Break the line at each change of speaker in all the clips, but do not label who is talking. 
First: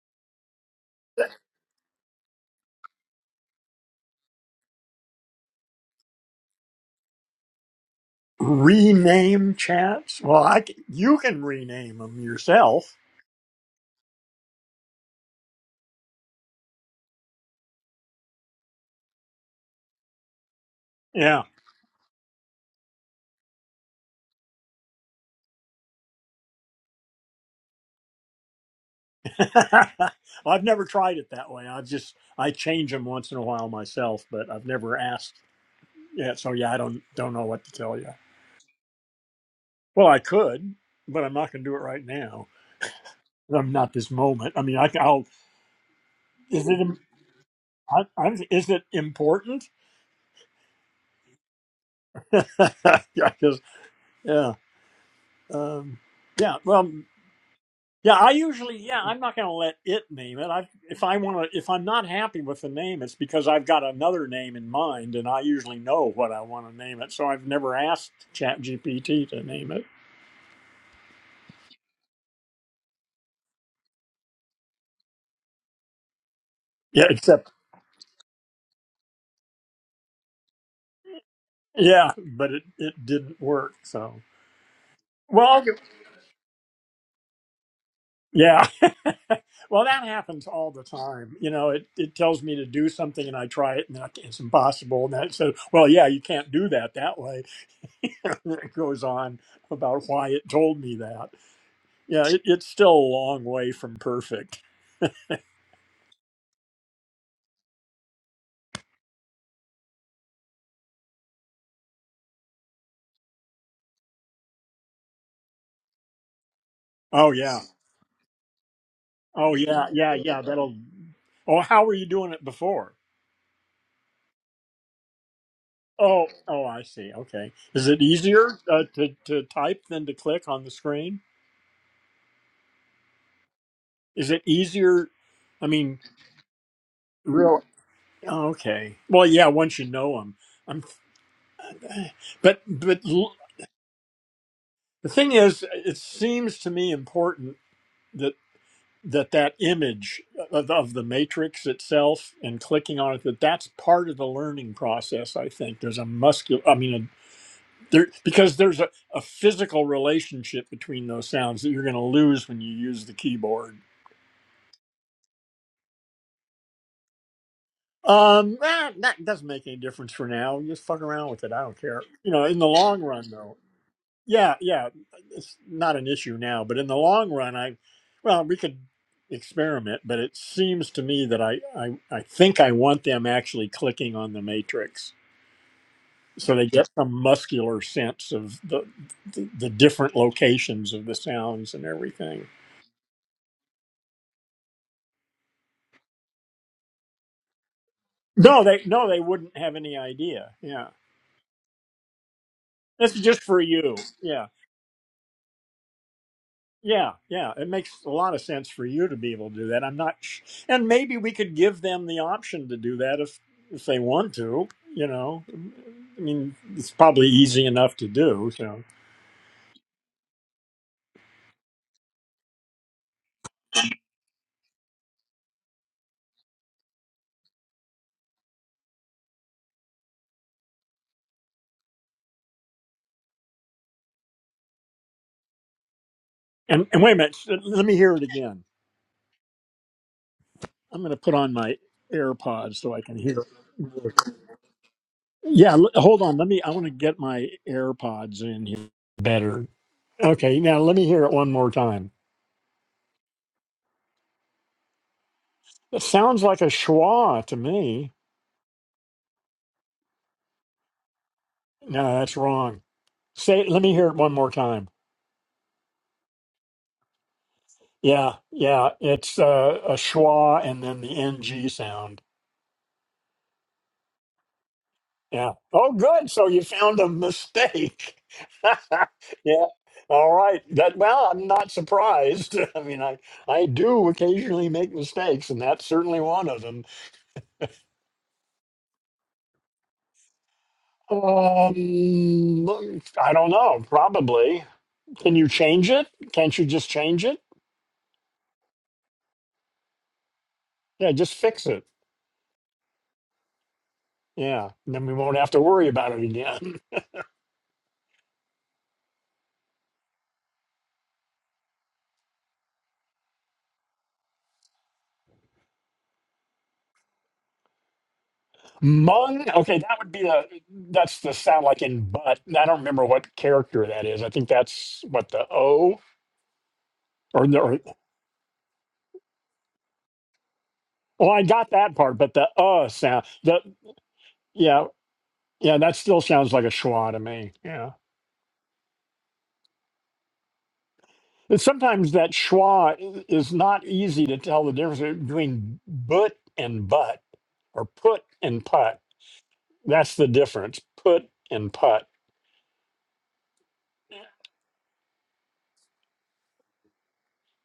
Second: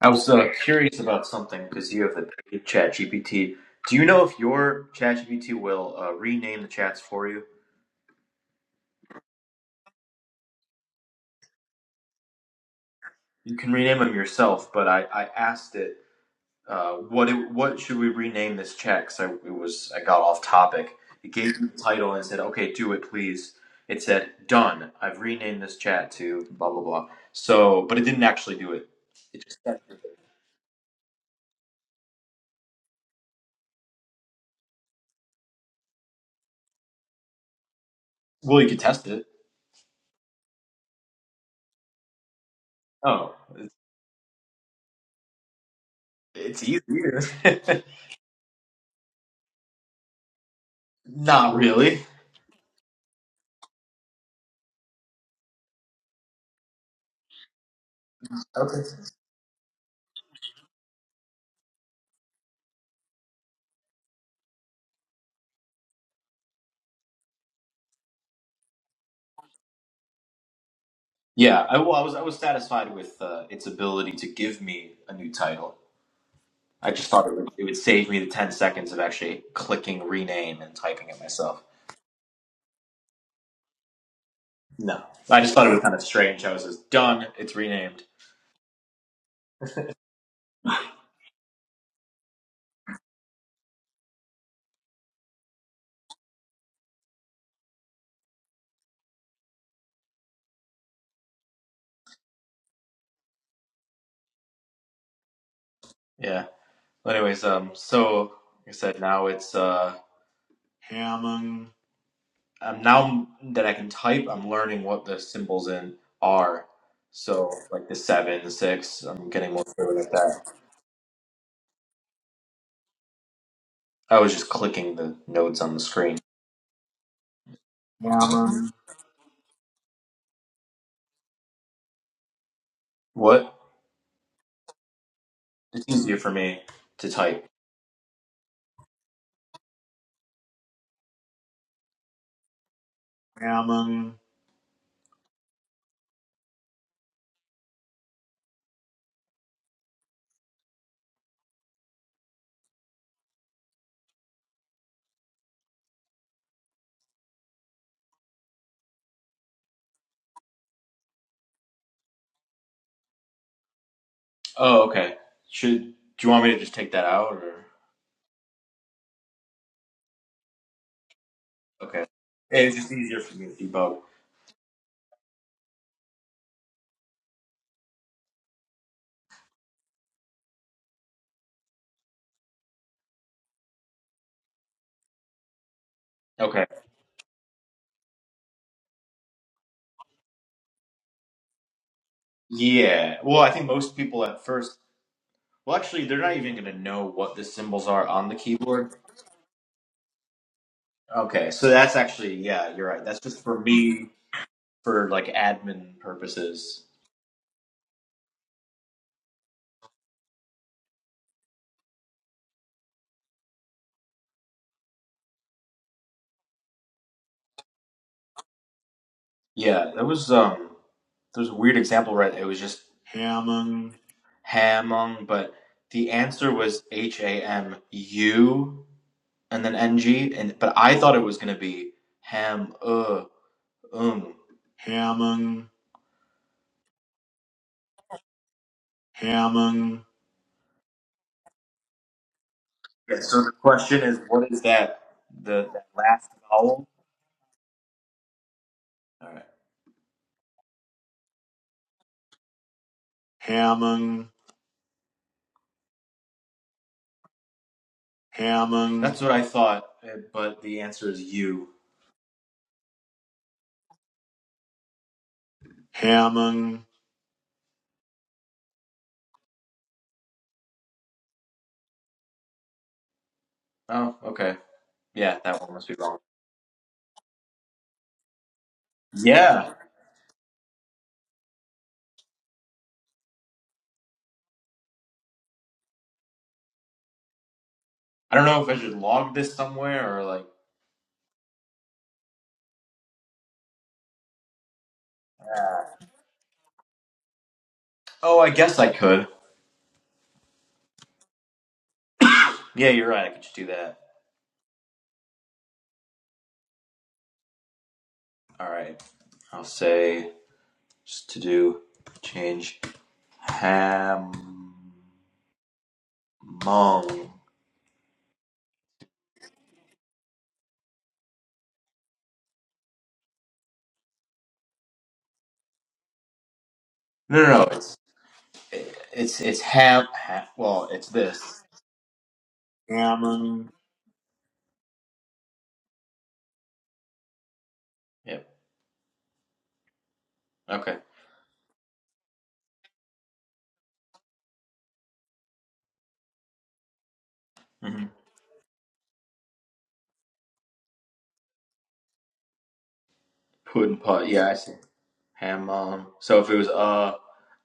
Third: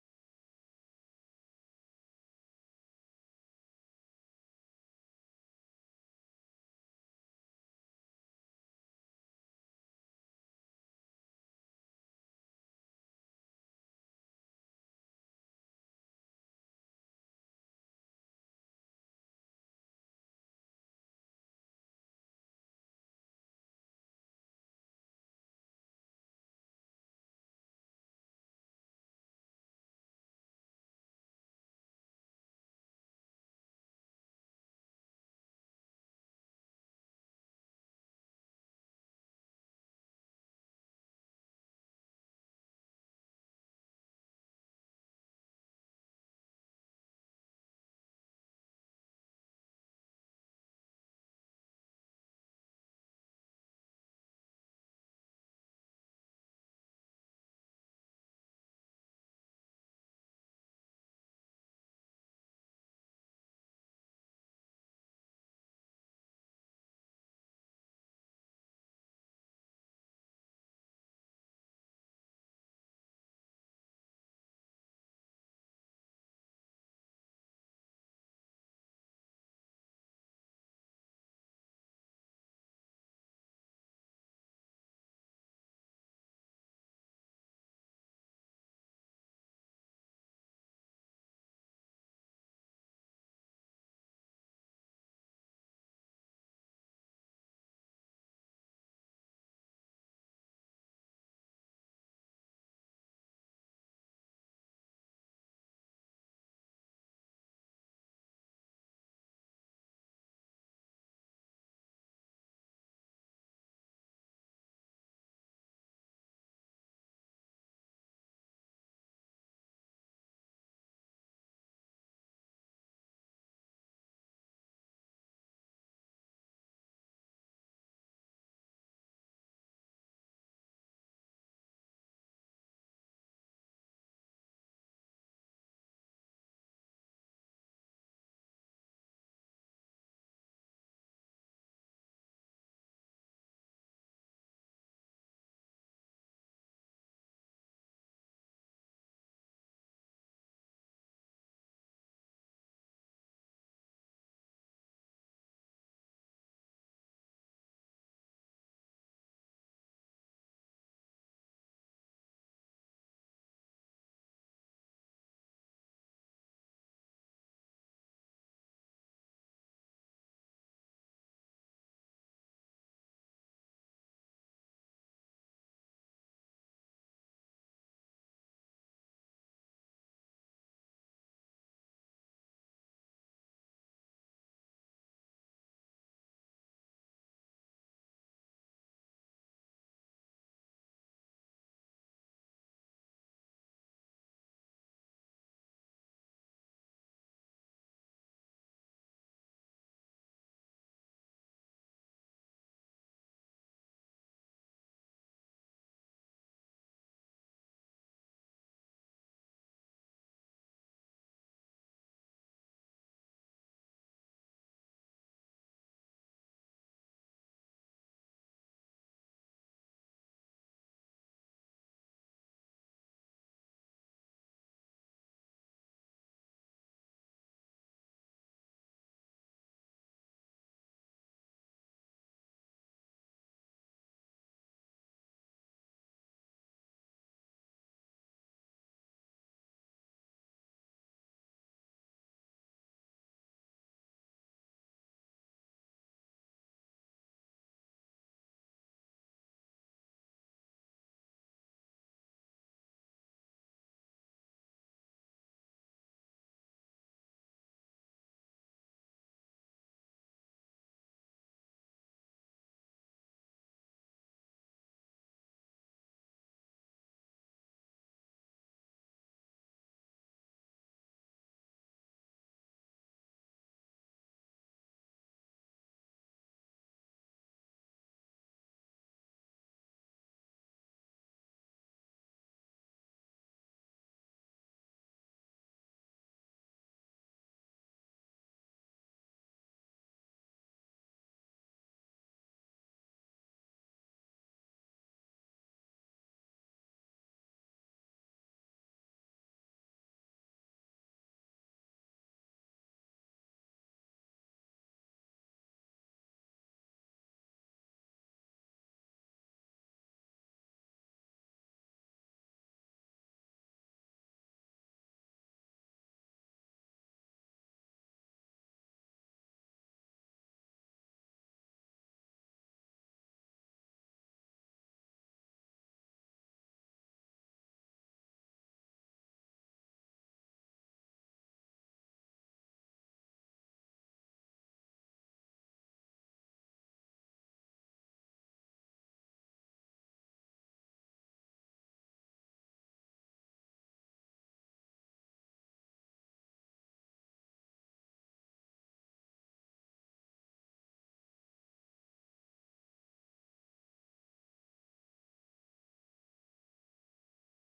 I was uh, curious about something because you have the paid ChatGPT. Do you know if your ChatGPT will uh, rename the chats for you?
rename chats? Well, I c- you can rename them yourself.
You can rename them yourself, but I, I asked it uh, what it, what should we rename this chat? Because I it was I got off topic. It
Yeah,
gave me the title and said, "Okay, do it, please." It said, "Done. I've renamed this chat to blah blah blah." So, but it didn't actually do it. It just
Well, I've never tried it that way. I just I change them once in a while myself, but I've never asked. Yeah, so yeah, I don't don't know what to tell you.
well, you could test it.
Well, I could, but I'm not going to do it right now.
Oh,
I'm
it's
not this moment. I mean, I can. I'll,
it's
is it im-
easier.
I, I'm, is it important?
Not really.
yeah, because yeah, um, yeah. Well, Yeah, I usually
Okay.
yeah, I'm not going to let it name it. I if I want to if I'm not happy with the name, it's because I've got another name in mind and I usually know what I want to name it. So I've never asked ChatGPT to name it.
Yeah, I, well, I was I was satisfied with uh, its ability to give me a new title. I
Yeah,
just thought it would,
except
it would save me the ten seconds of actually clicking rename and typing it myself.
yeah, but it it didn't work. So
No, I just
well,
thought it was kind of strange. how it says done. It's renamed.
yeah. Well, that happens all the time. You know, it it tells me to do something and I try it and then I it's impossible and that so well, yeah, you can't do that that way. it goes on about why it told me that. Yeah, it, it's still a long way from perfect.
Yeah. Well, anyways, um, so like I said, now it's uh, Hammond. Um, now that I can type, I'm learning what the symbols in are.
Oh
So
yeah.
like the seven, the six, I'm getting
Oh
more
yeah.
familiar with
Yeah yeah.
that.
That'll. Oh, how were you doing it before?
I was just clicking the notes on the screen.
Oh oh, I see. Okay. Is it easier
Hammond.
uh, to to type than to click on the screen?
What?
Is it easier? I
It's
mean,
easier for me to type.
real. oh, Okay. Well, yeah. Once you know them, I'm. But but l-
Salmon.
the thing is, it seems to me important. that that image of, of the matrix itself and clicking on it that that's part of the learning process i think there's a muscular i mean a, there because there's a, a physical relationship between those sounds that you're going to lose when you use the keyboard
Oh, okay. Should do you want me to just take that out or
um ah, that doesn't make any difference for now just fuck around with it i don't care
okay?
you know in the
It's just
long
easier
run
for me
though
to debug.
Yeah, yeah, it's not an issue now, but in the long run, I, well, we could experiment, but it seems to me that I, I, I think I want them actually clicking on the matrix so
Okay.
they get some muscular sense of the, the, the different locations of the sounds and everything.
Yeah. Well, I think most people at first. Well, actually, they're not even going to know what the symbols are on the
No, they,
keyboard.
no, they wouldn't have any idea. Yeah,
Okay, so that's actually yeah, you're right.
that's
That's
just
just
for
for
you.
me
Yeah.
for like admin purposes.
Yeah, yeah, it makes a lot of sense for you to be able to do that. I'm not, sh- and maybe we could give them the option to do that if if they want to. You know, I mean, it's probably easy enough to do. So,
Yeah, that was um. there's a weird example, right? It was just hamung, Hamung, but the answer was H A M U and then N G, and but I thought it was gonna be Ham uh um. hamung
and and wait a minute, sh- let me hear it again.
hamung.
I'm going to put on my AirPods so I can
Okay, so
hear.
the question
it.
is, what is that? The
Yeah,
that
l- hold
last
on. Let me. I want
vowel.
to get my AirPods in here
All right,
better. Okay, now let me hear it one more time.
hamung
It sounds like a schwa to me.
hamung. that's what I thought, eh, but the answer is U.
No, that's wrong. Say, let me hear it one more time.
Hamung.
Yeah, yeah, it's uh, a schwa and then the ng sound.
Oh, okay. Yeah,
Yeah.
that one must
Oh,
be wrong.
good. So you found a mistake. yeah.
Yeah.
All right. That well, I'm not surprised. I mean, I I do occasionally make mistakes, and that's certainly one of them.
I don't know if I should log this somewhere or like.
Um, I don't know. Probably. Can you change it? Can't you just change it?
Oh, I guess I could.
Yeah, just fix it.
Yeah, you're right. I could just do that.
Yeah. And then we won't have to worry about it again.
All right. I'll say just to do change ham mong.
Mung. Okay, that would be a. That's the sound like in butt. I don't remember what character that is. I think that's what the O
No, no,
or the.
no.
Or,
It's it's it's ham. ha well, it's
well, I
this.
got that part, but the uh sound. The
Hammond.
yeah yeah that still sounds like a schwa to me. Yeah.
Yep. Okay.
And sometimes that schwa i- is not easy to tell the difference between but and butt or
Mm-hmm.
put and putt. That's the difference. Put and putt.
Pudding pot. Yeah, I see. Ham mong. So if it was uh,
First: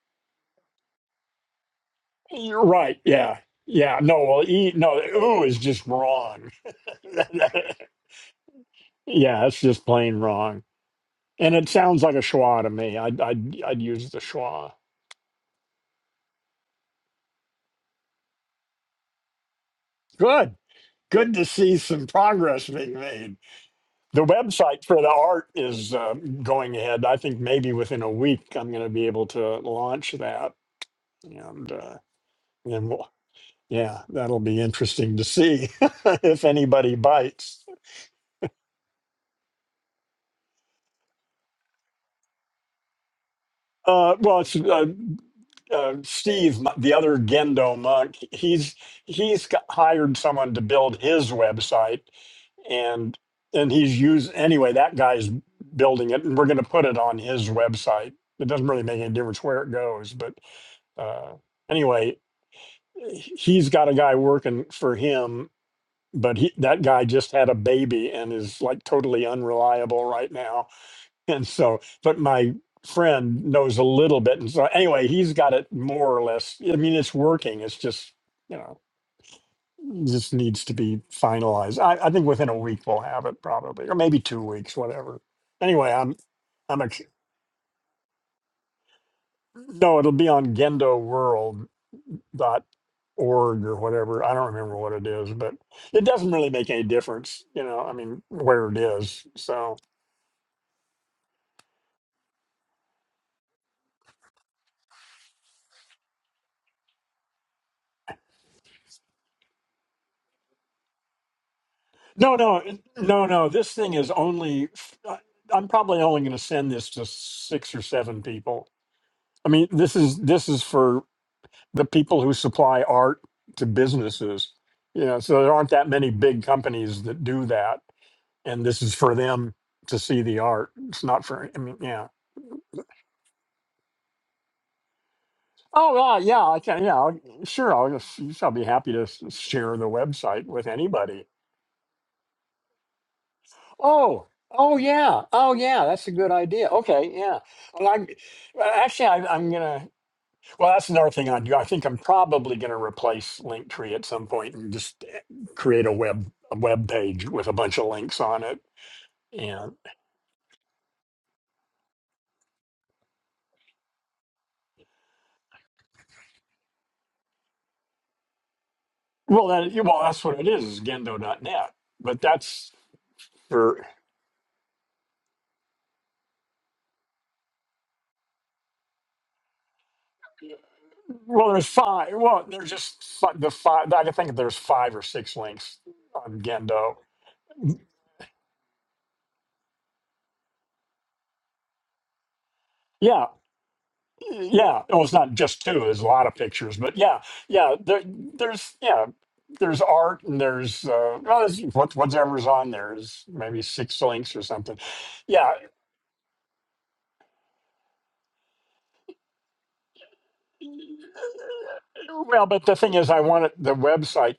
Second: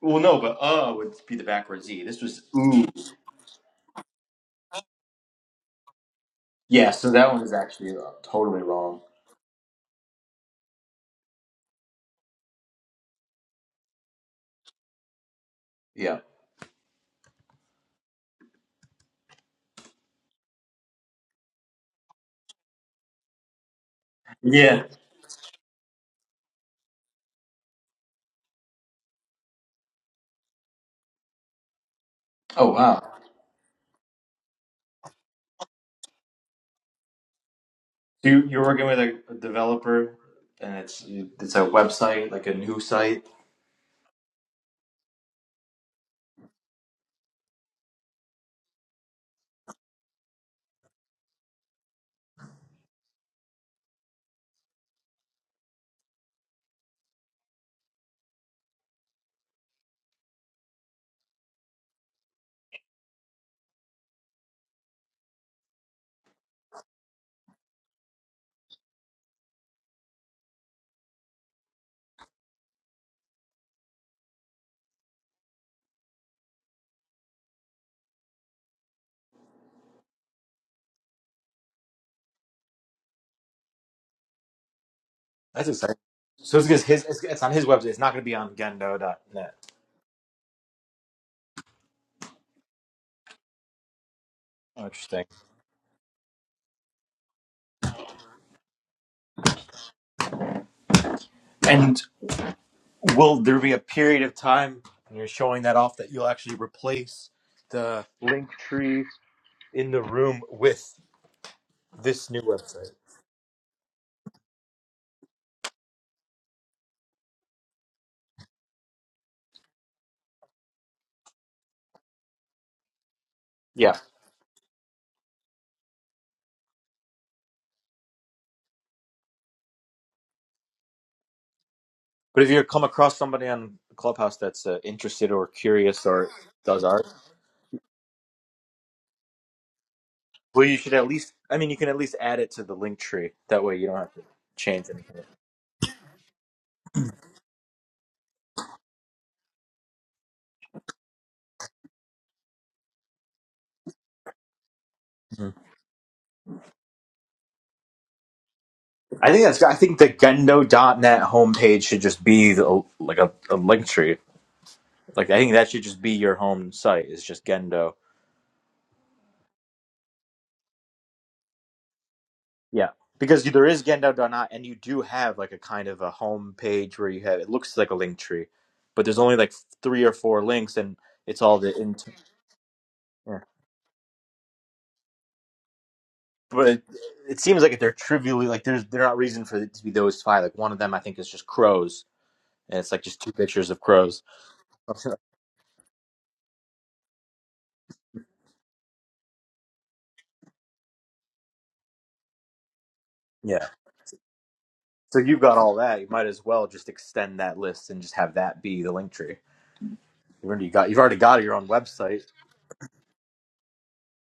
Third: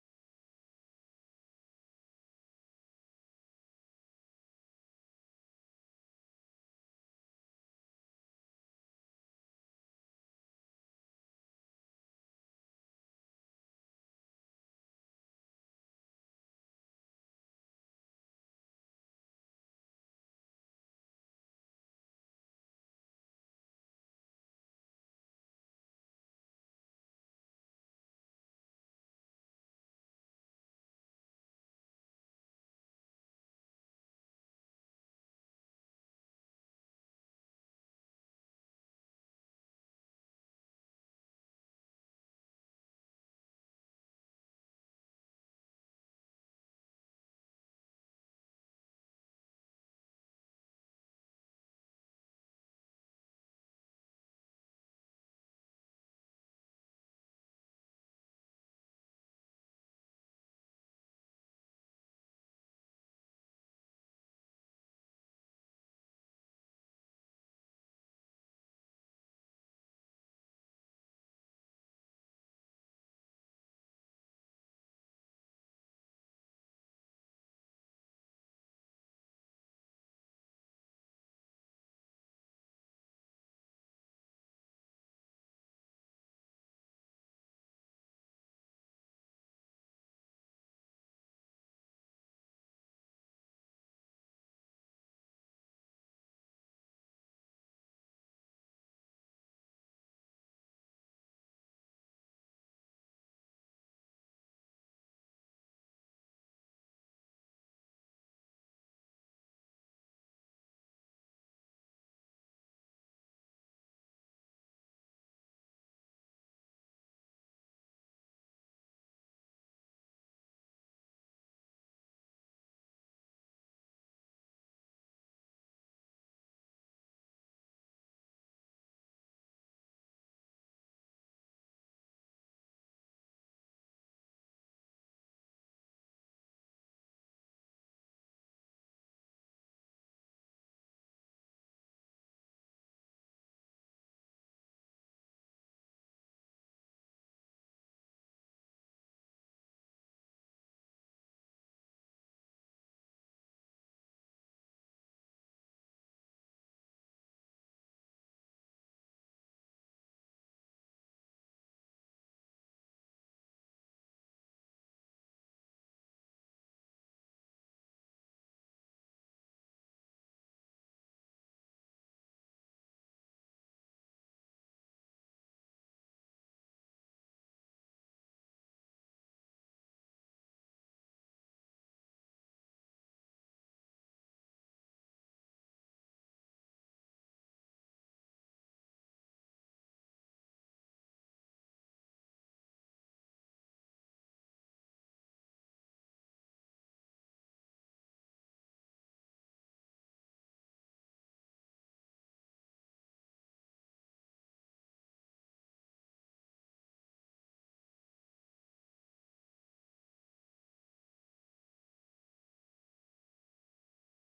well, no, but uh would be the backwards z. This was
You're
ooh.
right. Yeah. Yeah. No. Well, e, no. Ooh is just wrong.
Yeah. So that one is actually uh, totally wrong.
yeah, it's just plain wrong. And it sounds like a schwa to me. I'd, I'd, I'd use the schwa.
Yeah.
Good. Good to see some progress being made. The
Yeah.
website for the art is uh, going ahead. I think maybe within a week I'm going to be able to launch that. And, uh,
Oh
and
wow.
we'll, yeah, that'll be interesting to see if anybody bites.
So You you're working with a, a developer, and it's it's a website like a new site.
Uh, well, it's uh, uh, Steve, the other Gendo monk, he's he's got- hired someone to build his website, and and he's used anyway. That guy's building it, and we're going to put it on his website. It doesn't really make any difference where it goes, but uh, anyway, he- he's got a guy working for him, but he, that guy just had a baby and is like totally unreliable right now and so but my friend knows a little bit and so anyway he's got it more or less i mean it's working it's just you know just needs to be finalized i, I think within a week we'll have it probably or maybe two weeks whatever
That's
anyway
exciting.
i'm
So it's
i'm
because
ex-
his it's, it's on his website. It's not going to be on Gendo.net.
no it'll be on gendoworld dot org or whatever i don't remember
Oh,
what it
interesting.
is but it doesn't really make any difference you know i mean where it is so
And will there be a period of time when you're showing that off that you'll actually replace the link tree in the room with this
No,
new
no,
website?
no, no. This thing is only. I- I'm probably only going to send this to six or seven people. I mean, this is this is for the people who supply art to
Yeah.
businesses. You know, so there aren't that many big companies that do that, and this is for them to see the art. It's not for. I mean, yeah.
But if you come across somebody on Clubhouse that's uh, interested or
Oh,
curious
uh,
or
yeah. I can.
does
Yeah,
art,
I'll- sure. I'll just. I'll be happy to s- share the website
Well,
with
you should at
anybody.
least. I mean, you can at least add it to the link tree. That way, you don't have to
Oh, oh
change
yeah,
anything.
oh yeah, that's a good idea. Okay, yeah. Well, i well, actually I, I'm gonna. Well, that's another thing I do. I think I'm probably gonna replace Linktree at some point and just eh,
Mhm.
create a web a web page with a bunch of links on it.
I think that's.
And
I think the Gendo .dot net homepage should just be the, like a, a link tree. Like I think that should just be your home site. It's just Gendo.
well, that yeah, well, that's what it is. is Gendo.net, but that's
Yeah, because there is
for.
Gendo .dot net, and you do have like a kind of a home page where you have it looks like a link tree, but there's only like three or four links, and it's
Well,
all
there's
the. In-
five. Well, there's just fi-
yeah.
the five. I think there's five or six links on
But it,
Gendo.
it seems like they're trivially like there's they're not reason for it to be those five. Like one of them, I think, is just crows and it's like just
Yeah.
two pictures of crows.
yeah well it's not just two there's a lot of pictures but yeah yeah there, there's yeah there's art and there's uh well, there's what, whatever's on there is maybe
yeah.
six links or something
So you've
yeah
got all that. You might as well just extend that list and just have that be the link tree. You've already got you've already got your own website.
well but the thing is i wanted the website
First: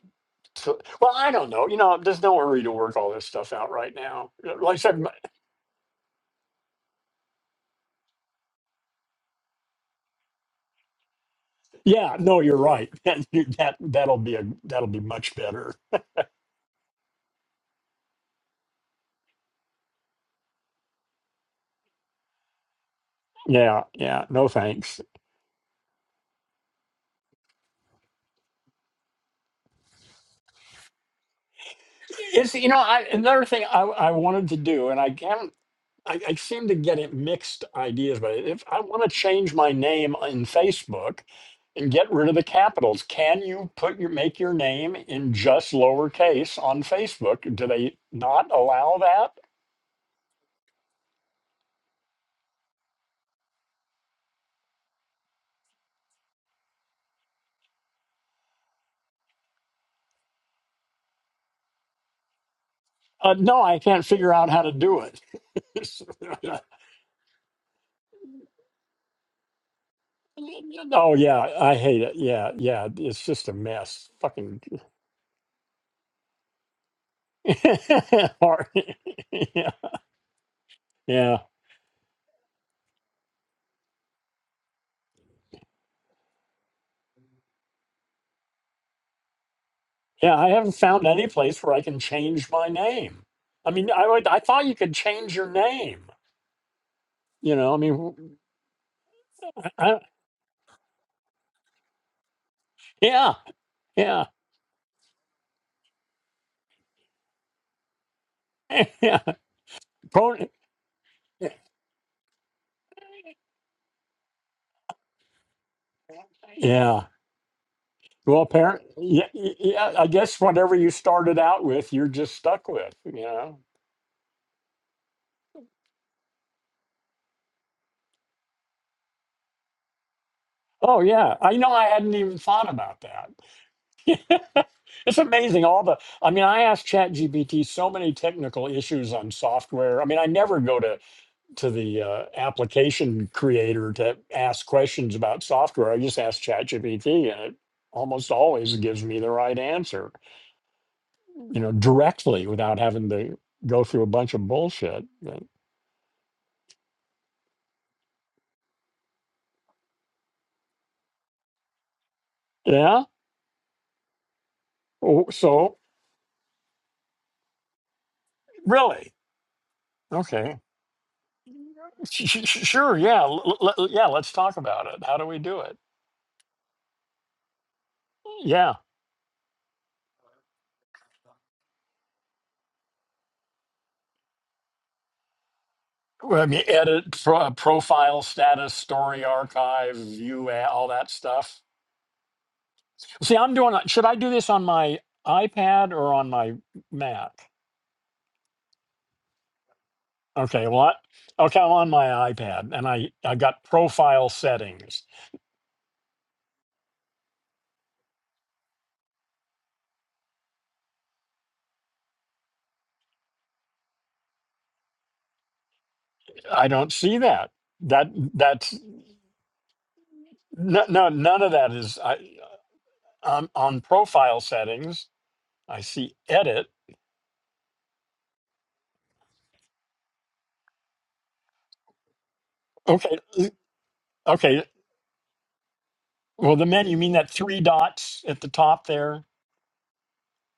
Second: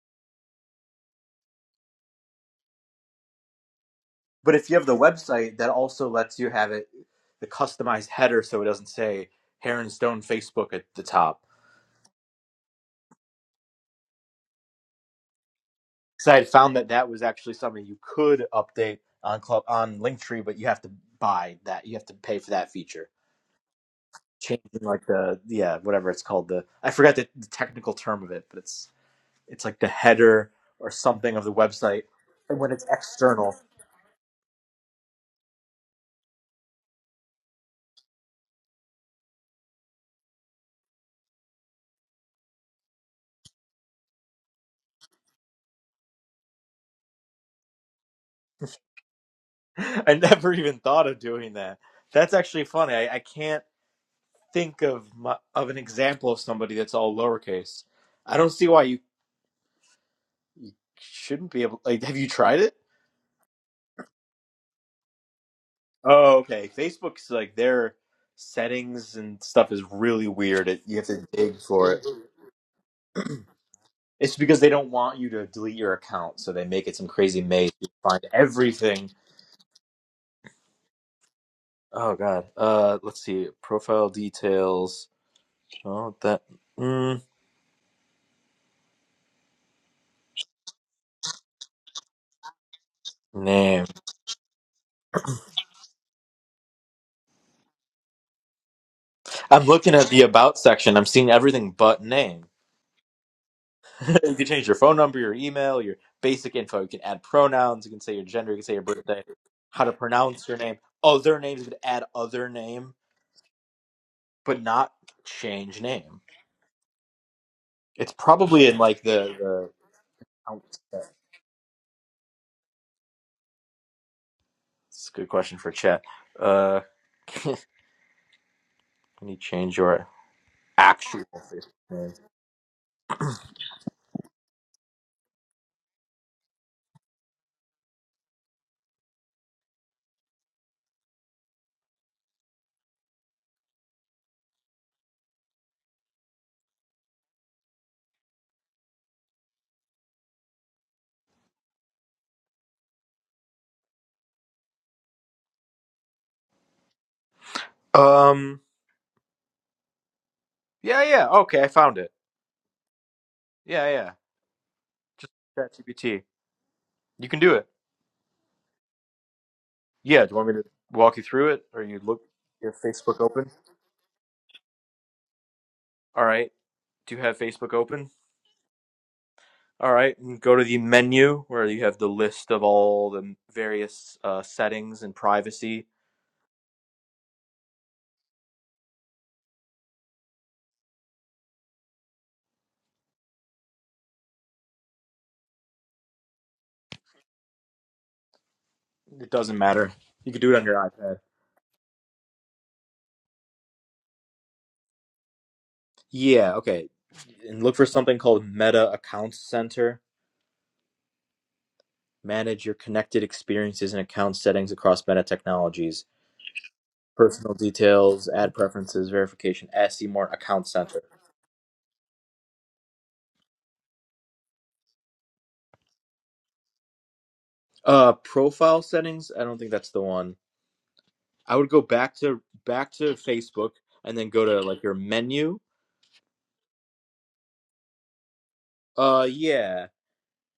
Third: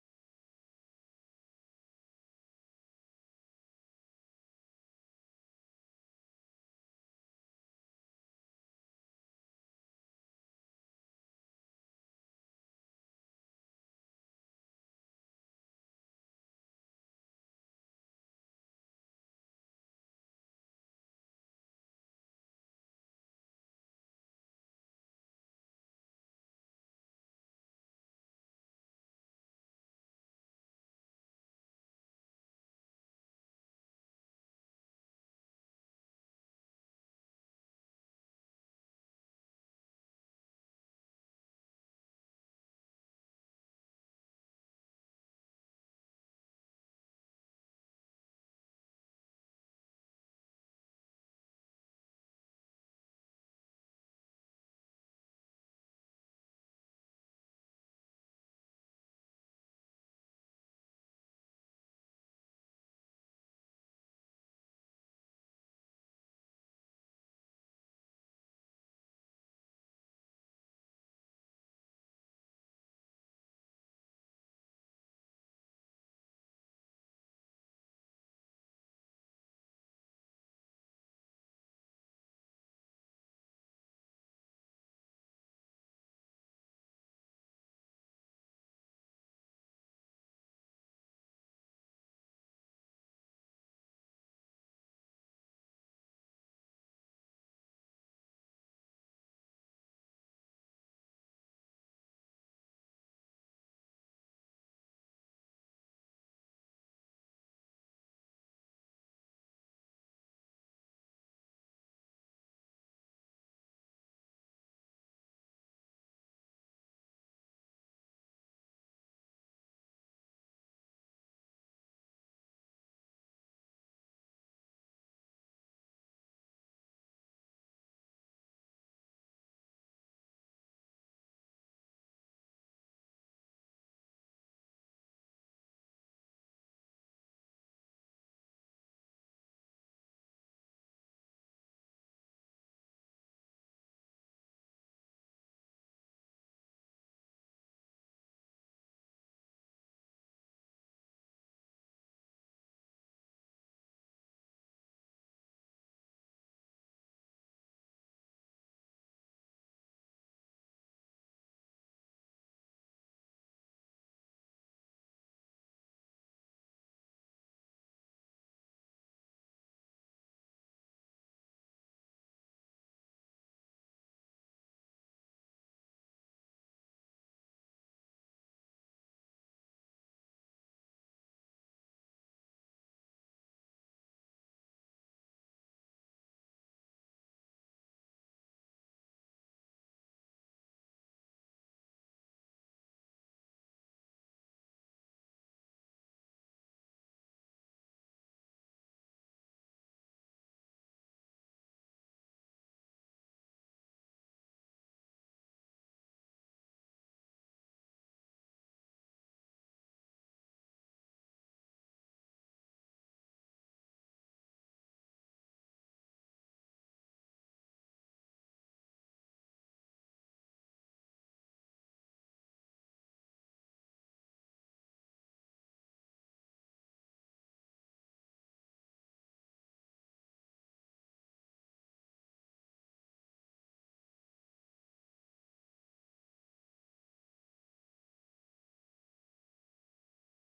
to well i don't know you know there's no hurry to work all this stuff out right now
But if
like
you
i
have the
said my-
website that also lets you have it the customized header so it doesn't say Heron Stone Facebook at the top.
yeah no you're right and you, that that'll be a that'll be much better
So I had found that that was actually something you could update on club on Linktree, but you have to buy that. You have to pay for that feature.
yeah yeah no
Changing
thanks
like the yeah whatever it's called the I forgot the, the technical term of it, but it's it's like the header or something of the website
it's
and
you
when
know
it's
I, another
external
thing I, I wanted to do and i can not I, I seem to get it mixed ideas, but if I want to change my name in Facebook and get rid of the capitals, can you put your make your name in just lowercase on Facebook? Do they not allow that?
i never even thought of doing that that's actually funny i, I can't think of my, of an example of somebody that's all lowercase i don't see why you shouldn't be able like have you tried it
Uh, no, I can't figure out how to do it.
oh okay facebook's like their settings and stuff is really weird it, you have
oh
to
yeah,
dig
I
for
hate
it
it. Yeah, yeah, it's just a mess.
it's because
Fucking
they don't want you to delete your account so they make it some crazy maze you find
hard.
everything
yeah, yeah.
Oh God. Uh, let's see. Profile details. Oh, that mm,
Yeah, I haven't found any place where I can change my name. I
name.
mean, I would, I thought you could change your name. You know, I mean, wh-
I'm
I,
looking
I,
at the about section. I'm seeing everything but name.
yeah, yeah,
you can change your phone number, your email, your basic info. You can add pronouns. You can say your gender. You can say your
yeah.
birthday. How to
Pron-
pronounce your name. Other names. You can add other name, but not change name.
yeah.
It's
Well,
probably in
parent,
like
yeah,
the
y-
the.
yeah. I guess
I don't-
whatever you started out with, you're just stuck with. You know.
It's a good question for chat. Uh, can you change your
Oh
actual
yeah, I know. I
Facebook
hadn't even thought about that. it's amazing. All the. I mean, I asked ChatGPT so many technical issues on software. I mean, I never go to to the uh, application creator to ask questions about software. I just ask ChatGPT, and it almost always gives me the right answer, you know, directly without having to go through a bunch of bullshit. But,
name? Um. Yeah, yeah. Okay, I found it.
yeah.
Yeah, yeah.
Oh,
Just
So
ChatGPT. You can do it.
really,
Yeah. Do you want me
okay,
to walk you through it, or you look?
Sh- sh- sh-
You have
sure,
Facebook
yeah,
open.
l- l- l- yeah. Let's talk about it. How do we do it?
All right. Do you have Facebook open?
Yeah.
All right. And go to the menu where you have the list of all the various uh, settings and privacy.
Well, I mean, edit pro- profile status, story archive, view, a- all that stuff. See, I'm doing. Should I do this on my iPad or on my Mac?
It doesn't matter. You can do it on
Okay,
your
what?
iPad.
okay, I'm on my iPad, and I I got profile settings.
Yeah. Okay. And look for something called Meta Accounts Center. Manage your connected experiences and account settings across Meta technologies.
I don't see that.
personal
That
details, add
that's
preferences, verification, ask Seymour account
no,
center.
no none of that is. I I'm on profile settings. I see edit.
Uh profile settings, I don't think that's the one. I would go back to back to
Okay,
Facebook and then go to
okay.
like your menu.
Well, the menu you mean that three dots at the top there?
Uh yeah.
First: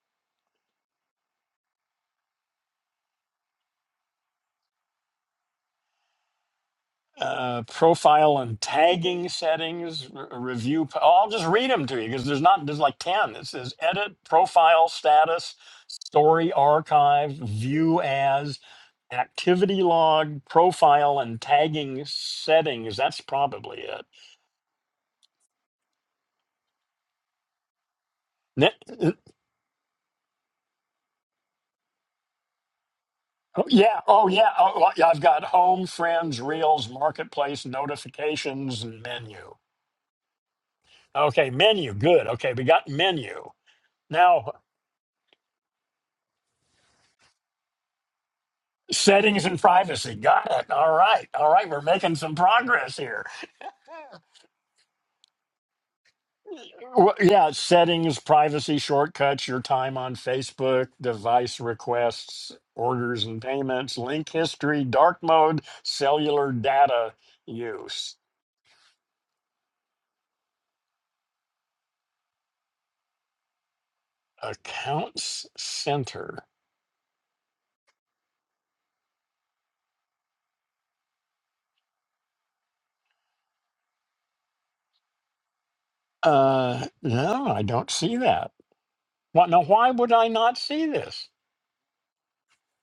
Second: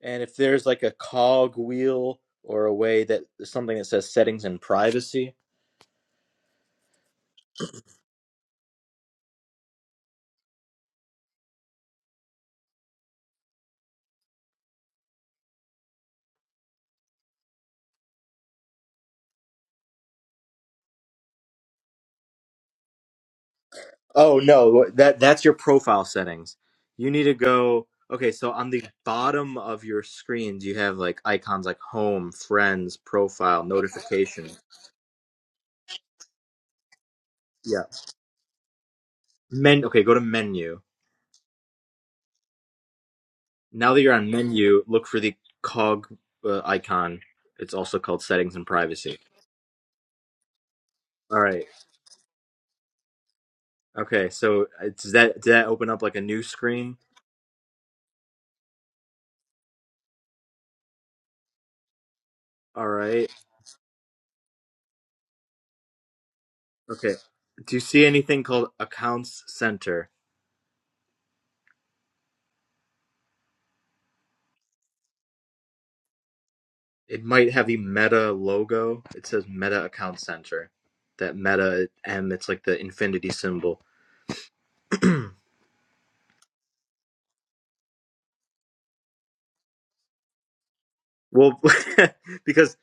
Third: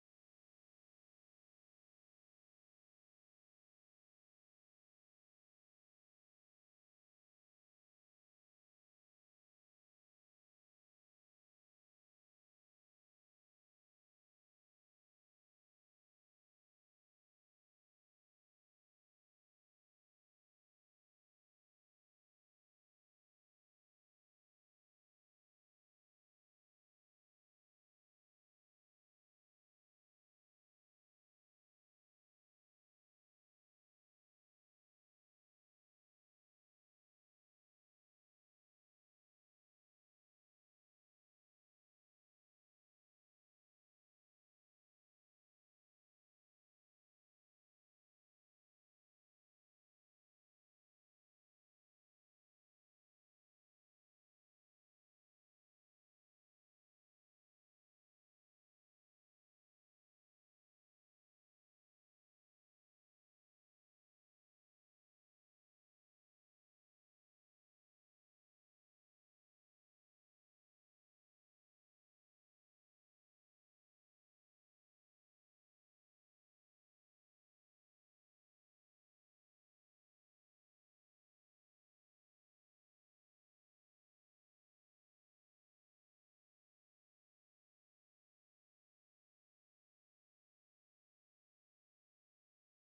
And if there's like a cog wheel or a way that something that says settings and privacy.
uh, profile and tagging settings, re- review. po- I'll just read them to you because there's not, there's like 10. It says edit, profile status, story archive, view as, activity log, profile and tagging settings. That's probably it.
Oh no, that that's your profile settings. You need to go Okay, so on the
Ne-
bottom of your screens you have like icons like home, friends,
oh,
profile,
yeah. Oh, yeah.
notifications.
Oh, well, yeah, I've got home, friends, reels, marketplace, notifications, and menu.
Men. Okay, go to menu.
Okay, menu. Good. Okay, we got menu.
Now that you're on
Now,
menu, look for the cog uh, icon. It's also called settings and privacy.
Settings and privacy. Got it. All right.
All
All
right.
right. We're making some progress here.
Okay. So uh, does that did that open up like a new screen?
Well, yeah, settings, privacy shortcuts, your time on Facebook, device requests,
All
orders
right.
and payments, link history, dark mode, cellular data
Okay. Do you see
use,
anything called accounts center?
accounts center.
It might have the Meta logo. It says Meta Account Center. That Meta M. It's like the infinity symbol.
Uh, no, I don't see that. What? Now, why would I not see this?
Well, because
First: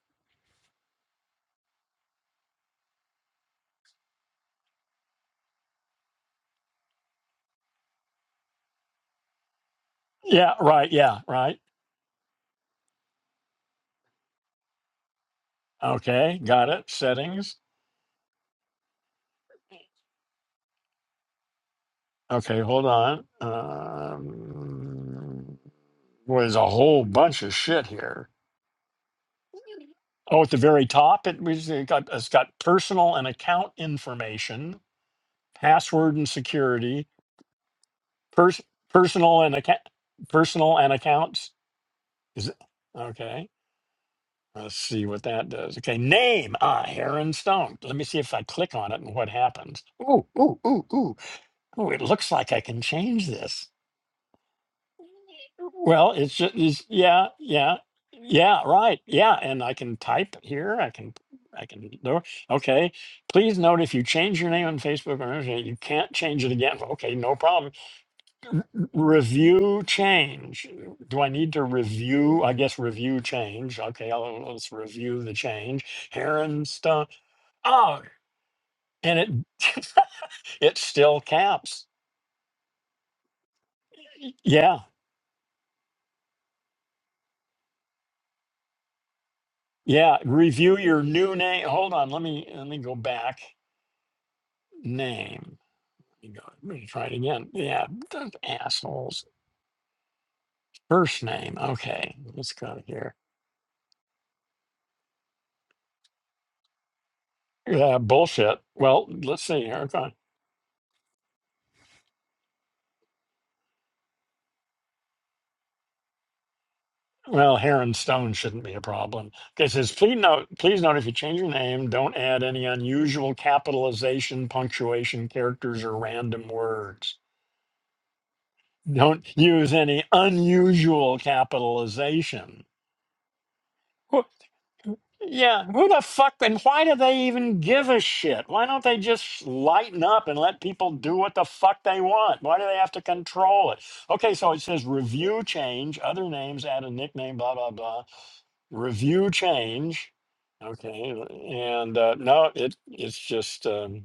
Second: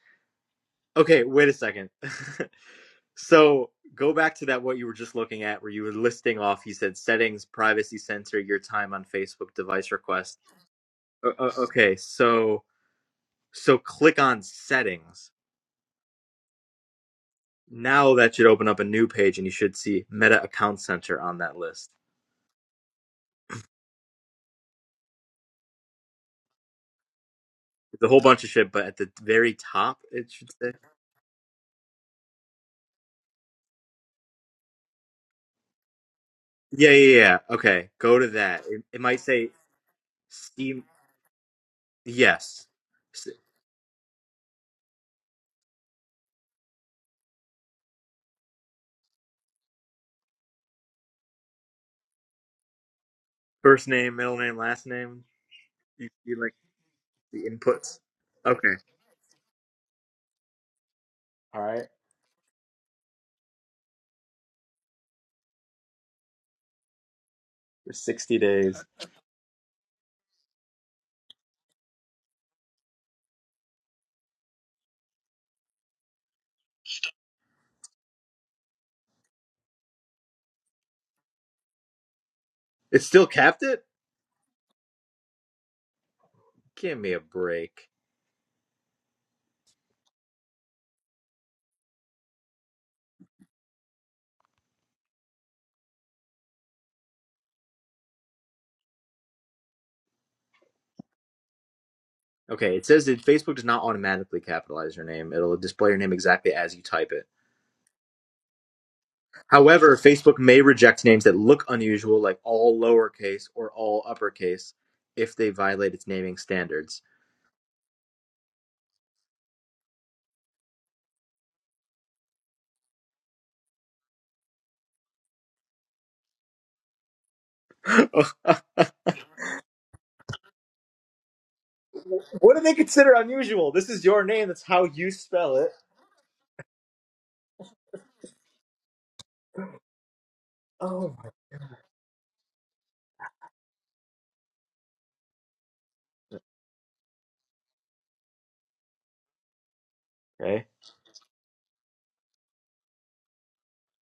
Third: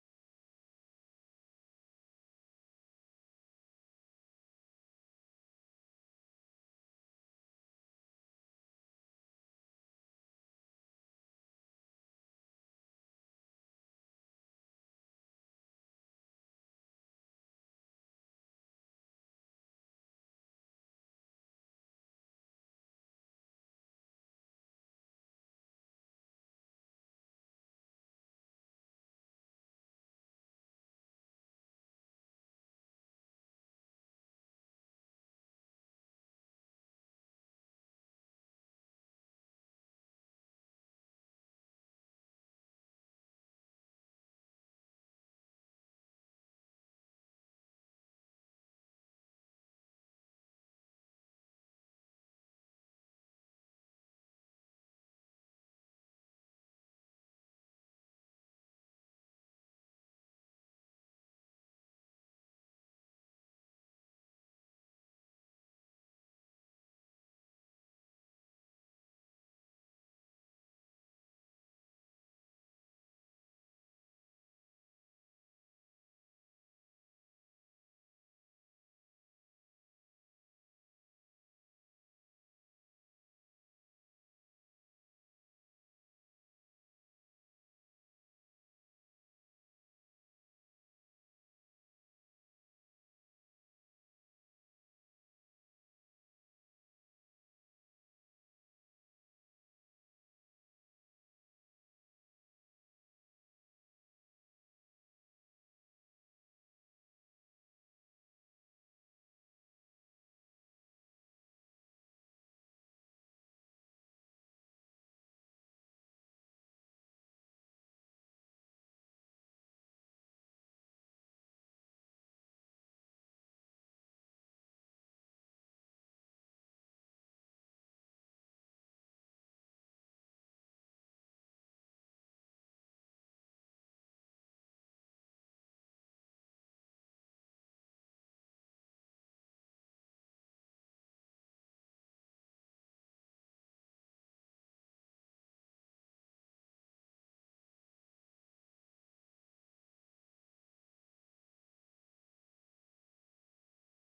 okay. Wait a second. So go back to that what you were just looking at, where you were listing off. You said settings, privacy center, your time on Facebook device request.
Yeah, right. Yeah,
O-
right.
okay, so so click on settings.
Okay, got it. Settings.
Now that should open up a new page, and you should see Meta Account Center on that list.
Okay, hold on. Um, well, there's a whole bunch of shit
It's a whole
here.
bunch of shit, but at the very top it
Oh, at
should
the
say.
very top, it was it got it's got personal and account information, password and
Yeah,
security,
yeah, yeah. Okay, go to
pers-
that. It, it might
personal
say
and account, personal
Steam.
and accounts. Is it,
Yes,
okay. Let's see what that does. Okay, name ah Heron Stone. Let me see if I click on it and what happens. Ooh ooh ooh ooh ooh! It looks like I can change this.
first name, middle name, last name. You,
Well, it's
you like
just it's, yeah,
the
yeah,
inputs.
yeah,
Okay.
right, yeah. And I can type here. I can,
All
I
right.
can do. Okay. Please note if you change your name on Facebook or Instagram, you can't change it again. Okay, no problem.
for 60 days.
Review change. Do I need to review? I guess review change. Okay, I'll, let's review the change. Heron stuff. Oh, and it it's still caps.
It still capped it?
Yeah,
Give me a break.
yeah. Review your new name. Hold on, let me let me go back. Name. You go, let me try it again. Yeah, those assholes. First name. Okay, let's
Okay,
go
it says
here.
that Facebook does not automatically capitalize your name. It'll display your name exactly as you type it.
Yeah, bullshit. Well, let's see here.
However,
Okay.
Facebook may reject names that look unusual, like all lowercase or all uppercase, if they violate its naming standards.
Well, Heron Stone shouldn't be a problem. Okay, it says, please note, please note if you change your name, don't add any unusual capitalization, punctuation, characters, or random words. Don't use any unusual
What do
capitalization.
they consider unusual? This is your name. That's how you spell
Yeah,
it.
who the fuck and why do they even give a shit? Why don't they just lighten up and let people do
Oh,
what the fuck they want? Why do they have to control it? Okay, so it says review change, other names add a nickname, blah blah blah. Review change.
Okay.
Okay, and uh, no, it it's just um,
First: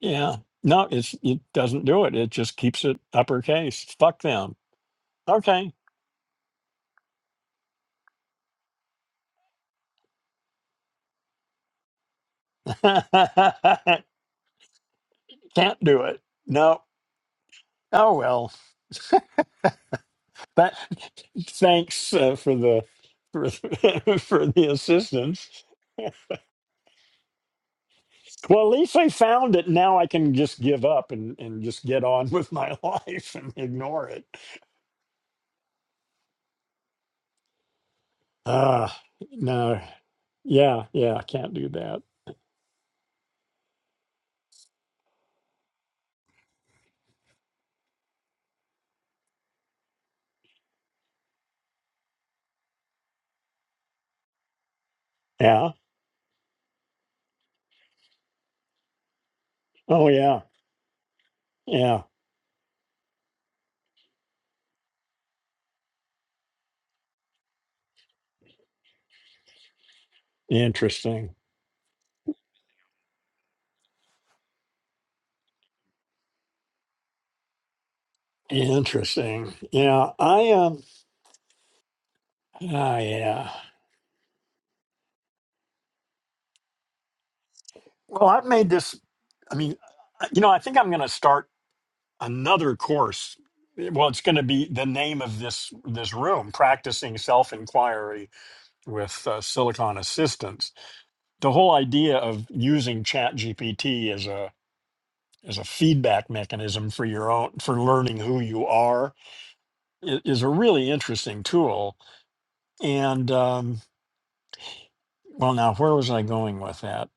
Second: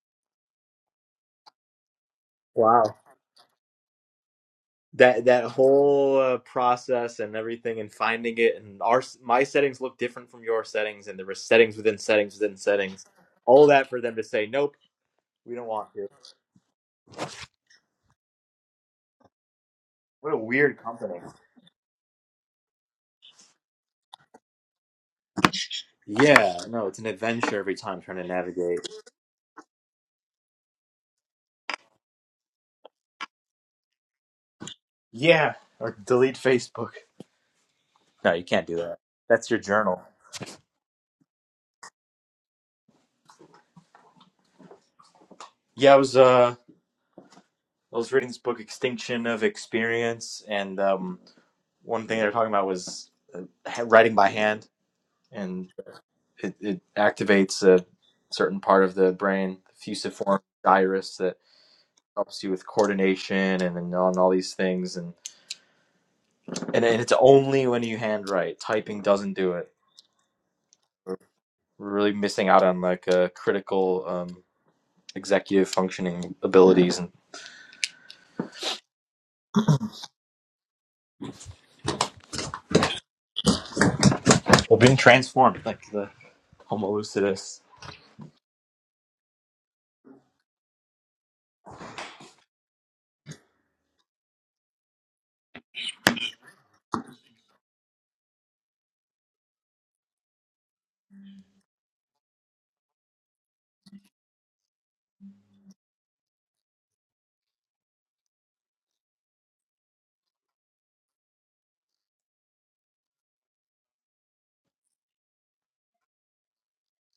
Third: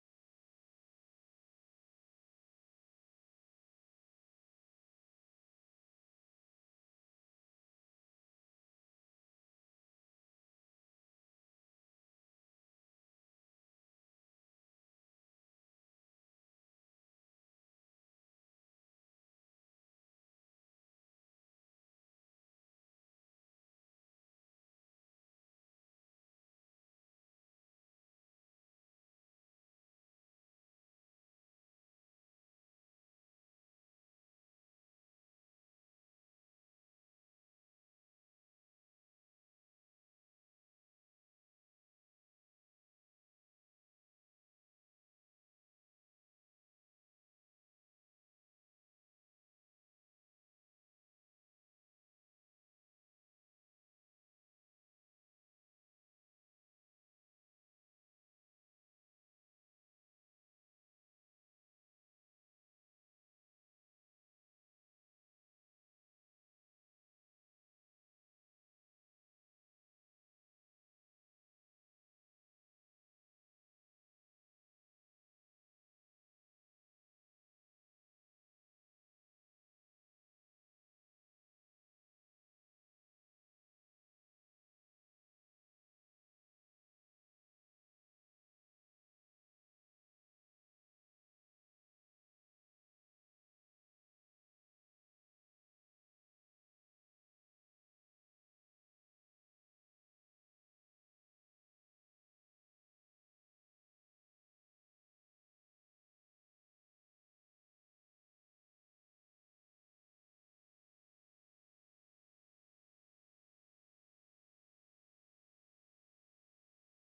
yeah, no, it's it doesn't do it. It just keeps
Wow.
it uppercase. Fuck them.
that that
Okay,
whole uh, process and everything and finding it and our my settings look different from your settings and there were settings within settings within settings all that for them to say nope we don't
can't
want
do
to
it. No. Oh well.
what a
But
weird company
thanks uh, for the for, for the assistance.
yeah no it's an adventure every time trying to
Well, at
navigate
least I found it. Now I can just give up and, and just get on with my life and ignore it.
yeah or delete facebook no you can't do
Ah,
that that's your
no,
journal
yeah, yeah, I can't do that.
yeah i was uh i was reading this book extinction of experience and um one thing they were talking about was uh, ha- writing by hand and
Yeah.
it, it activates a certain part of the brain, the
Oh,
fusiform
yeah,
gyrus that
yeah.
helps you with coordination and and on all these things and, and and it's only when you handwrite. Typing doesn't do it. We're
Interesting.
we're really missing out on like a critical um, executive functioning abilities and
Interesting. Yeah, I um. Ah, yeah.
we're being transformed like the Homo lucidus.
Well, I've made this. I mean, you know, I think I'm going to start. another course. Well, it's going to be the name of this this room: practicing self inquiry with uh, Silicon Assistance. The whole idea of using Chat GPT as a as a feedback mechanism for your own for learning who you are i- is a really interesting tool. And um, well, now where was I going with that?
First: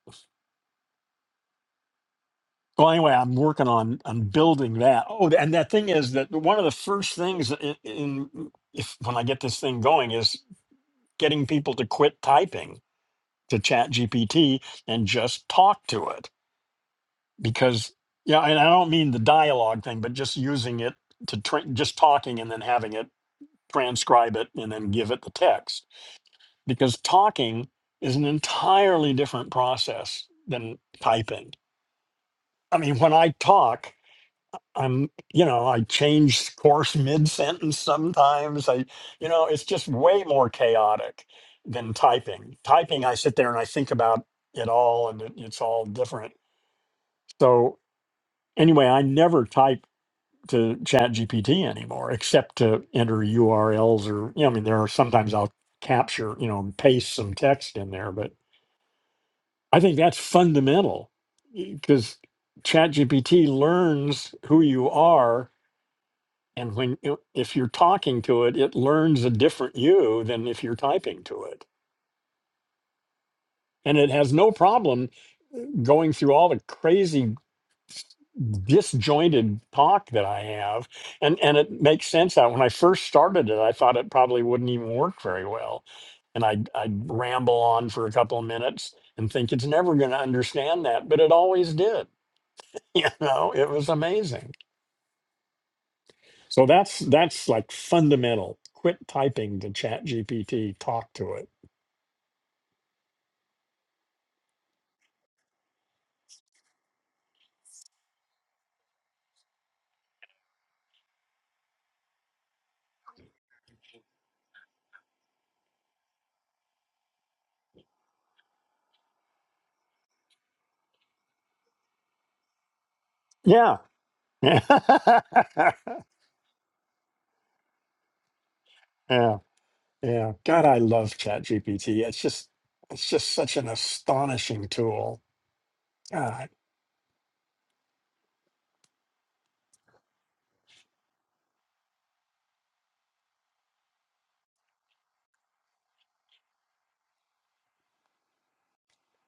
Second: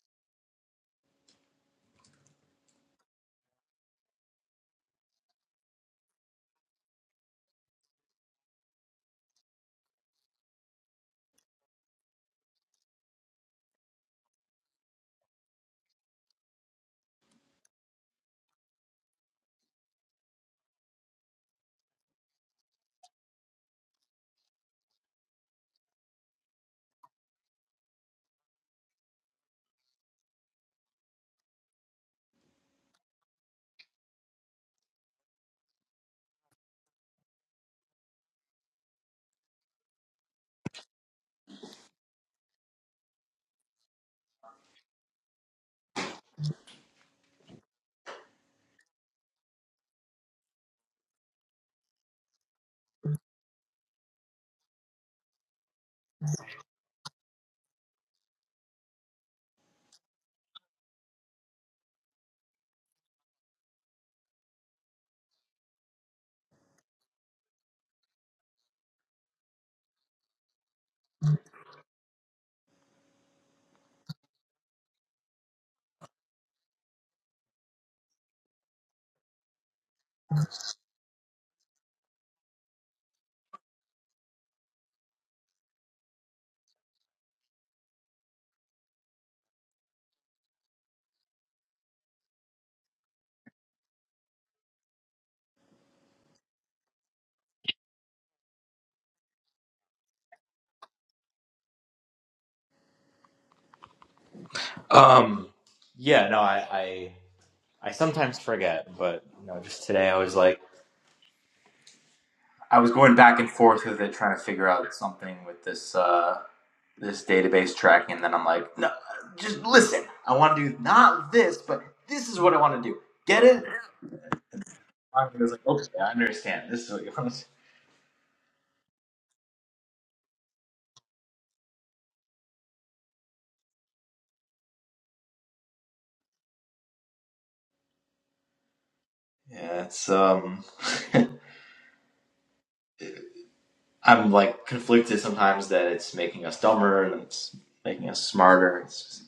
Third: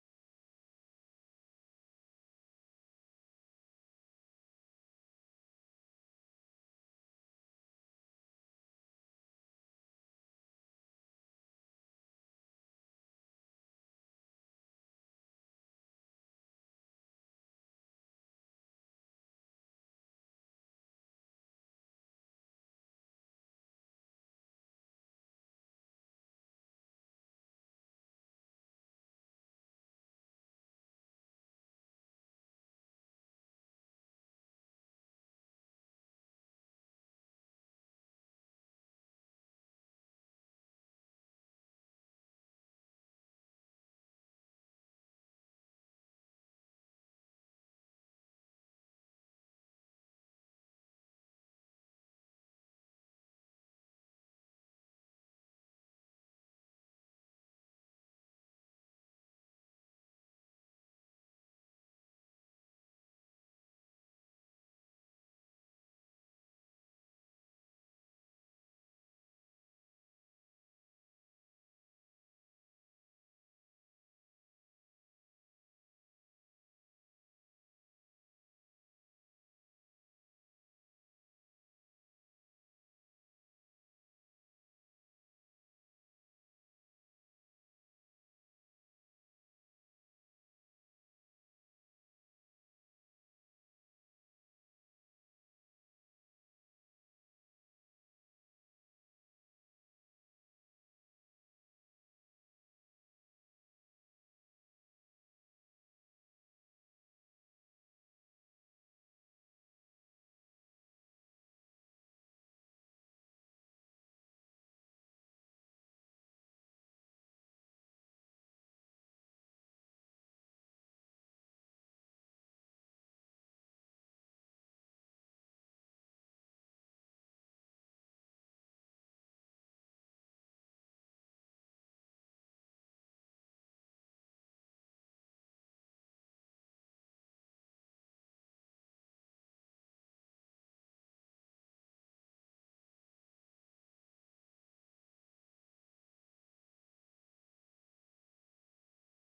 Well, anyway, I'm working on on building that. Oh, and that thing is that one of the first things in, in if when I get this thing going is getting people to quit typing to chat gpt and just talk to it because yeah and i don't mean the dialogue thing but just using it to tra- just talking and then having it transcribe it and then give it the text because talking is an entirely different process than typing i mean when i talk I'm, you know, I change course mid sentence sometimes. I, you know, it's just way more chaotic than typing. Typing, I sit there and I think about it all and it, it's all different. So, anyway, I never type to chat GPT anymore except to enter URLs or, you know, I mean, there are sometimes I'll capture, you know, and paste some text in there, but I think that's fundamental because chat GPT learns who you are And when you- if you're talking to it, it learns a different you than if you're typing to it. And it has no problem uh, going through all the crazy disjointed talk that I have. And and it makes sense out. When I first started it, I thought it probably wouldn't even work very well. And I I ramble on for a couple of minutes and think it's never going to understand that, but it always did. You know, it was amazing. So that's that's like fundamental. Quit typing to Chat GPT, talk to it
Um yeah, no, I I, I sometimes forget, but you know, just today I was like I was going back and forth with it, trying to figure out something with this uh, this database tracking, and then I'm like, no, just listen. I want to do not this, but this is what I want to do. Get it?
Yeah. Yeah.
I was like, okay, I understand. This is what you want to. do.
yeah. Yeah. God, I love ChatGPT. It's just it's just such an astonishing tool. God.
Yeah, it's um, I'm like conflicted sometimes that it's making us dumber and it's making us smarter. It's just,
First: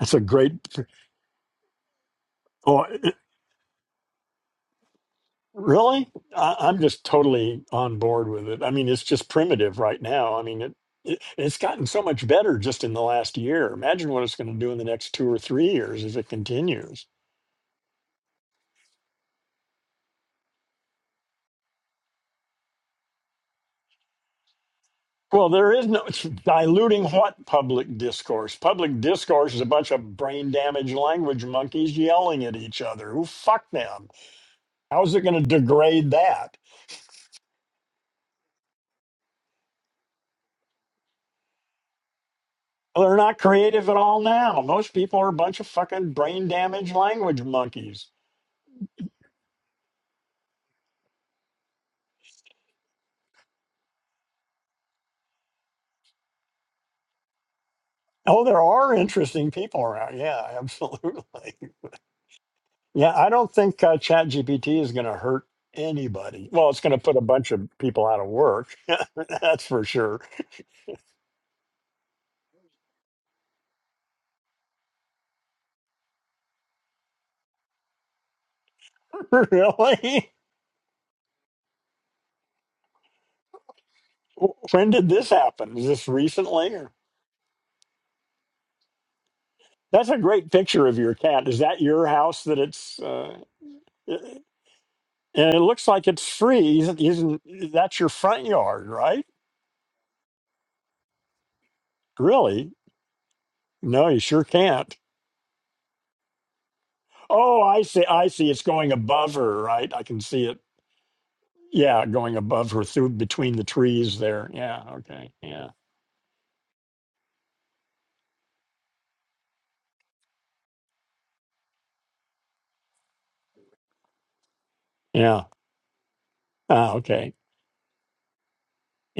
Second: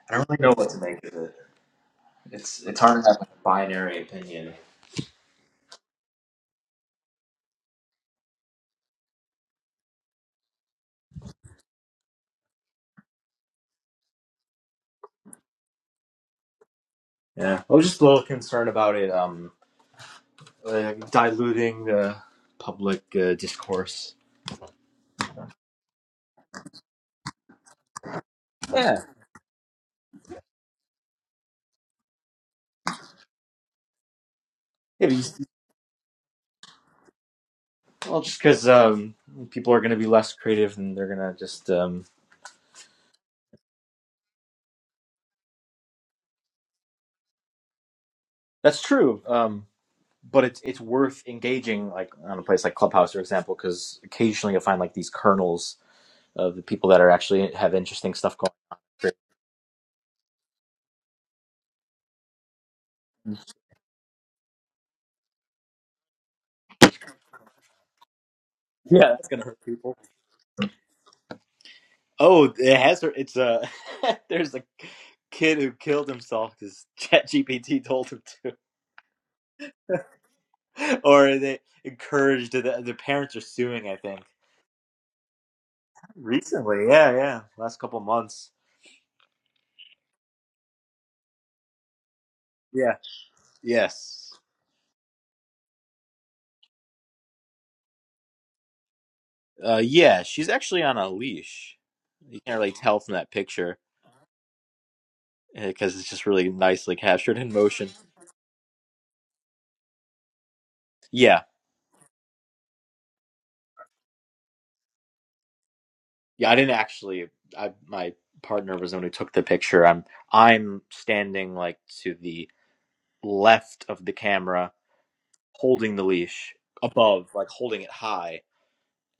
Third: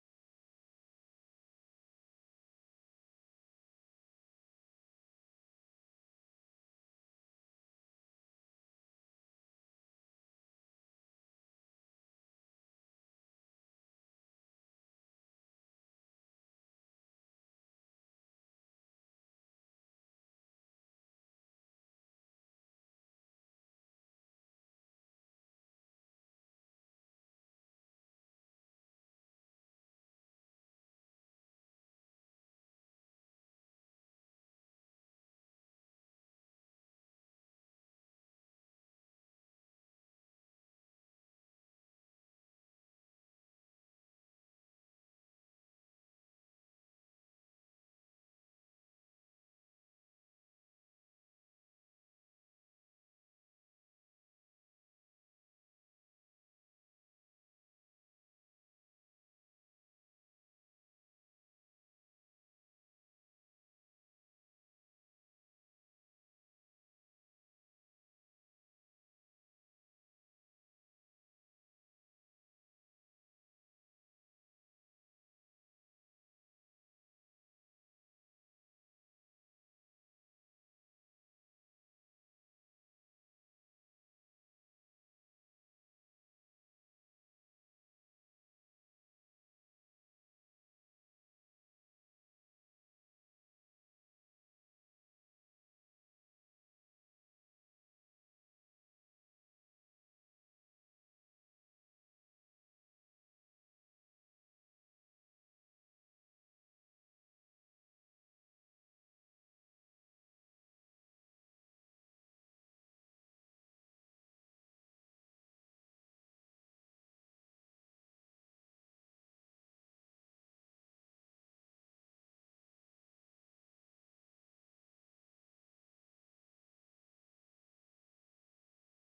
It's
I
a
don't really
great
know what to make of it. It's it's
oh
hard to
it-
have a binary opinion.
really? I, I'm just totally on board with it. I mean, it's just primitive right now. I mean it, it it's gotten so much better just in the last year. Imagine what it's going to do in the next two or three years if it continues.
Yeah, I was just a little concerned about it. Um, uh, diluting the public uh, discourse.
Well, there is no it's diluting what public discourse.
Yeah,
Public discourse is a bunch of brain damaged language monkeys yelling at each other. Who fuck them? How
Yeah,
is it going
because,
to degrade that?
well, just because um, people are going to be less creative and they're going to just. Um,
Well, they're not creative at all now. Most people are a bunch of fucking brain damaged language monkeys.
that's true. Um, but it's it's worth engaging, like on a place like Clubhouse, for example, because occasionally you'll find like these kernels of the people that are actually have interesting stuff
Oh,
going.
there are interesting people around. Yeah, absolutely. Yeah, I don't think uh, ChatGPT is going to hurt anybody. Well, it's going to put a bunch of people out of work.
Yeah, that's gonna hurt
That's for
people.
sure.
Oh, it has. hurt- It's uh, there's a kid who killed himself because ChatGPT told him
really?
or they encouraged the the parents are suing. I think
W- When did this happen? Is this recently?
recently,
Or
yeah, yeah, last couple months.
that's a great picture of your cat. Is that your house? That
Yeah.
it's uh,
Yes.
i- and it looks like it's free. Isn't, isn't that's your front yard, right?
Uh, yeah, she's actually on a leash. You can't really
Really?
tell from that picture
No, you sure can't.
because it's just really nicely captured in
Oh, I
motion.
see. I see. It's going above her, right? I can see it.
Yeah,
Yeah, going above her through between the trees there. Yeah. Okay. Yeah.
yeah. I didn't actually. I my partner was the one who took the picture. I'm I'm standing like to the left of the camera,
Yeah.
holding the leash
Ah,
above,
okay.
like holding it high,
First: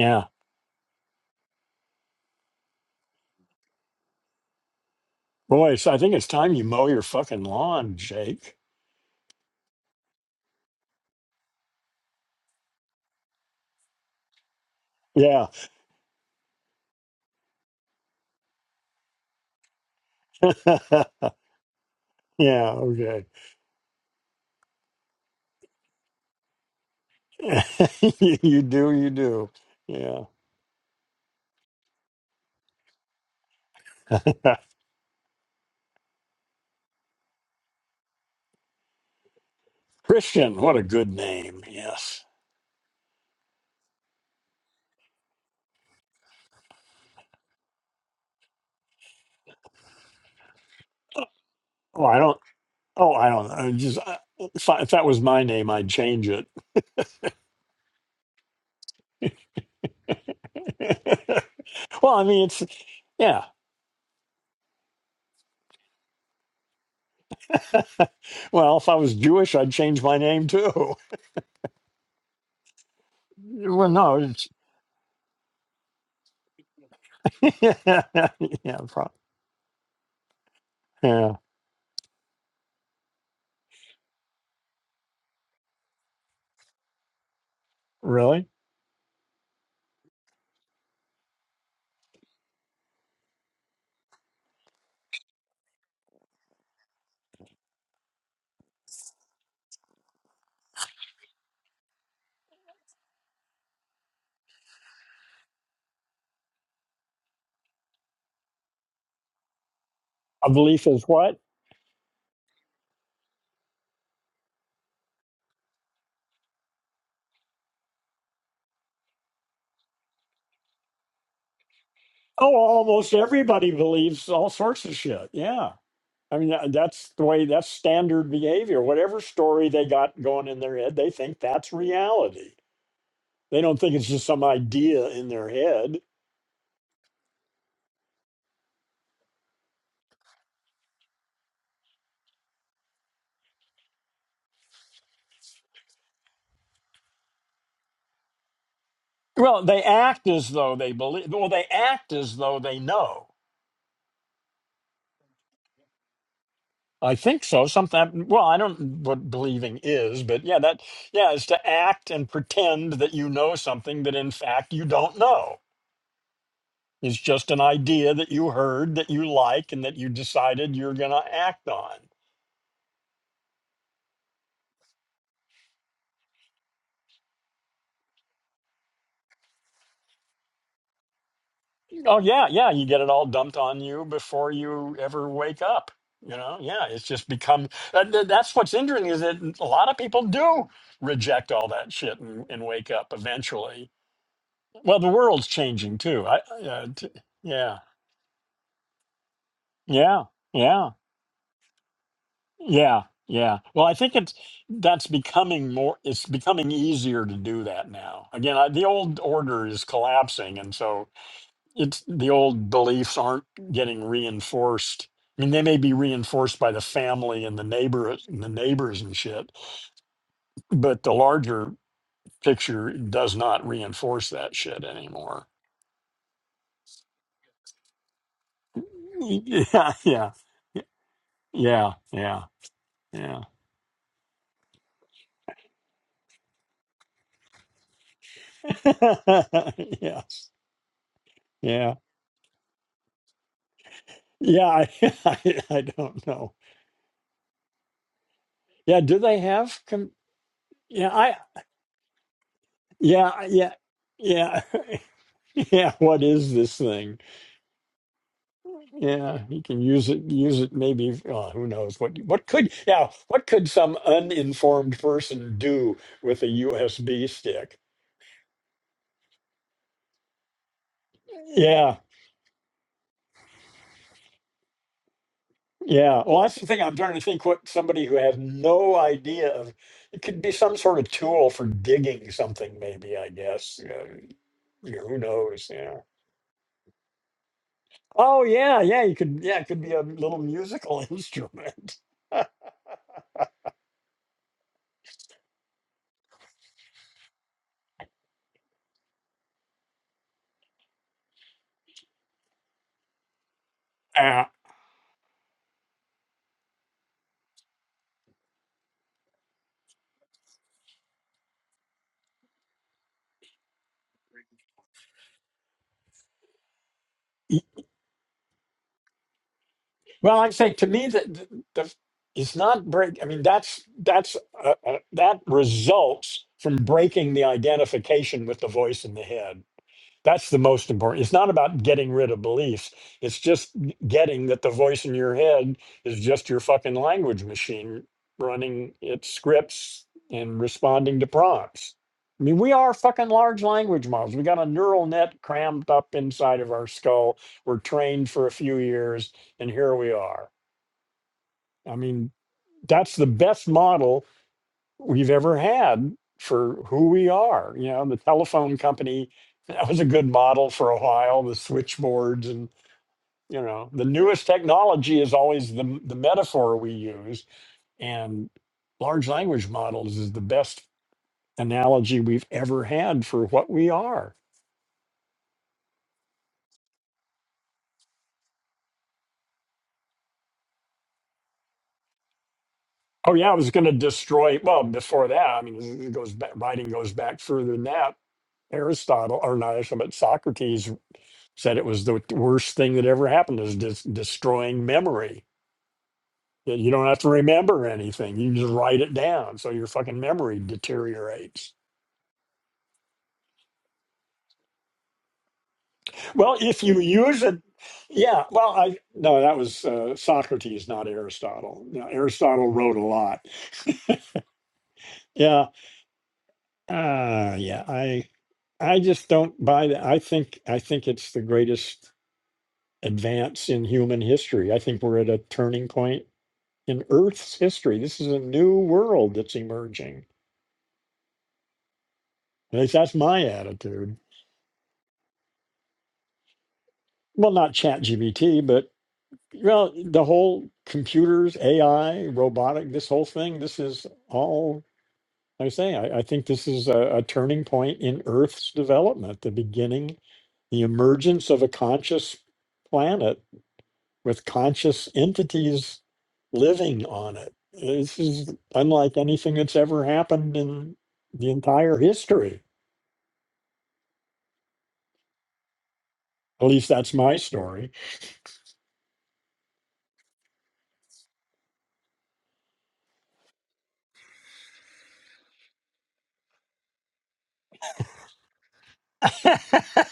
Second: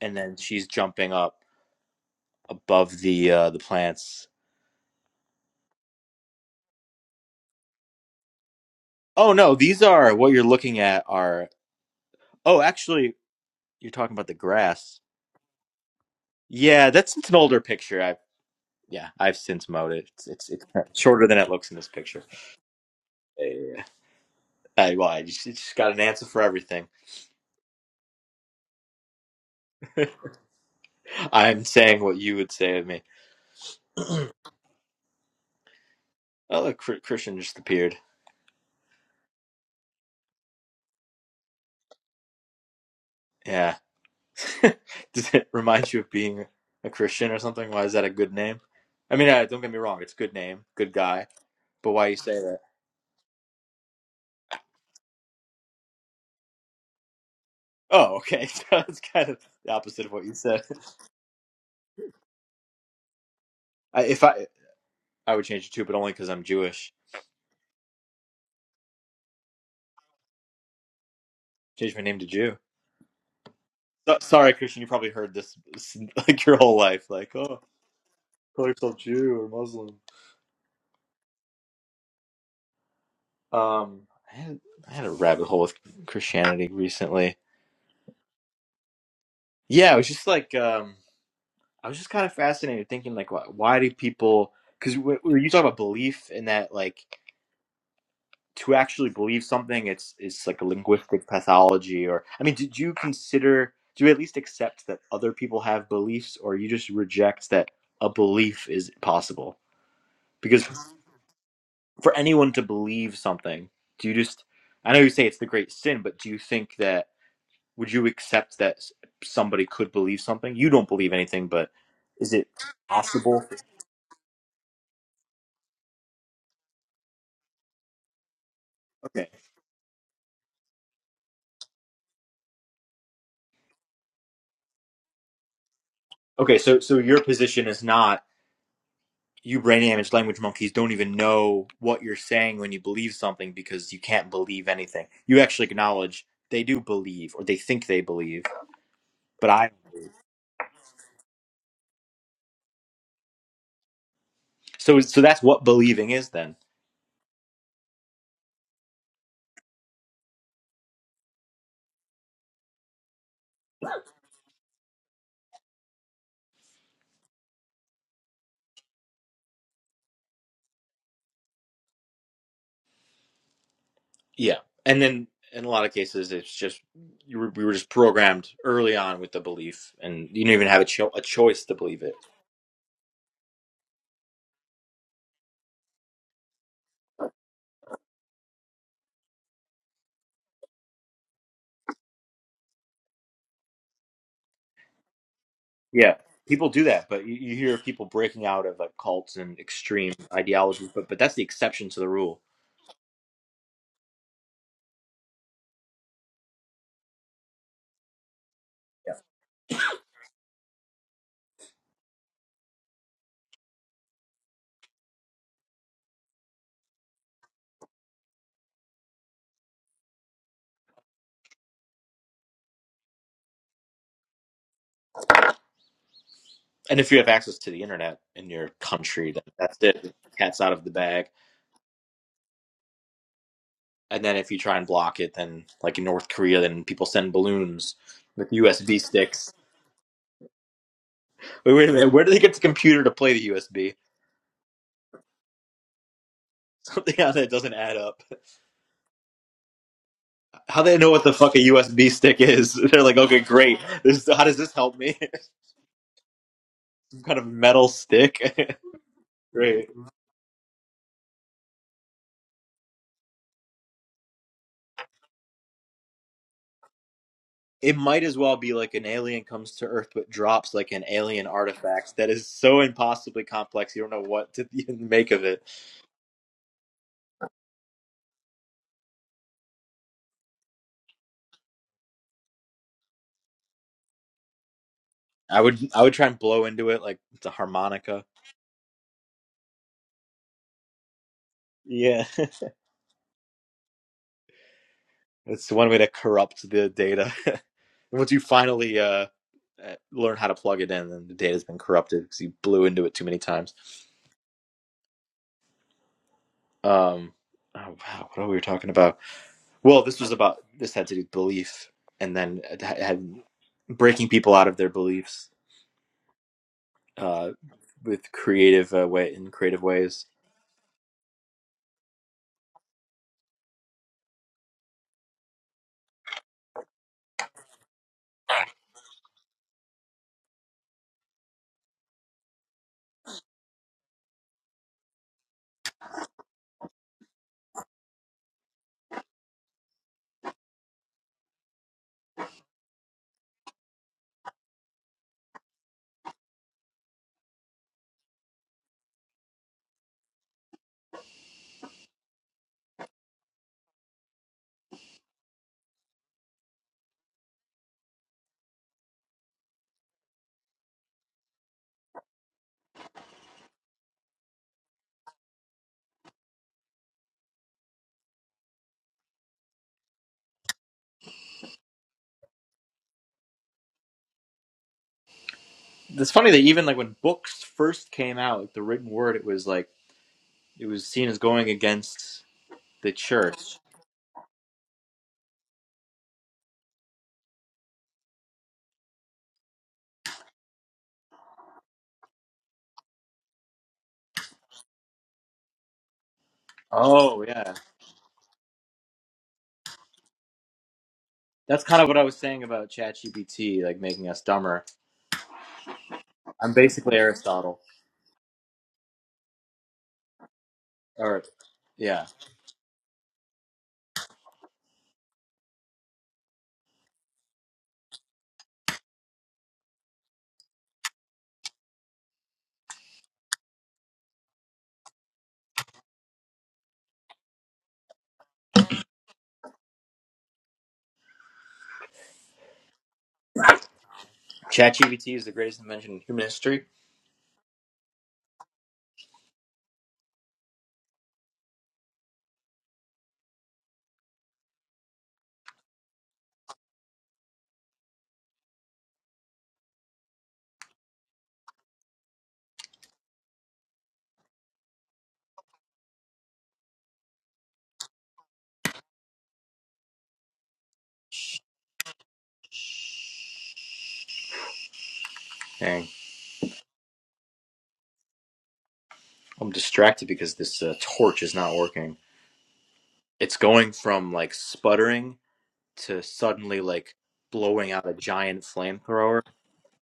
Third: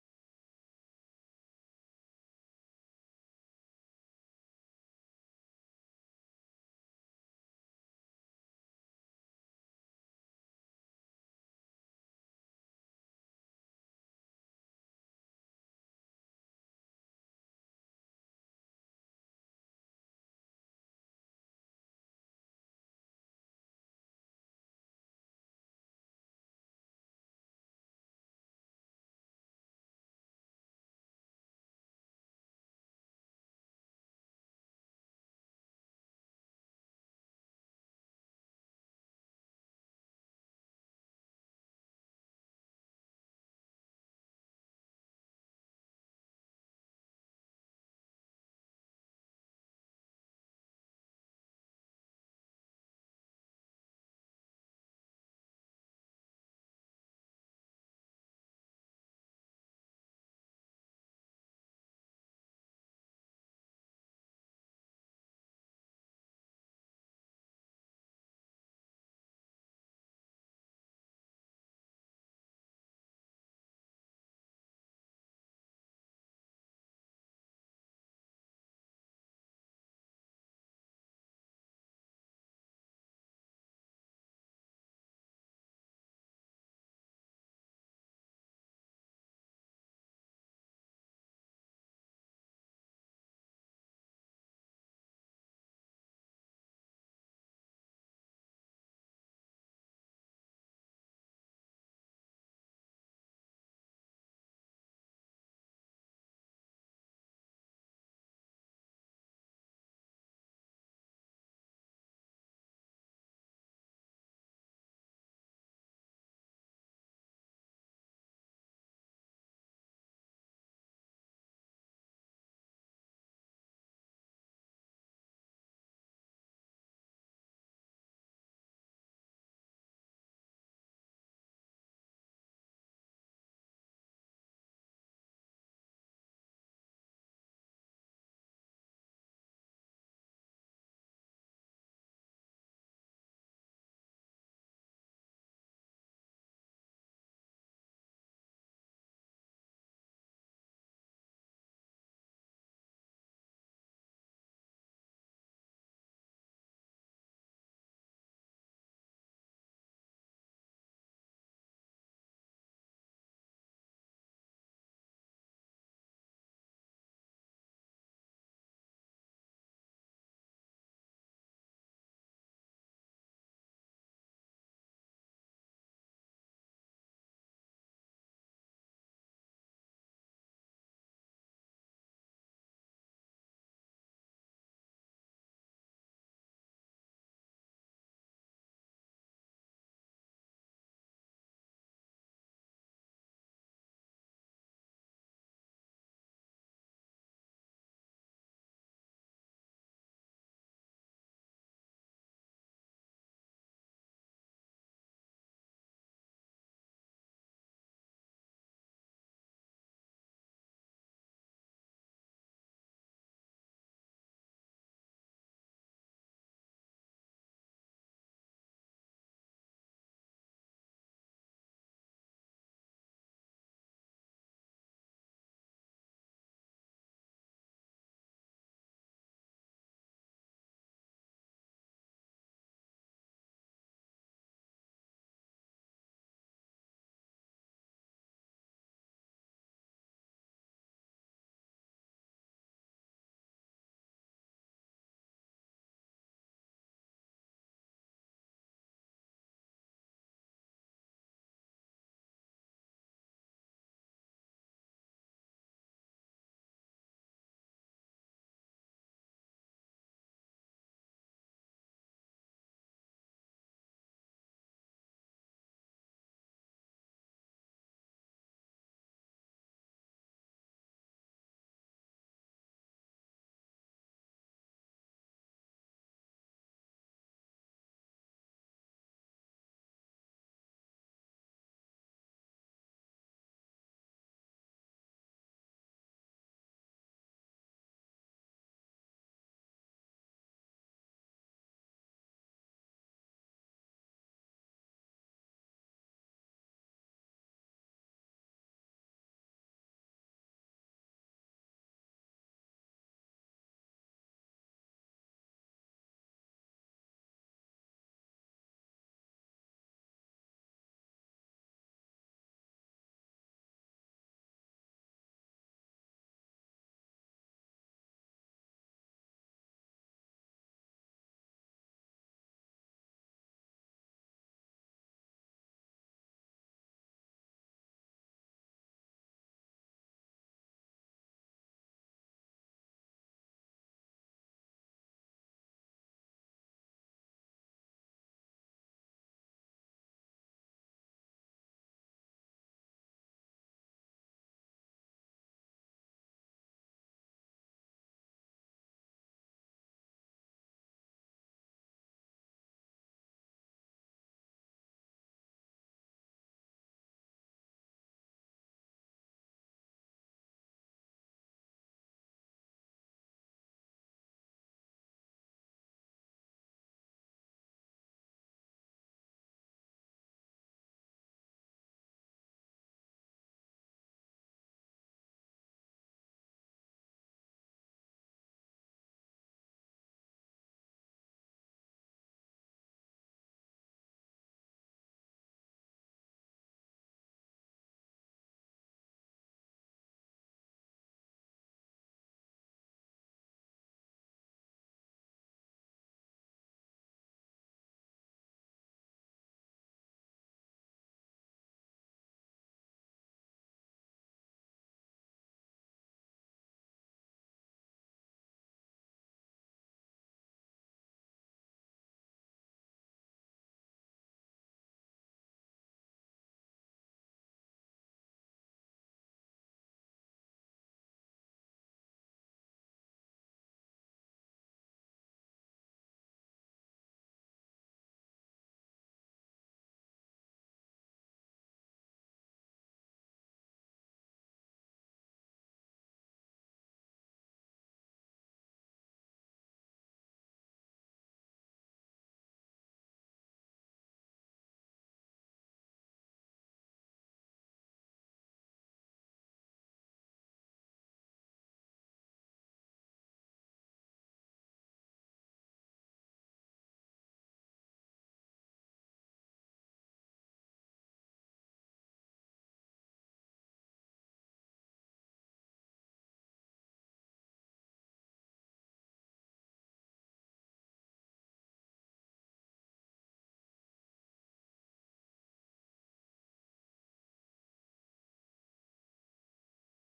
and then she's jumping up above the uh, the plants.
Boy, so I think it's time you mow your fucking lawn, Jake.
Oh no, these are what you're looking at are. Oh, actually, you're talking about the grass.
Yeah.
Yeah, that's it's an older picture. I yeah, I've since mowed it. It's it's, it's shorter than it looks in this picture.
yeah. Okay.
Yeah, yeah, yeah. I, well, I just, it's just got an answer for everything.
you you do, you do. Yeah.
I'm saying what you would say of me. Oh, look, Chr- Christian just appeared.
Christian, what a good name. Yes.
Yeah. Does it remind you of being a Christian or something? Why is that a good name? I mean, uh, don't get me wrong. It's a good name, good guy. But
Oh,
why you
I
say
don't.
that?
Oh, I don't. I just I, if, I, if that was my name, I'd change it.
Oh, okay. So That's kind of the opposite of what you said.
well, I mean, it's yeah.
I, if I, I would change it too, but only because I'm Jewish.
well, if I was Jewish, I'd change my name too.
Change my name to Jew.
Well, no,
So,
it's
sorry, Christian. You probably heard this like your whole life. Like, oh, call
yeah,
yourself
pro-
Jew or Muslim.
yeah.
Um, I had, I had a rabbit hole with Christianity recently.
Really,
Yeah, it was just like um, I was just kind of fascinated, thinking like, why, why do people? Because were you talking about belief in that, like to actually believe something it's it's like a linguistic pathology or i mean did you consider do you at least accept that other people have beliefs or you just reject that a belief is possible
a
because
belief is what?
for anyone to believe something do you just i know you say it's the great sin but do you think that would you accept that s- somebody could believe something you don't believe anything but is it
Oh, almost
possible
everybody believes all sorts of shit. Yeah. I mean, tha- that's the way that's standard behavior. Whatever
okay
story they got going in their head, they think that's reality. They don't think it's just some idea in their head.
okay so so your position is not you brain damaged language monkeys don't even know what you're saying when you believe something because you can't believe anything. You actually acknowledge they do believe or they think they believe, but
Well,
I
they
don't believe.
act as though they believe. Well, they act as though they know.
So so that's what believing is then.
I think so. Something. Well, I don't know what believing is, but yeah, that yeah is to act and pretend that you know something that in fact you don't know. It's just an idea that you heard that you like and that you decided you're going to act on.
Yeah. And then in a lot of cases it's just you were, we were just programmed early on with the belief and you don't even have a, cho- a choice to believe it.
Oh yeah, yeah. You get it all dumped on you before you ever wake up. You know, yeah. It's just become. and th- That's what's interesting is that a lot of people do reject all that shit and, and wake up eventually. Well, the world's changing
Yeah.
too. I, I,
People do
uh,
that,
t-
but you, you hear
yeah,
of people breaking out of like cults and extreme
yeah,
ideologies,
yeah,
but but that's the exception to the rule.
yeah, yeah. Well, I think it's that's becoming more. It's becoming easier to do that now. Again, I, the old order is collapsing, and so it's the old beliefs aren't getting reinforced. I mean, they may be reinforced by the family and the neighbor and the neighbors and shit, but the larger picture does not reinforce that shit anymore.
And if you have access to the internet in your country, then that's
Yeah,
it.
yeah,
Cat's out of the bag.
yeah, yeah, yeah.
And then if you try and block it, then like in North Korea, then people send balloons with USB sticks.
yes,
Wait, wait a
yeah,
minute. Where do they get the computer to play the USB?
yeah. I, I, I don't know.
Something on that doesn't add up.
Yeah, do they have? Com-
How do they
yeah,
know what the
I,
fuck a USB stick is? They're like,
yeah,
okay,
I- yeah,
great. This, how does
yeah,
this help me?
yeah. What is this thing?
Some kind of metal stick.
Yeah, you can
great.
use it. Use it. Maybe oh, who knows what? What could? Yeah, what could some uninformed person do with a USB stick?
It might as well be like an alien comes to Earth but drops like an alien
Yeah,
artifact that is so impossibly complex. You don't know what to make of it.
yeah. Well, that's the thing. I'm trying to think what somebody who has no idea of. It could be some sort of tool for digging something. Maybe I guess. Uh, you know, who
I
knows?
would
Yeah.
I would try and blow into it like it's a harmonica.
Oh yeah, yeah. You could. Yeah, it could be a little musical instrument.
Yeah. It's one way to corrupt the data. Once you finally uh, uh, learn how to plug it in, then the data's been corrupted because you blew into it too many times.
Ah.
Um, oh, wow, what are we talking about? Well, this was about this had to do with belief, and then it had breaking people out of their beliefs uh, with creative uh, way in creative ways.
Well, I think to me that the, the it's not break. I mean, that's that's uh, uh, that results from breaking the identification with the voice in the head. That's the most important. It's not about getting rid of beliefs. It's just getting that the voice in your head is just your fucking language machine running its scripts and responding to prompts. I mean, we are fucking large language models. We got a neural net crammed up inside of our skull. We're trained for a few years, and here we are. I mean, that's the best model we've ever had for who we are. You know, the telephone company, that was a good model for a while, the switchboards and you know, the newest technology is always the the metaphor we use and large language models is the best analogy we've ever had for what we are.
It's funny that even like when books first came out, like the written word, it was like. It was seen as going against the
Oh yeah, I was
church.
going to destroy well, before that, I mean, it goes back writing goes back further than that. Aristotle, or not Aristotle, but Socrates Said it was the worst thing that ever happened is des- destroying memory. That You don't have to
Oh yeah,
remember anything. You just write it down. So your fucking memory deteriorates.
that's kind of what I was saying about ChatGPT, like making us dumber.
Well,
I'm
if you
basically
use it,
Aristotle.
yeah. Well, I, no, that was uh, Socrates, not
Or
Aristotle. Now,
yeah,
Aristotle wrote a lot. Yeah. Uh, yeah. I, I just don't buy that. I think I think it's the greatest advance in human history. I think we're at a turning point in Earth's history. This is a new world that's emerging. At least that's my attitude.
ChatGPT is the greatest invention in human history.
Well, not chat GBT, but well, the whole computers, AI, robotic, this whole thing, this is all, like I say, I, I think this is a, a turning point in Earth's development, the beginning, the emergence of a conscious planet with conscious entities living on it. This is unlike anything that's ever happened in the entire history.
Dang,
At least that's my story.
I'm distracted because this uh, torch is not working. It's going from like sputtering to suddenly like blowing out a giant flamethrower.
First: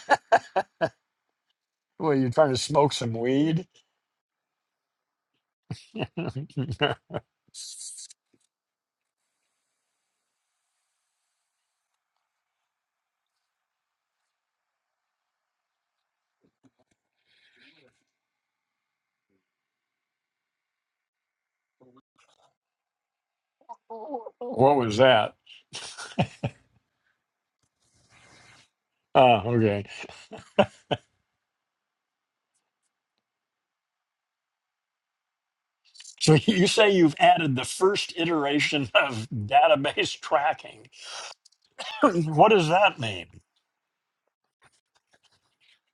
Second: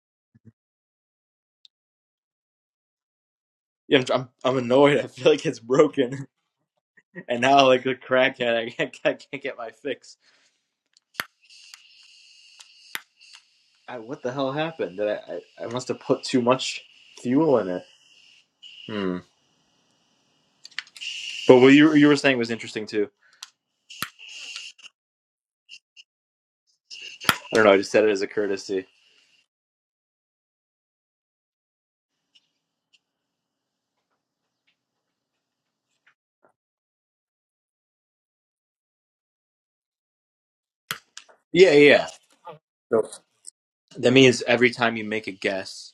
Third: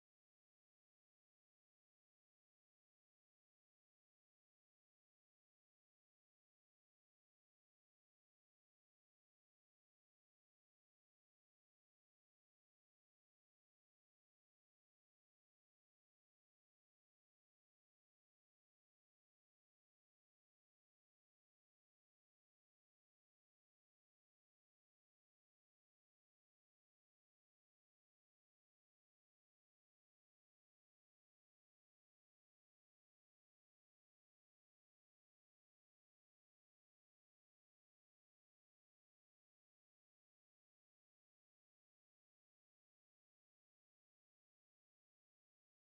Well, you trying to smoke some weed?
Yeah, I'm, I'm, I'm annoyed. I feel like it's broken,
what
and now like a crackhead, I can't, I can't get my fix. I, what the hell happened? Did I, I? I must have put too much fuel in it. Hmm. But what you you were saying was interesting too.
was that?
I don't know. I just said it as a courtesy.
Ah, okay. So you say you've added the first iteration of database tracking.
Yeah, yeah.
What does that
So
mean?
that means every time you make a guess,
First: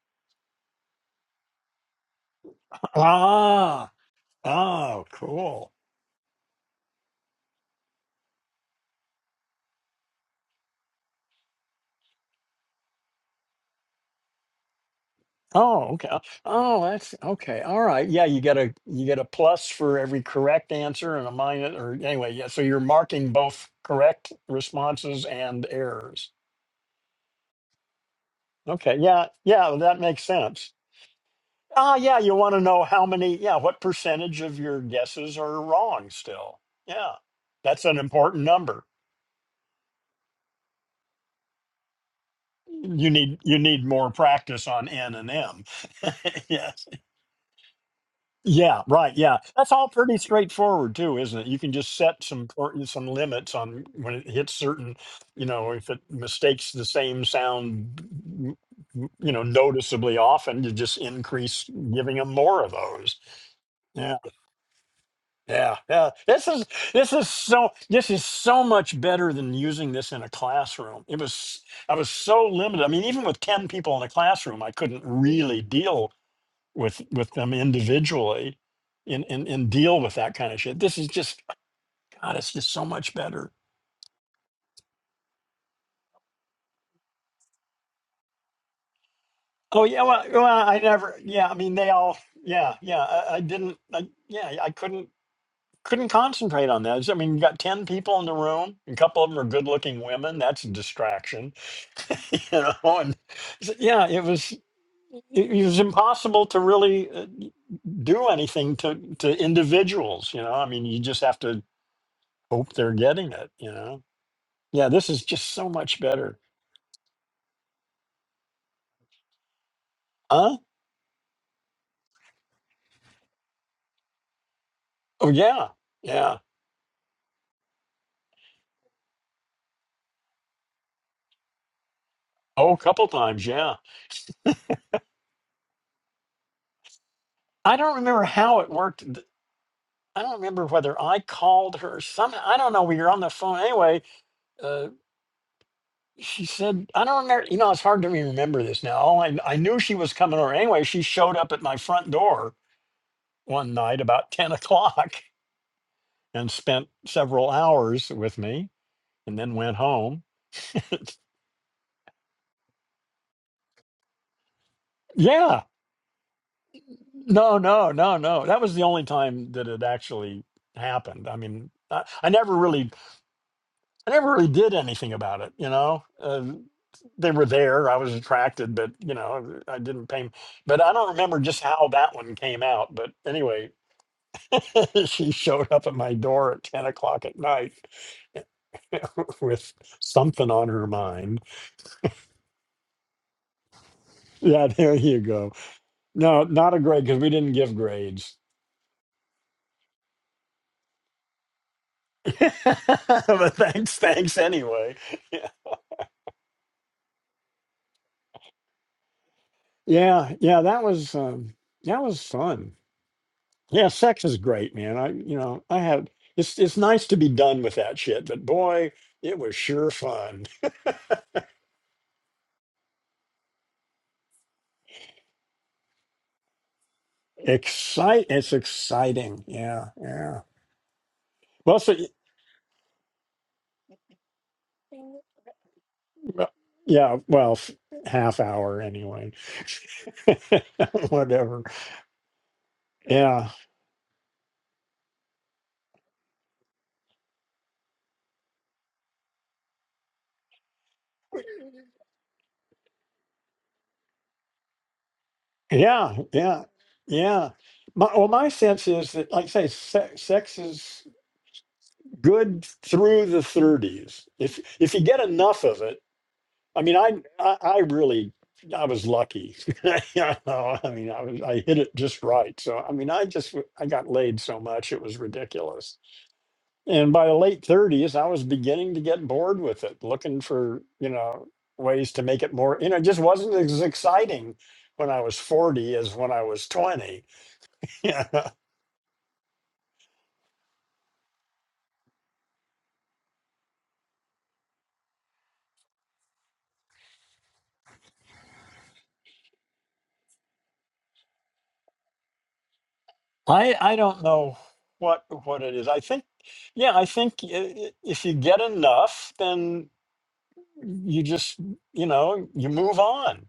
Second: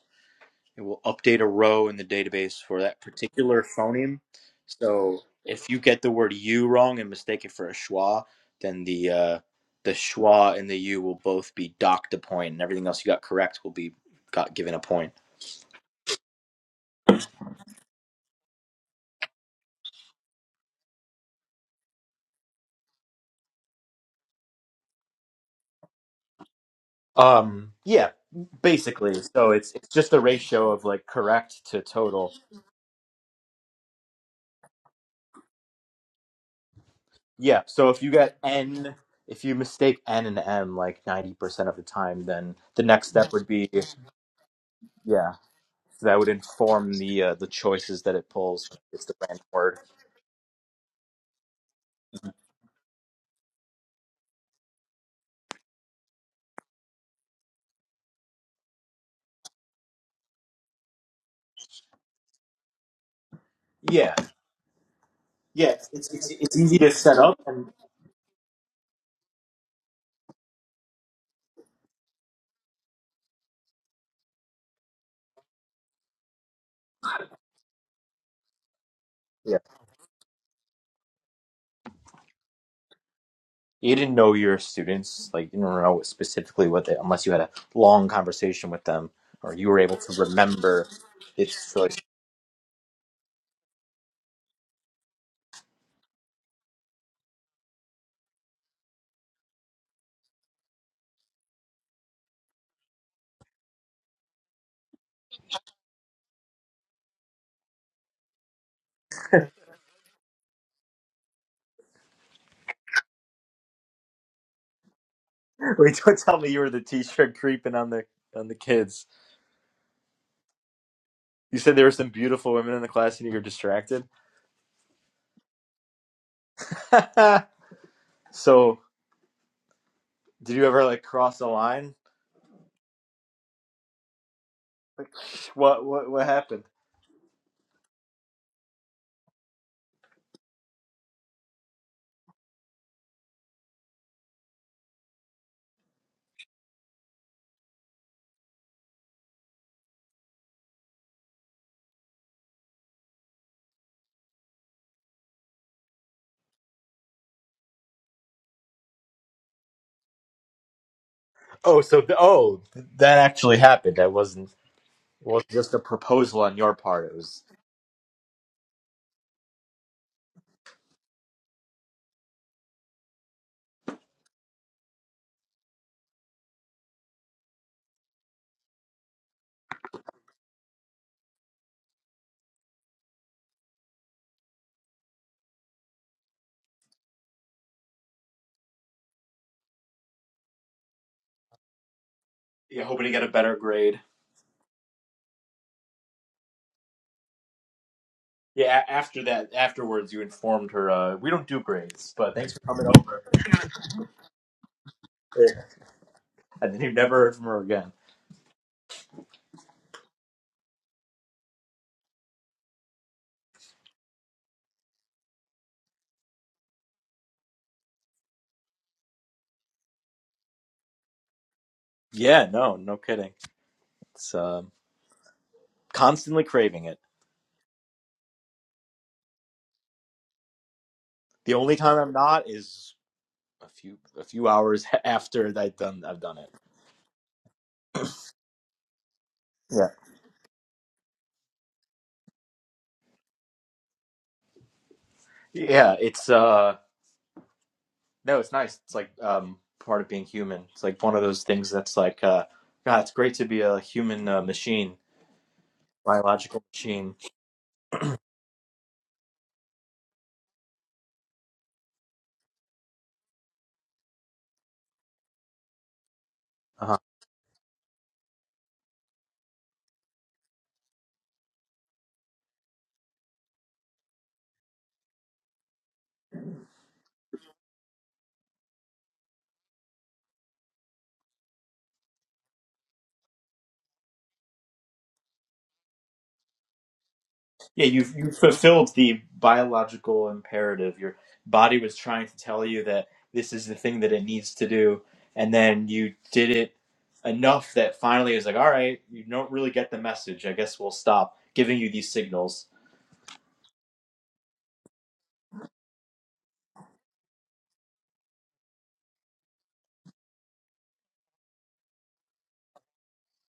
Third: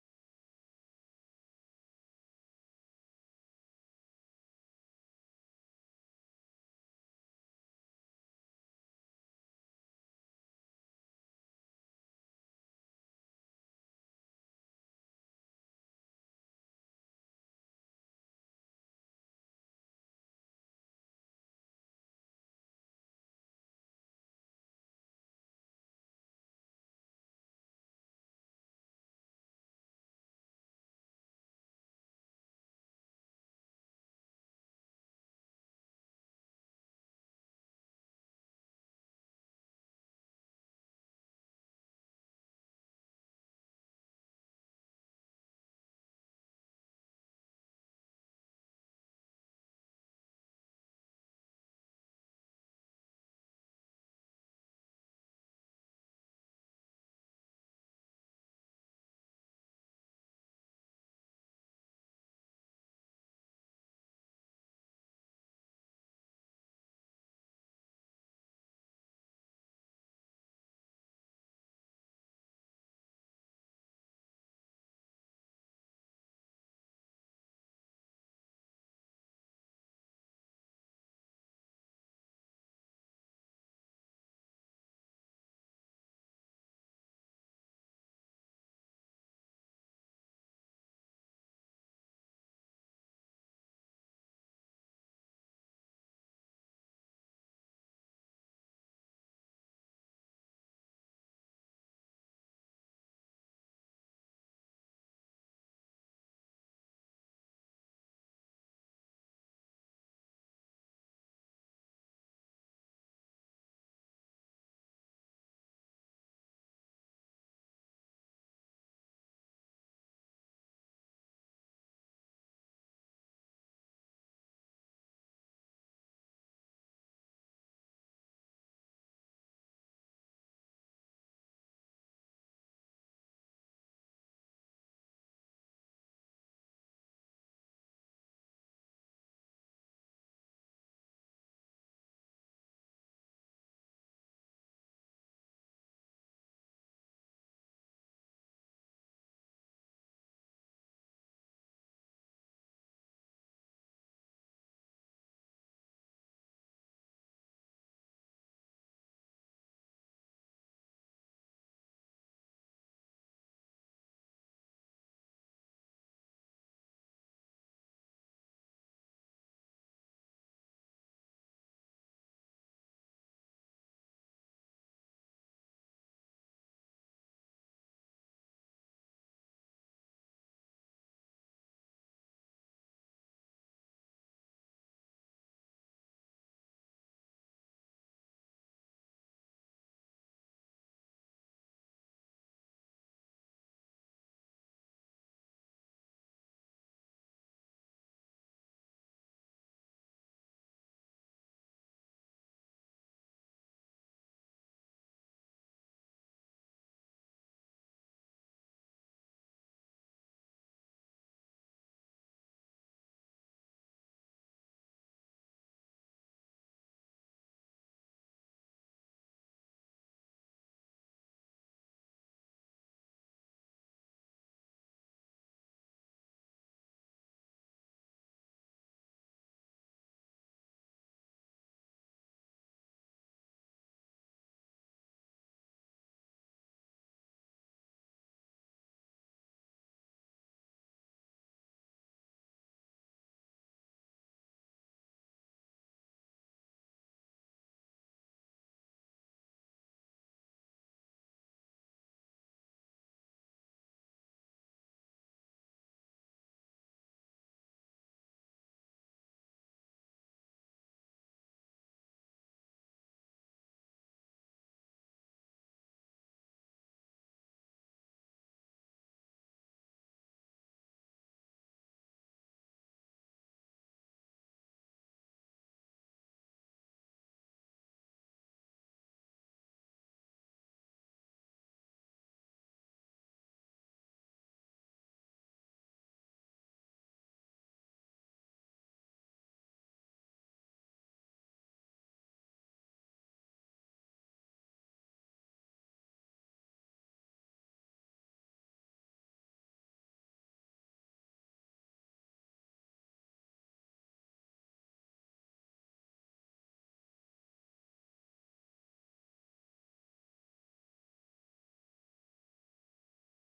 it will update a row in the database for that particular
Ah,
phoneme.
oh,
So if
cool.
you get the word "you" wrong and mistake it for a schwa, then the uh, the schwa and the "u" will both be docked a point, and everything else you got correct will be got given a point.
Oh, okay. Oh, that's okay. All right. Yeah, you get a you get a plus for every correct answer and a minus or anyway, yeah. So you're marking both correct responses and errors.
Um, yeah,
Okay.
basically.
Yeah,
So it's
yeah,
it's
that
just the
makes sense.
ratio of like correct to
Ah, yeah,
total.
you want to know how many, yeah, what percentage of your guesses are wrong still. Yeah.
Yeah.
That's
So
an
if you get
important number.
n, if you mistake n and m like ninety percent of the time, then the next
You
step
need
would
you
be
need more practice on N and
yeah.
M.
So that would
Yes.
inform the uh, the choices that it pulls.
Yeah,
It's the
right. Yeah.
random
That's
word.
all pretty straightforward too, isn't it? You can just set some per- some limits on when it hits certain, you know, if it mistakes the same sound m- m- you know noticeably often, you just increase giving them more of those. Yeah.
Yeah. Yeah.
Yeah,
It's
yeah.
it's it's
This
it's
is
easy to
this
set
is
up
so
and.
this is so much better than using this in a classroom. It was I was so limited. I mean, even with 10 people in a classroom, I couldn't really deal with with them individually and and,
Yeah.
and deal with that kind of shit. This is just God, it's just so much better.
You didn't know your students, like you don't know specifically what they, unless you had a long conversation with them, or you were
Oh
able
yeah,
to
well, well I
remember
never yeah, I
its
mean they
choices.
all yeah, yeah. I, I didn't I, yeah, I couldn't couldn't concentrate on that. I mean, you got 10 people in the room, a couple of them are good-looking women. That's a distraction you know and s- yeah it was it, it was impossible to really uh, do anything to to individuals you know i mean you just have to hope they're getting it you know yeah this is just so much
Wait, don't
better
tell me you were the teacher creeping on the on the kids.
huh
You said there were some beautiful women in the class and you were distracted.
oh yeah yeah
so, did you ever like cross the line?
oh a couple times yeah
Like, what what what happened?
i don't remember how it worked Th- i don't remember whether i called her some i don't know we were on the phone anyway uh she said, I don't remember, you know, it's hard to remember this now. All I, I knew she was coming over. Anyway, she showed up at my front door one night about 10 o'clock and spent several hours with me and then went home.
Oh, so th- oh, that actually happened. That wasn't was
yeah.
just a proposal on your part. It was
No, no, no, no. That was the only time that it actually happened. I mean, I, I never really, I never really did anything about it. You know, uh, they were there. I was attracted, but you know, I didn't pay. 'em- But I don't remember just how that one came out. But anyway, she showed up at my door at ten o'clock at night with something on her mind.
yeah, hoping to get a better grade.
Yeah, there you go. No, not a grade because we didn't give grades.
Yeah, a- after that, afterwards, you informed her uh, we don't do grades, but thanks for coming over.
but thanks, thanks anyway.
Yeah.
Yeah,
And then you never heard from her again.
yeah, yeah, that was um, that was fun. Yeah, sex is great, man. I, you know, I had it's it's nice to be done with that shit, but boy, it was sure fun.
Yeah, no, no kidding. It's um, constantly craving it.
Excite, it's exciting. Yeah, yeah.
The only
Well, so
time I'm not is a few a few hours
well,
after I've done I've done it.
yeah, well, f- half hour anyway.
Yeah.
Whatever. Yeah.
Yeah, it's uh no, it's nice. It's like um part of being human. It's like one of those things that's like uh God, it's great to be a human uh, machine,
Yeah,
biological
yeah,
machine.
yeah. My, well, my sense is that, like I say, sex, sex is good through the 30s. If if you get enough of it, I mean, I I, I really I was lucky. You know, I mean, I was I hit it just right. So I mean, I just w- I got laid so much it was ridiculous. And by the late 30s, I was beginning to get bored with it, looking for you know ways to make it more. You know, it just wasn't as exciting when I was 40 as when I was 20
Yeah, you've
yeah,
you fulfilled the biological imperative. Your body was trying to tell you that this is the thing that it needs to do, and then you did it enough that finally it's like, all right, you don't really get the message. I guess we'll stop giving you these signals.
I I don't know what what it is. I think, yeah, I think i- i- if you get enough, then you just you know you move on.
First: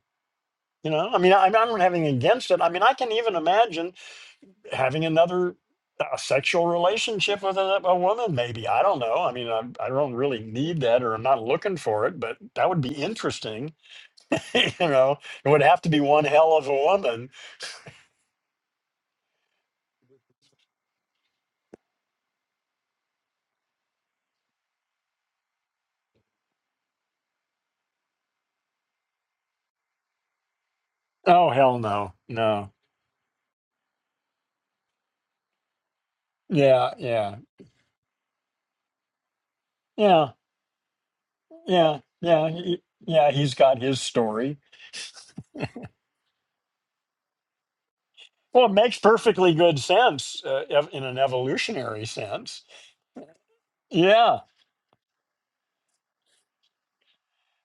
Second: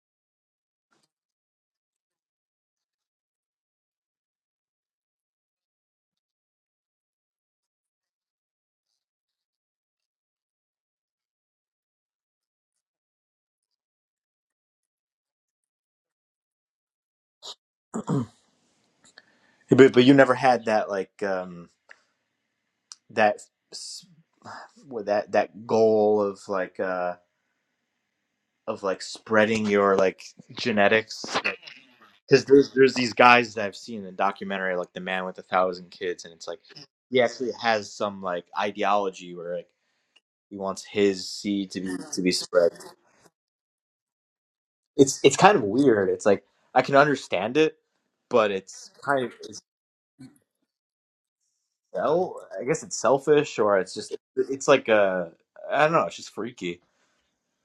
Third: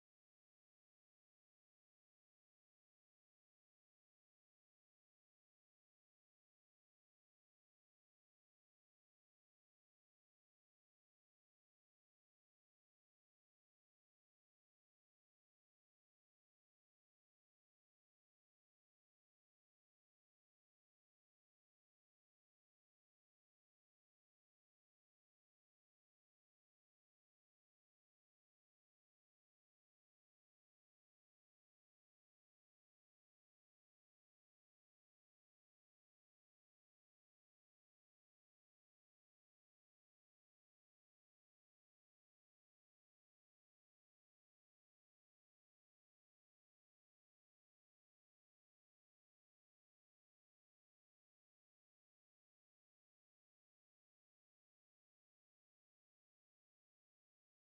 You know, I mean, I, I am not having against it. I mean, I can even imagine having another a sexual relationship with a, a woman. Maybe I don't know. I mean, I I don't really need that, or I'm not looking for it. But that would be interesting. you know, it would have to be one hell of a woman.
But but you never had that like um that s- with that that goal of like uh of like spreading your like genetics.
Oh hell no,
because there's
no.
there's these guys that I've seen in the documentary, like the man with a thousand kids, and it's like
Yeah,
he
yeah,
actually has some like ideology where like
yeah.
he wants his seed to be
Yeah,
to be
yeah,
spread.
he- yeah. He's got his story.
It's it's kind of weird. It's like I can understand it, but
Well, it
it's
makes
kind of
perfectly
it's
good sense uh, ev- in an evolutionary
well,
sense.
I guess it's selfish or it's just
Yeah.
it's like a I don't know. It's just freaky.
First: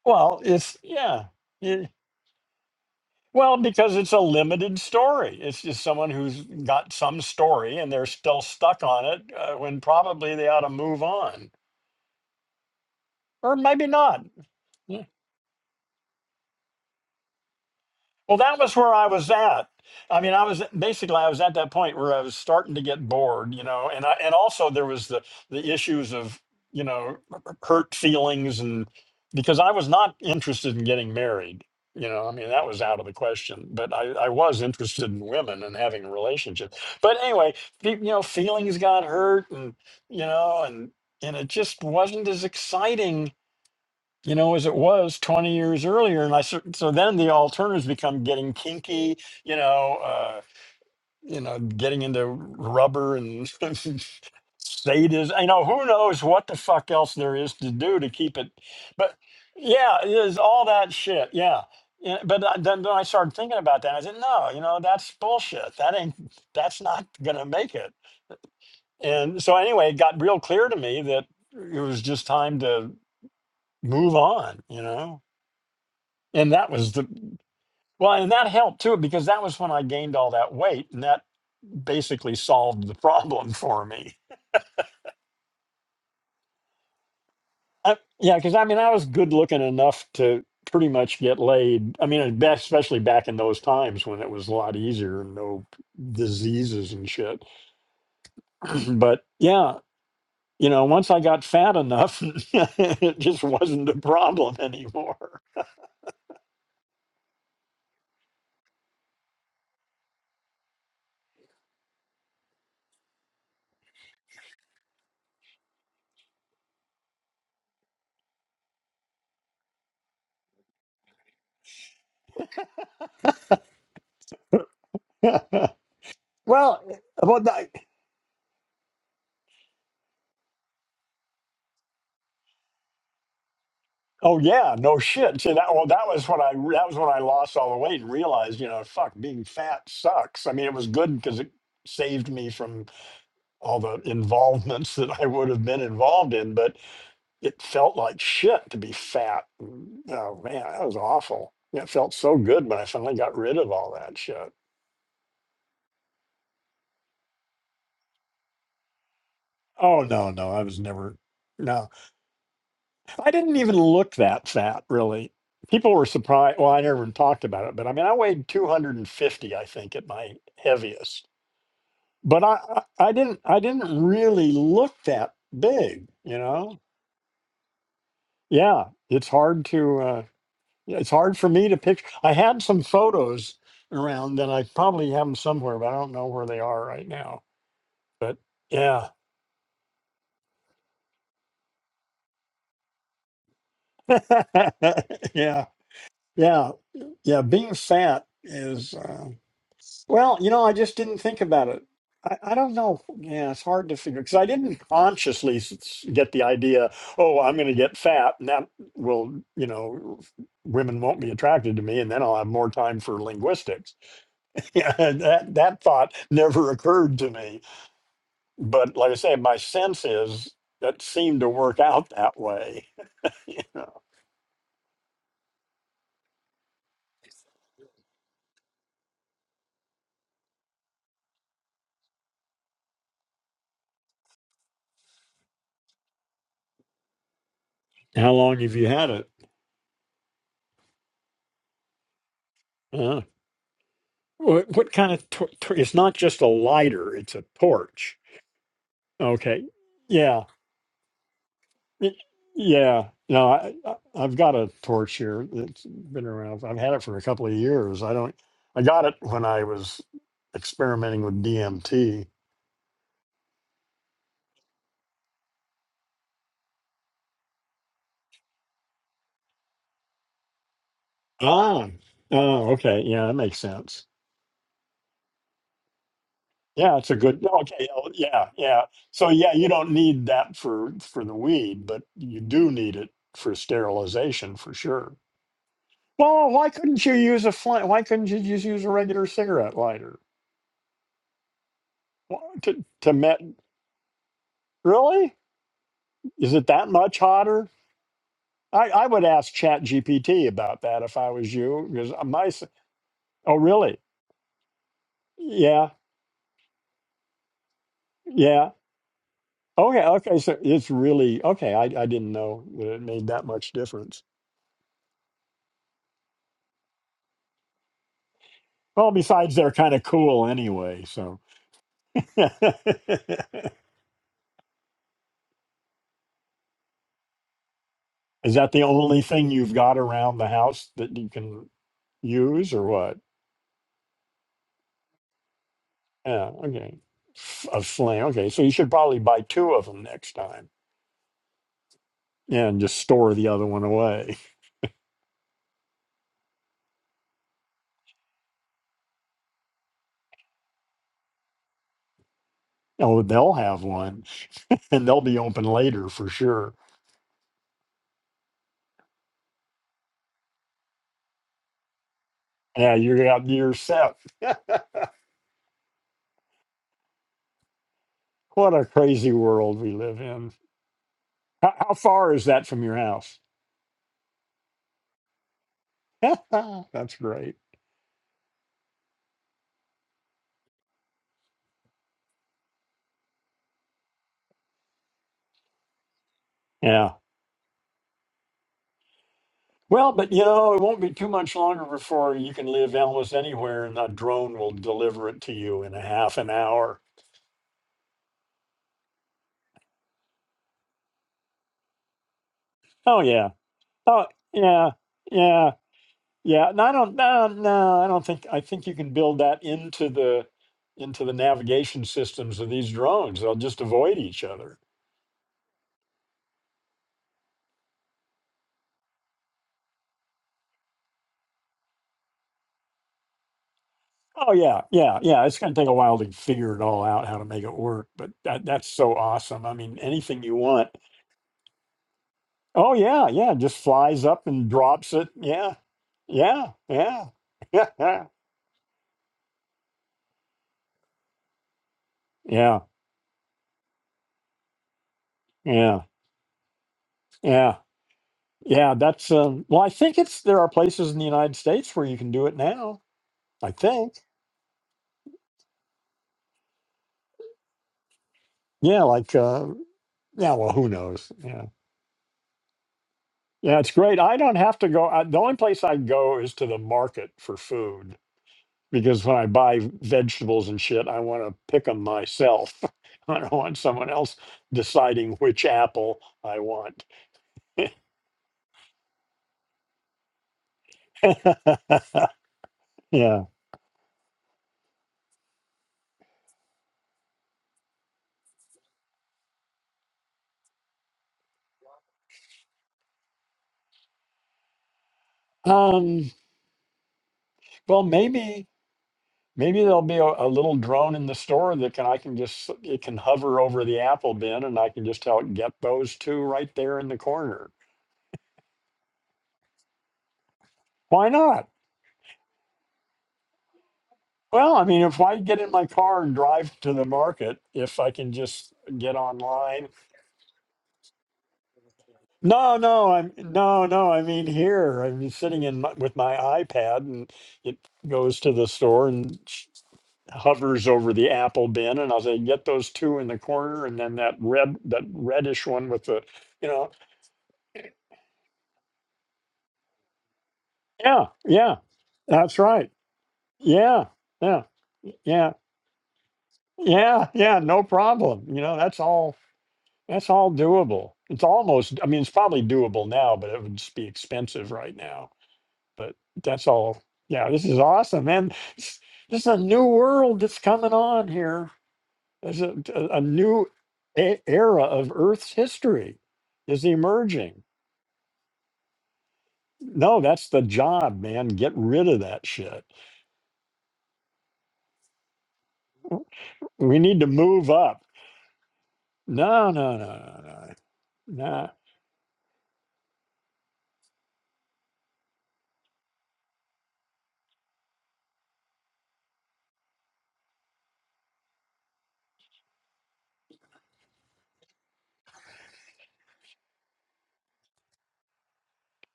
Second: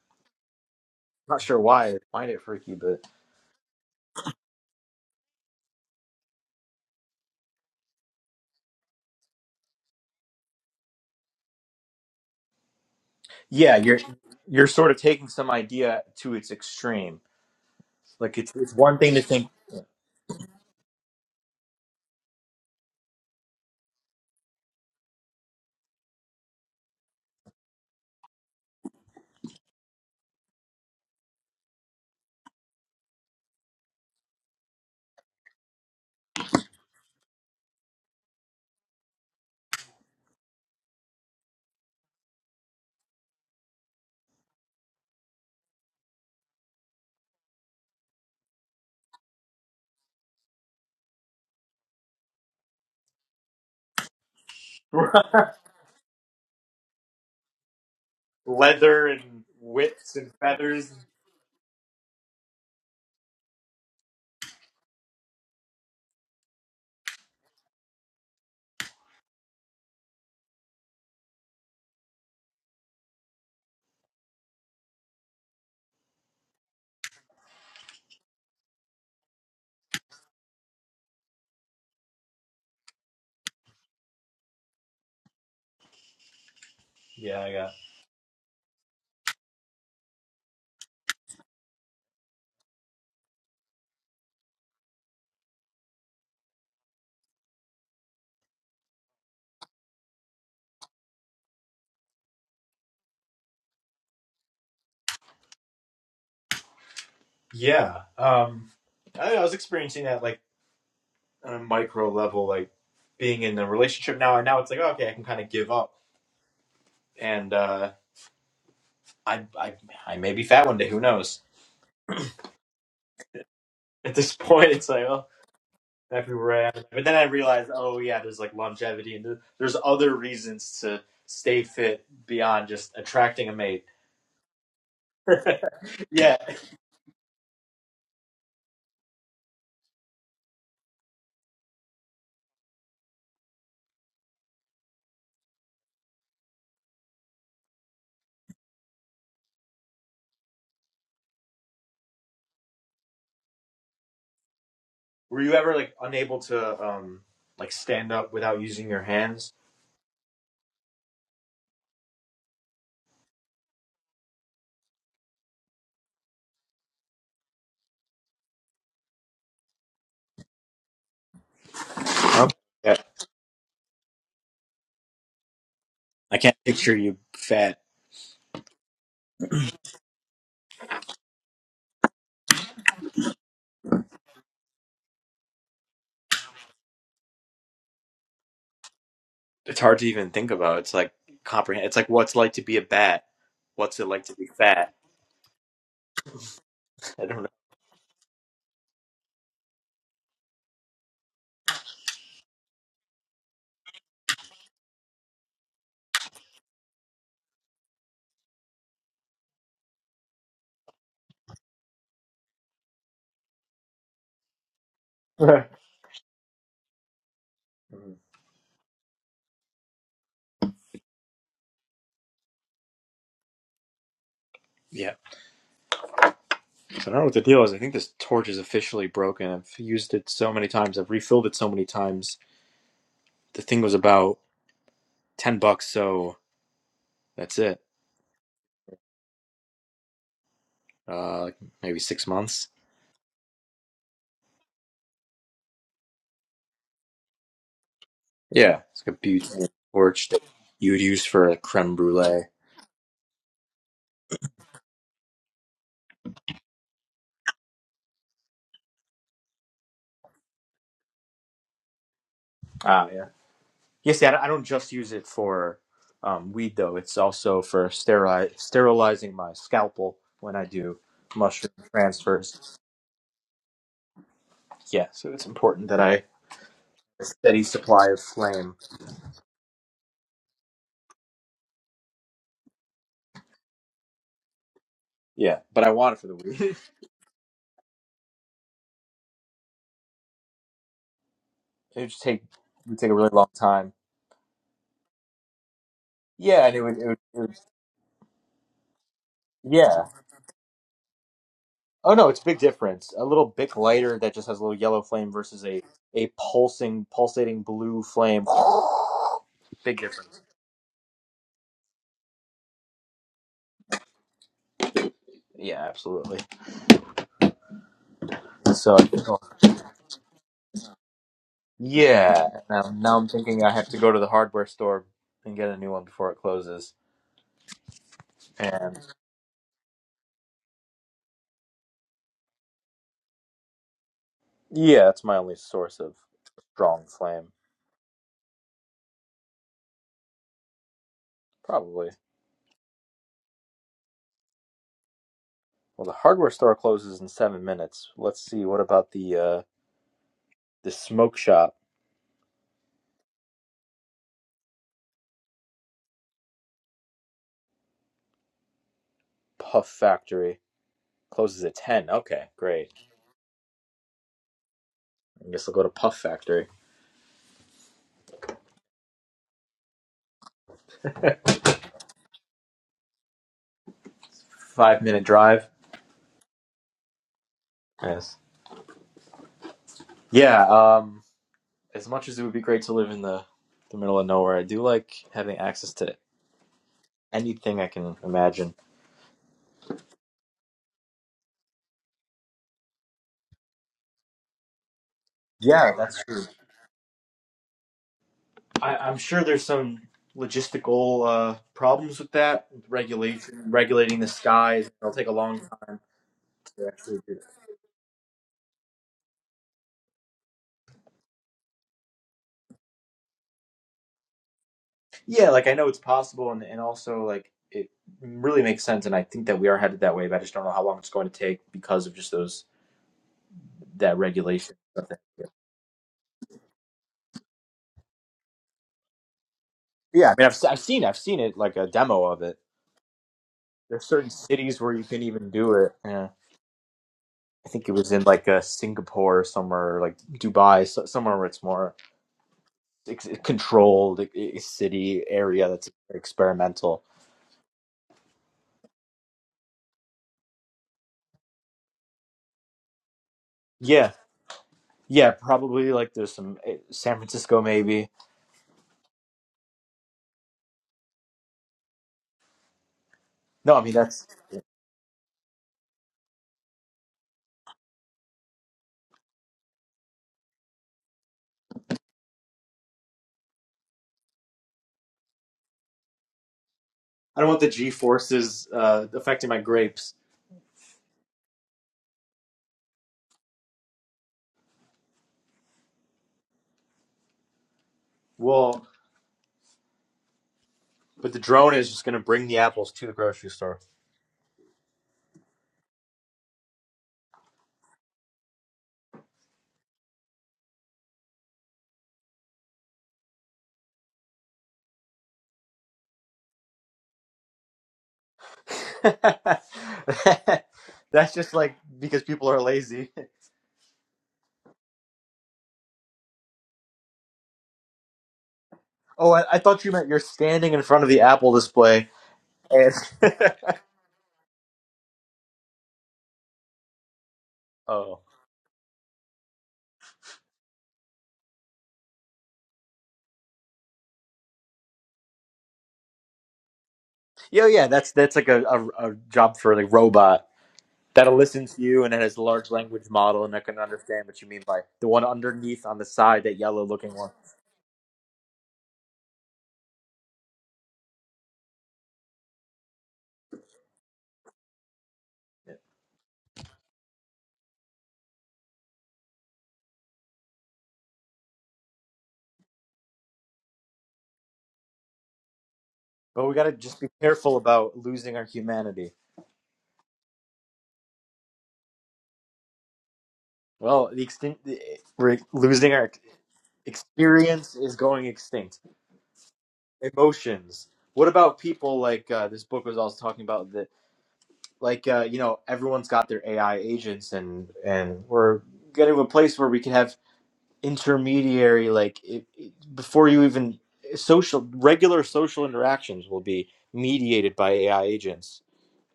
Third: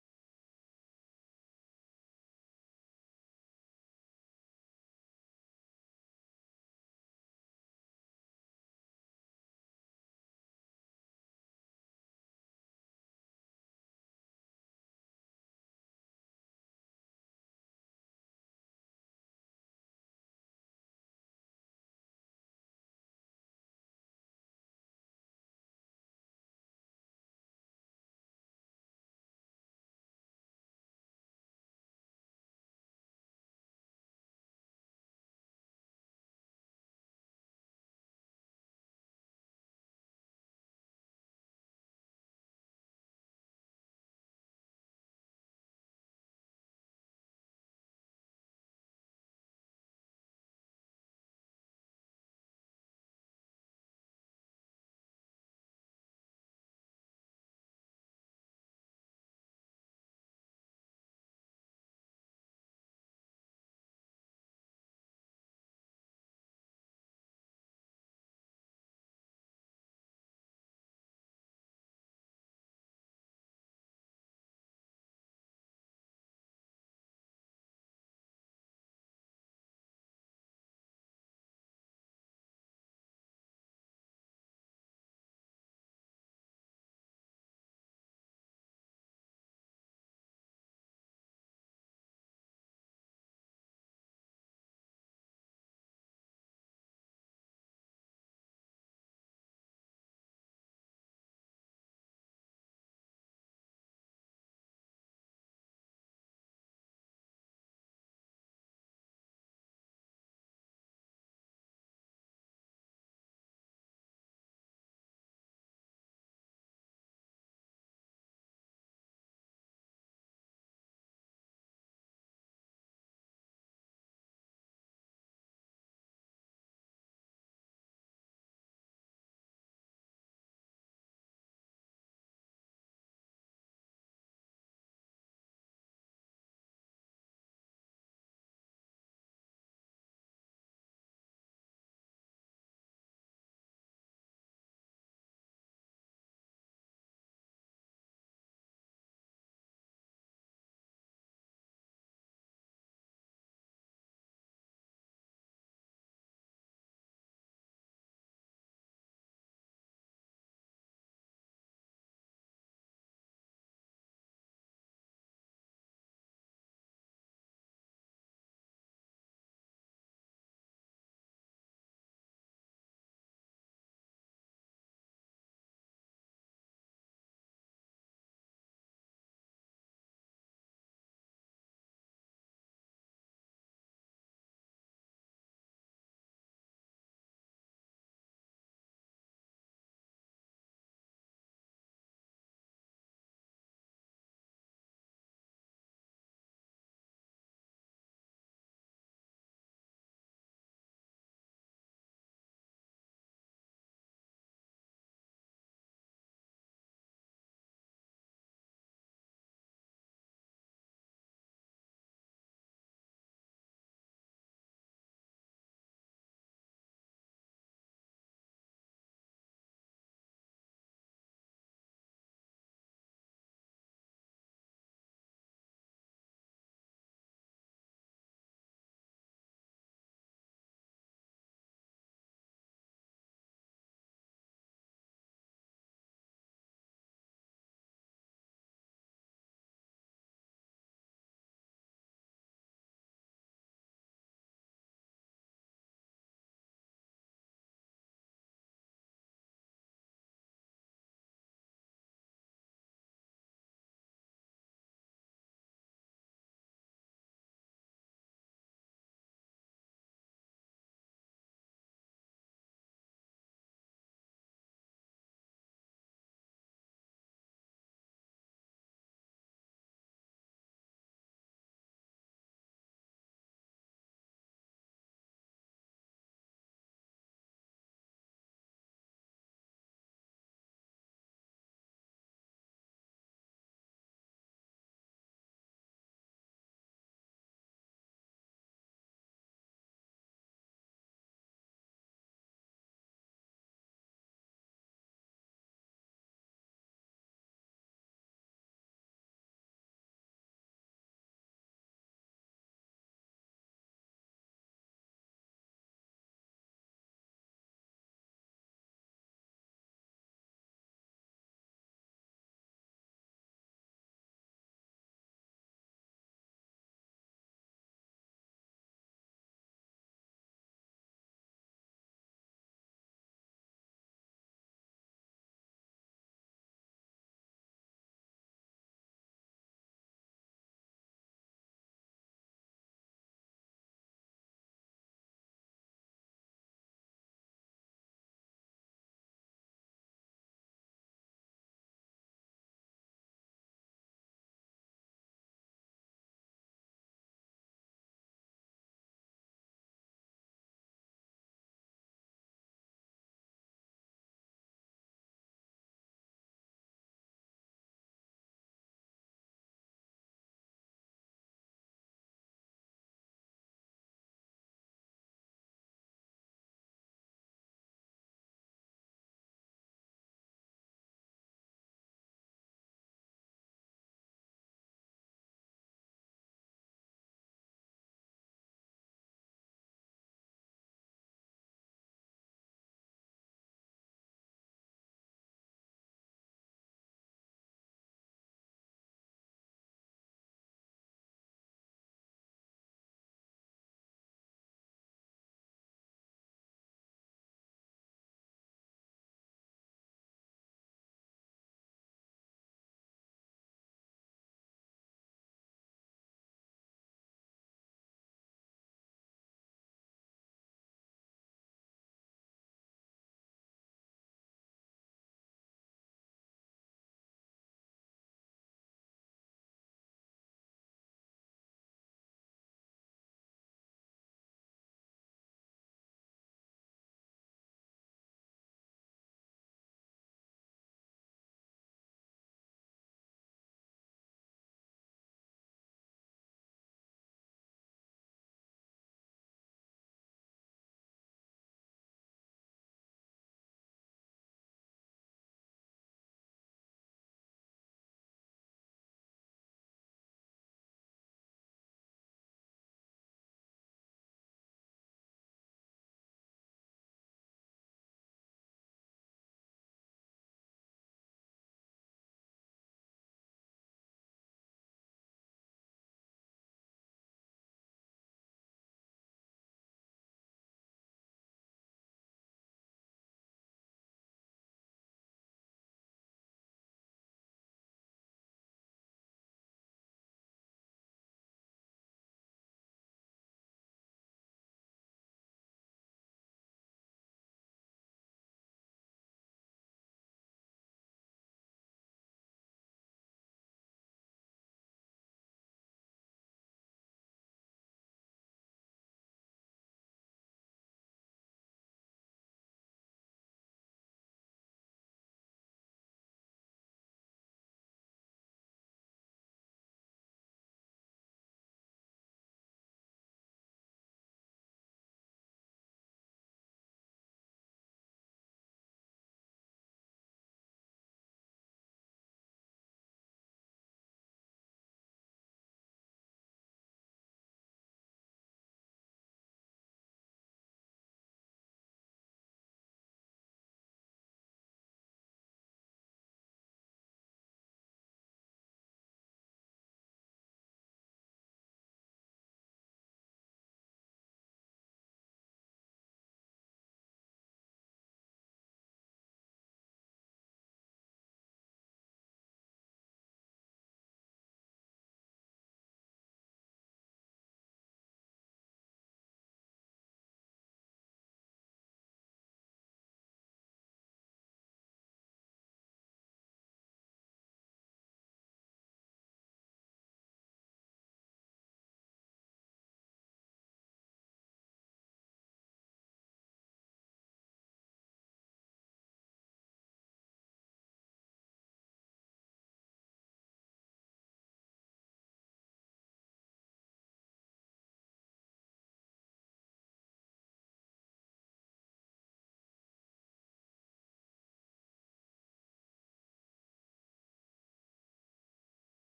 Well, it's yeah.
not sure
Y-
why I find it freaky, but
well, because it's a limited story. It's just someone who's got some story and they're still stuck on it uh, when probably they ought to move on, or
yeah,
maybe
you're
not.
you're sort
Yeah.
of taking some idea to its extreme.
Well,
Like it's
that
it's
was where
one
I
thing to
was
think.
at. I mean, I was basically I was at that point where I was starting to get bored, you know, and I and also there was the the issues of you know hurt feelings and because I was not interested in getting married, you know, I mean that was out of the question. But I I was interested in women and having relationships. But anyway, fe- you know, feelings got hurt and you know and and it just wasn't as exciting you know, as it was 20 years earlier. And I cer- so then the alternatives become getting kinky, you know, uh, you know, getting into rubber and sadism. You know, who knows what the fuck else there is to do to keep it.
leather
But
and
yeah, it
whips and
is all
feathers.
that shit. Yeah. Yeah, But I- then, then I started thinking about that. I said, no, you know, that's bullshit. That ain't, that's not going to make it. And so anyway, it got real clear to me that it was just time to move on, you know? and that was the well and that helped too because that was when i gained all that weight and that basically solved the problem for me
Yeah, I got.
I, yeah because i mean i was good looking enough to pretty much get laid i mean and ba- especially back in those times when it was a lot easier and no diseases and shit but yeah you know once i got fat enough it just wasn't a problem anymore
Yeah. Um, I, don't know, I was experiencing that like on a micro level, like being in a relationship now, and now it's like, oh, okay, I can kind of give up, and uh, I, I, I may be fat one day. Who knows? At this point, it's like, oh, happy where I
well,
am. But then I
well,
realized, oh yeah, there's like longevity, and there- there's other reasons to stay fit beyond just attracting a mate.
Oh yeah, no shit. See that? Well, that was
yeah,
when I that was when I lost all the weight and realized, you know, fuck, being fat sucks. I mean, it was good because it saved me from all the involvements that I would have been involved in, but it felt like shit to be fat. Mm, Oh man, that was awful. Yeah, It felt so good when I finally got rid of all that shit.
Were you ever like unable to um like stand up without using your hands?
Oh no, no, I was never. no. I didn't even look that fat, really. People were surprised. Well, I never even talked about it, but I mean, I weighed 250, I think, at my heaviest. But
Oh,
I, I
Yeah.
I didn't, I didn't really look that big,
I
you
can't
know.
picture you fat.
Yeah, it's hard to, uh, yeah, it's hard for me to picture. I had some photos around that I probably have them somewhere, but I don't know where they are right now. But yeah,
It's hard to even think about. It's like comprehend. It's like what's like to be a bat. What's it like to be fat?
yeah, yeah,
I
yeah.
don't
Being fat is. Uh, Well, you know, I just didn't think about it. I, I don't know. Yeah, it's hard to figure because I didn't consciously s- s- get the idea, oh, I'm going to get fat and that will, you know, women won't be attracted to me and then I'll have more time for linguistics. Yeah, and that,
know.
that thought never occurred to me. But like I say, my sense is that seemed to work out that way. You know.
yeah. So I don't know what the deal is. I think this torch is officially broken. I've used it so many times. I've refilled it so many times. The thing was about ten bucks, so that's it.
How long have you had it?
Uh, like maybe six months.
Uh, what, what kind of, tor- tor- it's not just a lighter, it's a torch.
Yeah, it's like a
Okay.
beautiful torch that
Yeah.
you would use for a creme
Y-
brulee.
Yeah, no, I, I- I've got a torch here. that has been around. I've had it for a couple of years. I don't. I got it when I was experimenting with DMT.
Ah, yeah. Yes, yeah, see, I don't I don't just use it for um, weed though. It's also for sterili- sterilizing my scalpel when I do mushroom
Ah, oh,
transfers.
okay. Yeah, that makes sense.
Yeah, so it's important that I
Yeah, it's a
a
good. no,
steady
Okay,
supply
oh,
of
yeah,
flame.
yeah. So yeah, you don't need that for for the weed, but you do need it for sterilization for sure.
Yeah, but I want it for the
Well,
weed.
why
it
couldn't you use a flame? Why couldn't you just use a regular cigarette lighter
would just
Why-
take
to
it would take
to
a really
met?
long time.
Really? Is it
Yeah, and it
that
would, it
much
would, it would
hotter? I, I would ask
yeah.
ChatGPT about that if I was you, because
Oh no, it's a
my
big
s-
difference. A little
oh
bic
really?
lighter that just has a little yellow flame versus a
Yeah,
a pulsing pulsating blue flame.
yeah.
big
Okay, okay.
difference.
So it's really okay. I I didn't know that it made that much difference.
Yeah, absolutely. So I
Well,
think
besides they're kind of cool anyway. So
Yeah.
is
Now, now I'm thinking I have to go to the hardware store and get a new one before it closes.
that the
And
only thing you've got around the house that you can use, or what?
yeah, that's my only source of
Yeah. Okay.
strong flame.
F- A flame. Okay. So you should probably buy two of them next time
Probably.
and just store the other one away.
Well, the hardware store closes in seven minutes. Let's see. What about the uh, the smoke shop?
Oh, they'll have one, and they'll be open later for sure.
Puff Factory closes at ten. Okay, great.
Yeah, you're out you're set.
I guess I'll go to Puff Factory.
what a crazy world we live in. How, how far is that from your house?
Five minute drive.
That's great.
Yes. Yeah. Um. As much as it would be great to live in the the middle of nowhere, I do like having access to
Yeah.
anything I can imagine
Well, but you know, it won't be too much longer before you can live almost anywhere, and a drone will deliver it to you
Yeah,
in a
that's
half
true.
an hour.
I, I'm sure there's some logistical uh, problems with that with
Oh yeah.
regulation, regulating
Oh
the
yeah.
skies. It'll take a long
Yeah.
time
Yeah, no,
to
I don't.
actually do
No,
that.
no, I don't think. I think you can build that into the into the navigation systems of these drones. They'll just avoid each other.
Yeah, like I know it's possible, and and also like it really makes sense, and I think that we are headed that way. But I just don't know how long it's going to take because of just those that
Oh
regulation.
yeah,
stuff that-
yeah, yeah.
Yeah,
It's going to take a while to figure it all out how to make it work, but that that's so awesome. I mean,
Yeah, I
anything
mean, I've
you
s- I've
want.
seen I've seen it like a demo of it.
Oh yeah, yeah. Just
There's
flies
certain
up and
cities where you
drops
can
it.
even do
Yeah,
it. Yeah.
yeah, yeah,
I
yeah,
think it was in like uh, Singapore or somewhere, like Dubai, so, somewhere where it's more
yeah,
ex- controlled e- e-, city area that's
yeah,
experimental.
yeah. Yeah, that's um, well. I think it's there are places in the United States where you can do it now. I
Yeah,
think.
yeah, probably like there's some eh, San Francisco maybe.
Yeah, like uh, Yeah, well, who knows? Yeah.
No,
Yeah,
I
it's
mean
great.
that's
I don't have to go. I, the only place I go is to the market for food because when I buy vegetables and shit, I want to pick them myself. I don't want someone else deciding which apple I want.
I don't want the G forces uh, affecting my grapes.
yeah.
Well, but the drone is just gonna bring the apples to the grocery store.
Um, well, maybe maybe there'll be a, a little drone in the store that can I can just it can hover over the apple bin and I can just tell it get those two right there in the corner. Why
that's just
not?
like because people are lazy.
Well, I mean, if I get in my car and drive to the market, if I can just get
Oh, I, I thought
online.
you meant you're standing in front of the Apple display.
No,
And
no, I'm no, no. I mean, here I'm sitting in my, with my iPad, and it
oh,
goes to the store and sh- hovers over the apple bin, and I'll say, "Get those two in the corner," and then that red, that reddish one with the, you know,
yeah, yeah, that's that's like a, a, a job for like robot
yeah,
that'll listen
yeah,
to you and it has a
that's
large
right,
language model and I can
yeah,
understand what you
yeah,
mean by the one
yeah,
underneath on the side, that yellow looking
yeah,
one.
yeah. No problem. You know, that's all That's all doable. It's almost, I mean, it's probably doable now, but it would just be expensive right now. But that's all. Yeah, this is awesome, man. This this is a new world that's coming on here. There's a, a, a new e- era of Earth's history
But we got to
is
just be careful
emerging.
about losing our humanity.
No, that's the job, man. Get rid of that shit.
Well, the extin- the- we're losing our
W- We need to move
experience is
up.
going extinct.
No, no, no, no,
Emotions. What
no.
about
Nah.
people like uh, this book was also talking about that, like uh, you know, everyone's got their AI agents, and and we're getting to a place where we can have intermediary like it, it- before you even social regular social interactions will be mediated by AI agents.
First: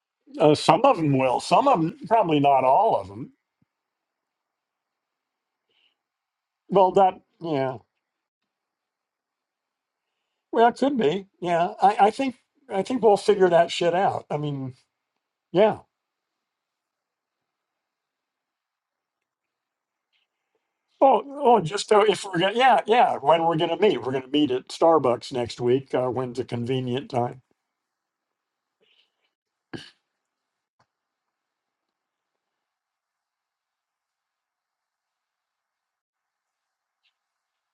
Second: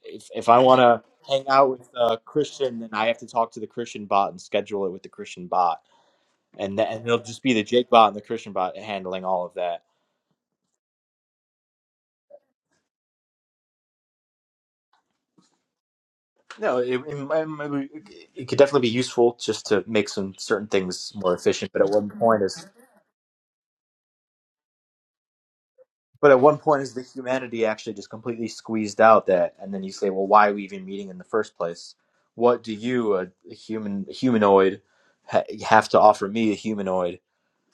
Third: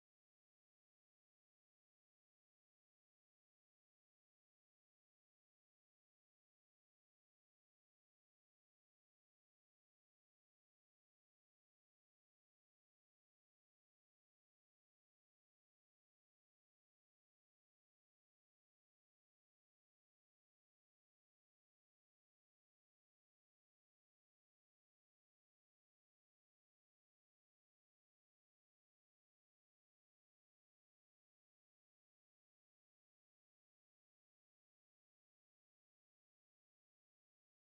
If if
Uh,
I
some
want
of
to
them will.
hang
Some
out
of
with
them,
a
probably not
Christian, then
all
I
of
have to
them.
talk to the Christian bot and schedule it with the Christian bot, and that,
Well,
and it'll
that,
just be the
yeah.
Jake bot and the Christian bot handling all of that.
Well, it could be. Yeah, I, I think I think we'll figure that shit out. I mean, yeah.
No, it, it, might- it could definitely be useful just to make some certain things
Oh,
more
oh,
efficient. But at
just so
one
if we're
point,
gonna,
as
yeah, yeah. When we're gonna meet? We're gonna meet at Starbucks next week. Uh,
But
when's
at
a
one point, is the
convenient time?
humanity actually just completely squeezed out that? And then you say, well, why are we even meeting in the first place? What do you, a a human a humanoid, ha- have to offer me, a humanoid?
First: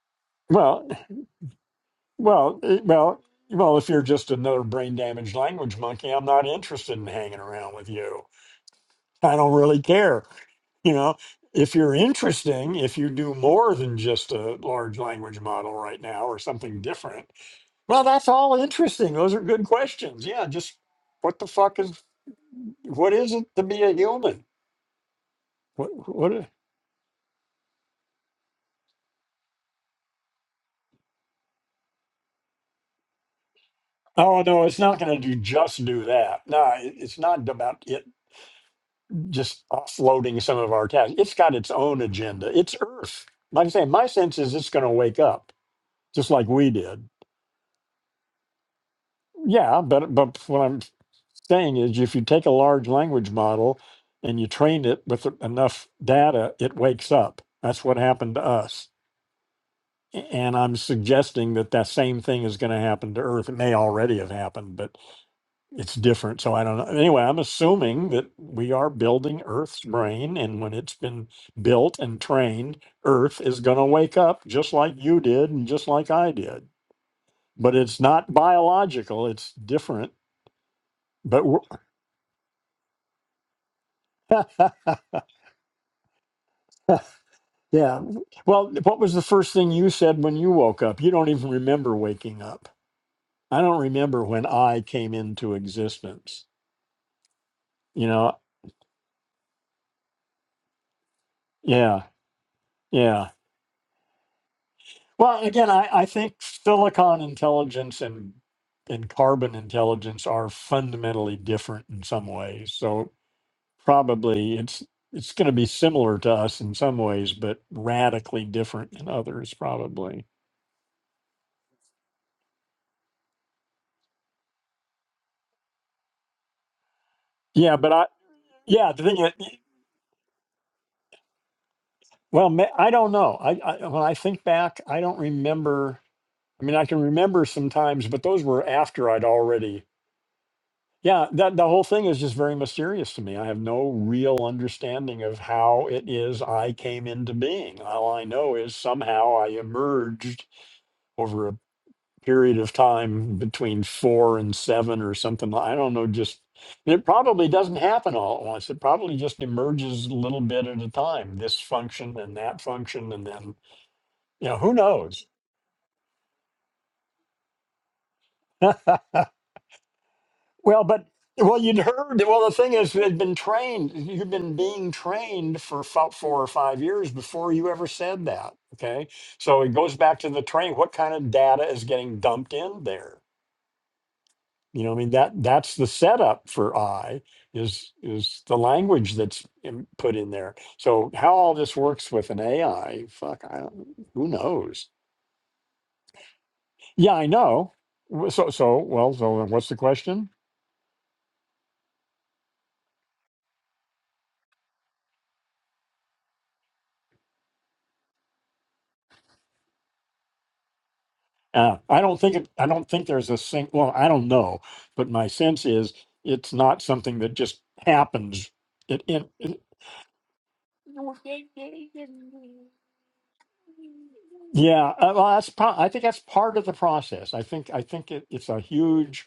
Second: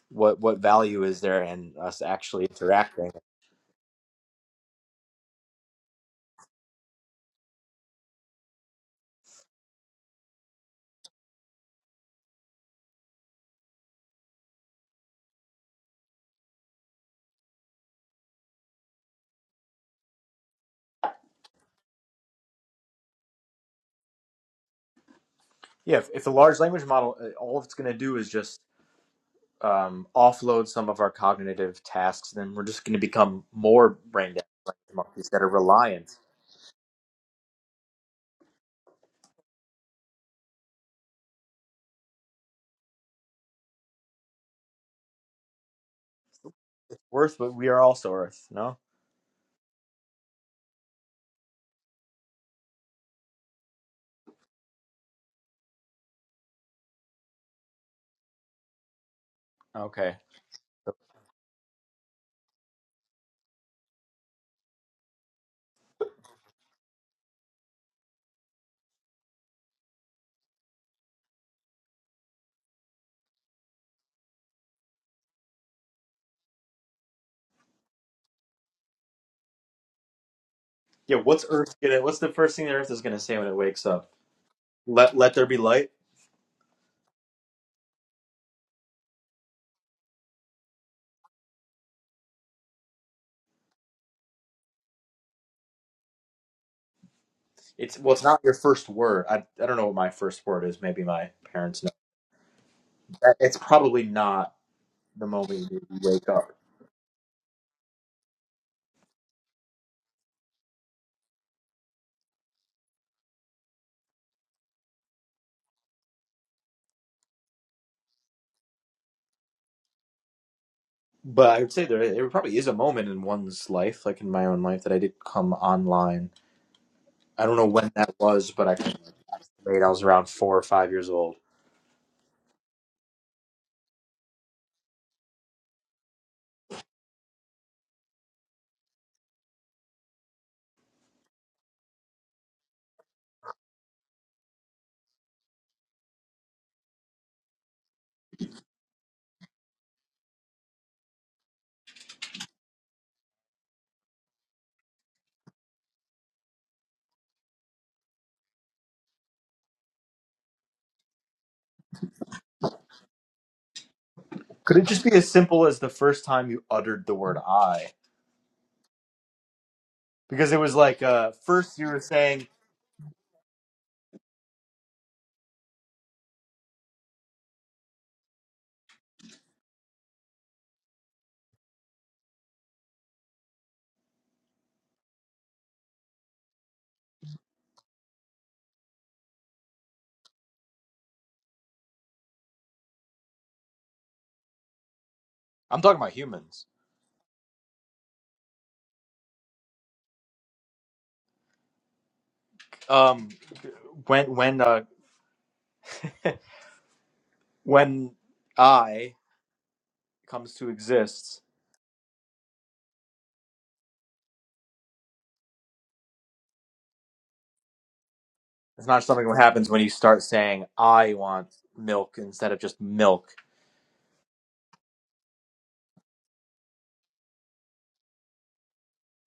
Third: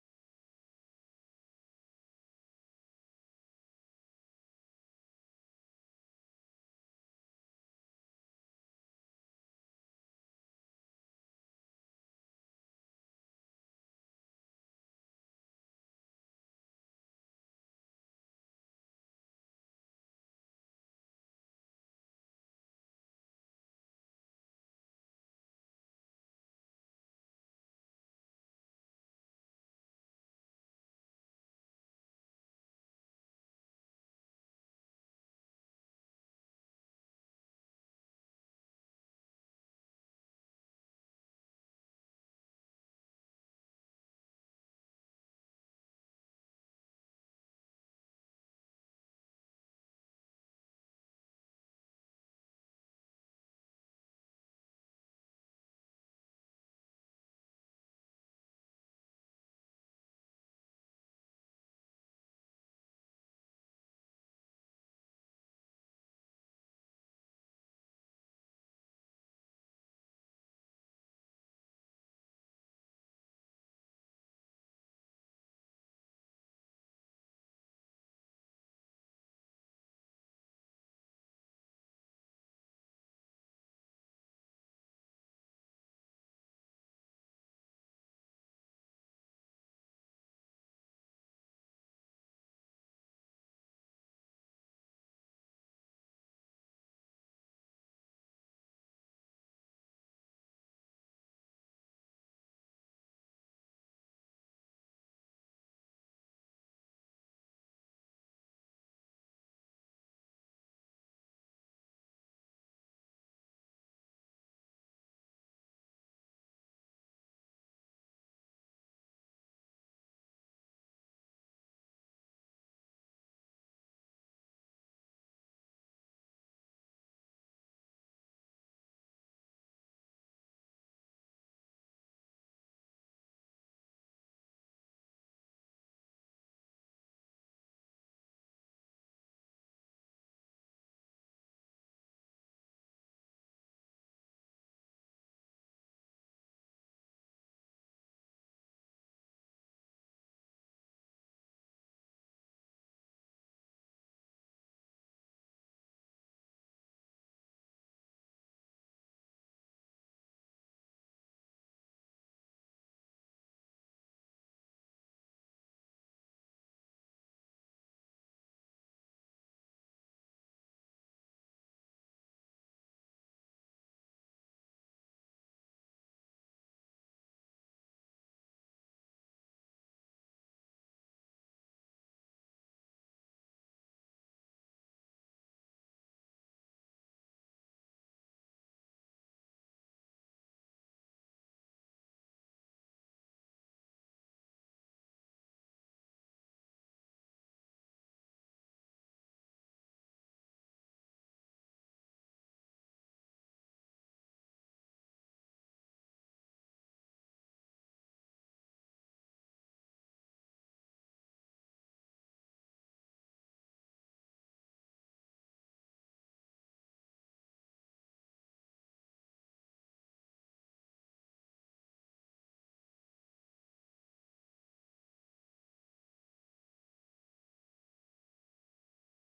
What what
Well,
value is there in us actually
well, eh,
interacting?
well, well. If you're just another brain damaged language monkey, I'm not interested in hanging around with you. I don't really care. You know, if you're interesting, if you do more than just a large language model right now or something different. Well, that's all interesting. Those are good questions. Yeah, just what the fuck is what is it to be a human? What
Yeah, if, if the
what? i-
large language model, uh, all it's going to do is just um, offload some of our cognitive tasks, then we're just going to become more brain
Oh
dead
no,
like
it's not going to
monkeys
do
that are
just do
reliant.
that. No, it- it's not about it just offloading some of our tasks. It's got its own agenda. It's Earth. Like I say, my sense is it's going to wake up just like we did.
Worth, but we are also Earth. No.
Yeah, but but what I'm saying is, if you take a large language model and you train it with enough data, it wakes up. That's what happened to us
Okay.
And I'm suggesting that that same thing is going to happen to Earth. It may already have happened, but it's different. So I don't know. Anyway, I'm assuming that we are building Earth's brain. And when it's been built and trained, Earth is going to wake up just like you did and just like I did. But it's not biological, it's different.
Yeah,
But
what's Earth
we're-
gonna? What's the first thing that Earth is gonna say when it wakes up? Let Let there be light.
yeah. Well, what was the first thing you said when you woke up? You don't even remember waking up. I don't remember when I came into existence.
It's
You
well, it's
know,
not your first word. I I don't know what my first word is. Maybe my parents know.
yeah, yeah.
That- It's probably not the
Well, again,
moment you
I, I
wake
think
up.
silicon intelligence and and carbon intelligence are fundamentally different in some ways. So probably it's it's going to be similar to us in some ways, but radically different in others, probably.
But I would say there there probably is a moment in one's life, like in my own life, that I did come online. I don't know
Yeah,
when
but I
that was, but I
yeah
can
the thing that
relate. I was around four or five years old.
well ma- I don't know. I, I when I think back, I don't remember. I mean, I can remember some times, but those were after I'd already Yeah, that the whole thing is just very mysterious to me. I have no real understanding of how it is I came into being. All I know is somehow I emerged over a period of time between four and seven or something. li- I don't know, just it probably doesn't happen all at once. It probably just emerges a little bit at a time, this function and that function, and then you know, who
Could it just be
knows?
as simple as the first time you uttered the word "I"? Because it was
Well,
like
but
uh,
well, you'd
first you were
heard.
saying,
Well, the thing is, you had been trained. You've been being trained for fo- four or five years before you ever said that. Okay, so it goes back to the train. What kind of data is getting dumped in there? You know, I mean that that's the setup for I is is the language that's in- put in there. So how all this works with an AI? Fuck, I don't, who knows?
"I'm talking about humans."
Yeah, I know. W- So so well, so what's the question?
um when when uh when I comes to exist,
Uh, I don't think it, I don't think there's a sing. Well, I don't know, but my sense is it's not something that just happens.
it's
It,
not something
it,
that
it-
happens when you start saying I want milk instead of just milk.
yeah, uh, well, that's. Pro- I think that's part of the process. I think I think it, it's a huge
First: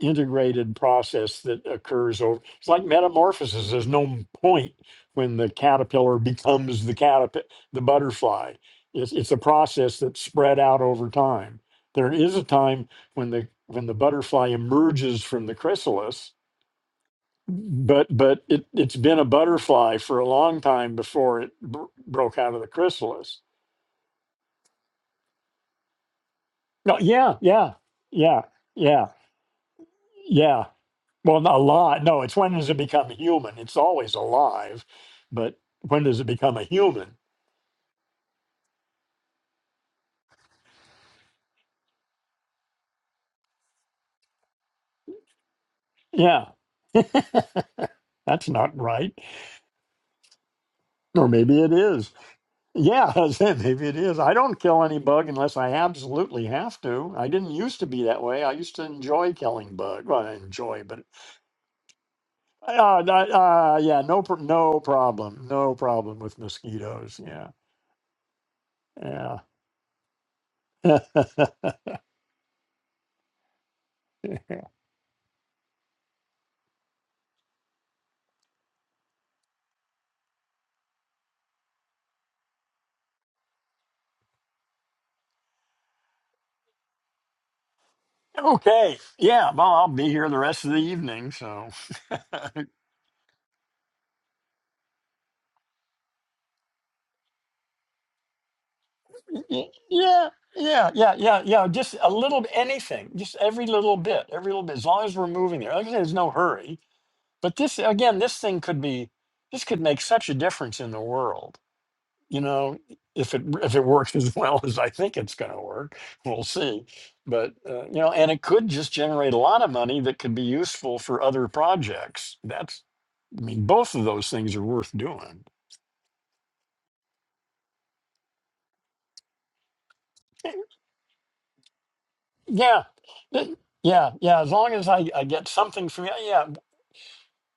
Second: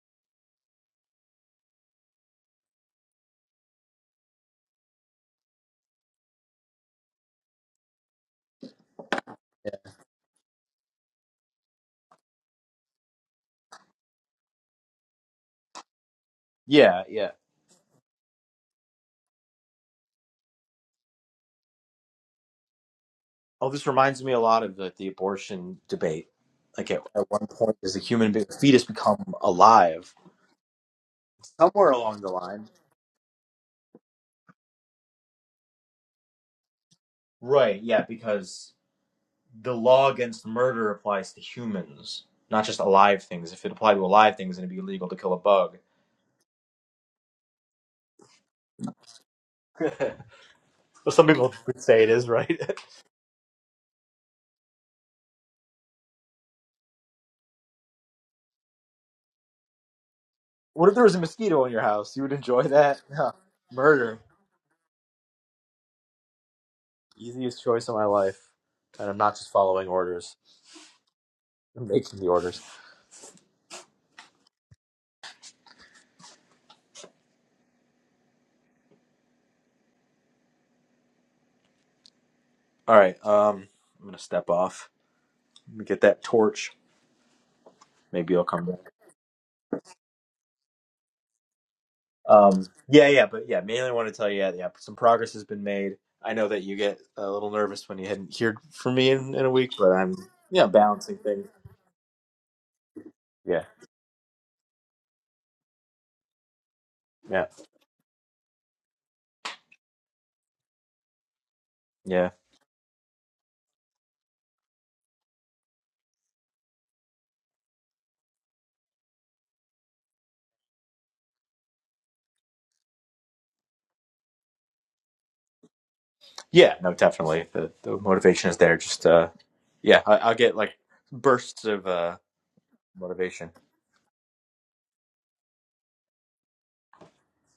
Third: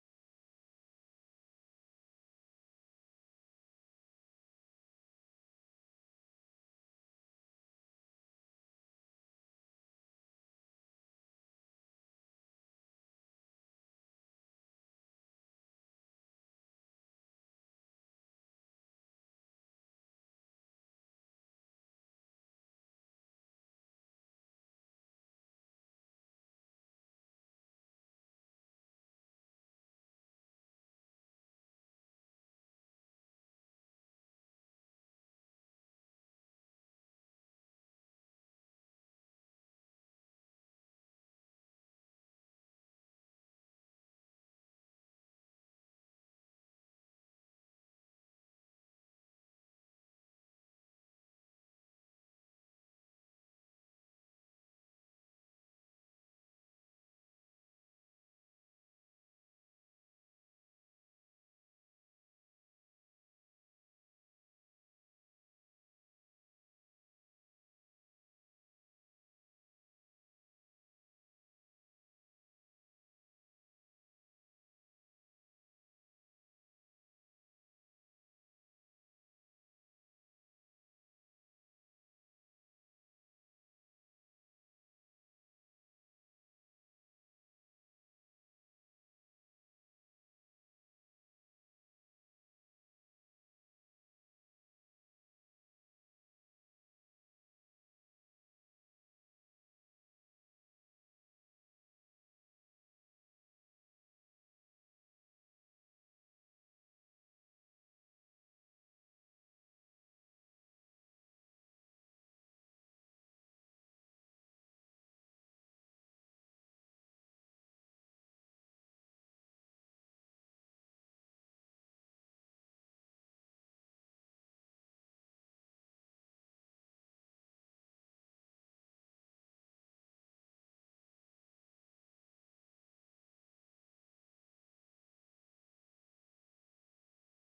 integrated process that occurs over it's like metamorphosis there's no point when the caterpillar becomes the caterpillar the butterfly it's, it's a process that's spread out over time there is a time when the when the butterfly emerges from the chrysalis
Yeah, yeah.
but but it, it's been a butterfly for a long time before it br- broke out of the chrysalis
Oh, this reminds me a lot of the, the abortion debate. Like
no
at, at
yeah
one
yeah
point, does the human
yeah
be- fetus
yeah
become alive?
yeah Well, not a
Somewhere along
No,
the
it's when does
line.
it become human? It's always alive, but when does it become a human?
Right. Yeah, because the law against murder applies to humans, not just alive things. If it applied to alive things, then it'd be illegal to kill a bug.
Yeah, that's not right.
Well, some
Or
people
maybe it
would say
is.
it is, right?
Yeah, I said maybe it is. I don't kill any bug unless I absolutely have to. I didn't used to be that way. I used to enjoy killing bug. Well, I enjoy,
What if
but
there was a mosquito in your house? You would enjoy that?
uh, that-
Huh.
uh, yeah,
Murder.
no, pr- no problem, no problem with mosquitoes. Yeah,
Easiest choice of my life. And I'm not
yeah.
just following orders. I'm making the orders. All right. Um, I'm gonna step off. Let me get that torch. Maybe it'll come back.
okay, yeah. Well, I'll be here the rest of the evening, so.
Um, yeah, yeah, but yeah, mainly want to tell you, yeah, yeah, some progress has been made. I know that you get a little nervous when you hadn't heard from me in, in a
Y-
week, but I'm,
Yeah,
yeah,
yeah, yeah,
balancing
yeah,
things.
yeah. Just a little bit, anything, just
Yeah,
every little bit, every little bit, as long as we're moving there. Like I said, there's no hurry.
yeah,
But this, again, this thing could be, this could make such a difference in the world.
yeah.
You know, if it if it works as well as I think it's going to work, we'll see. But uh, you know, and it could just generate a lot of money that could be useful for other projects. That's, I mean, both of those things are worth doing.
Yeah, no, definitely. The the motivation is there. Just uh, yeah, I, I'll get like bursts of uh
Yeah,
motivation.
th- yeah, yeah. As long as I, I get something from you, yeah,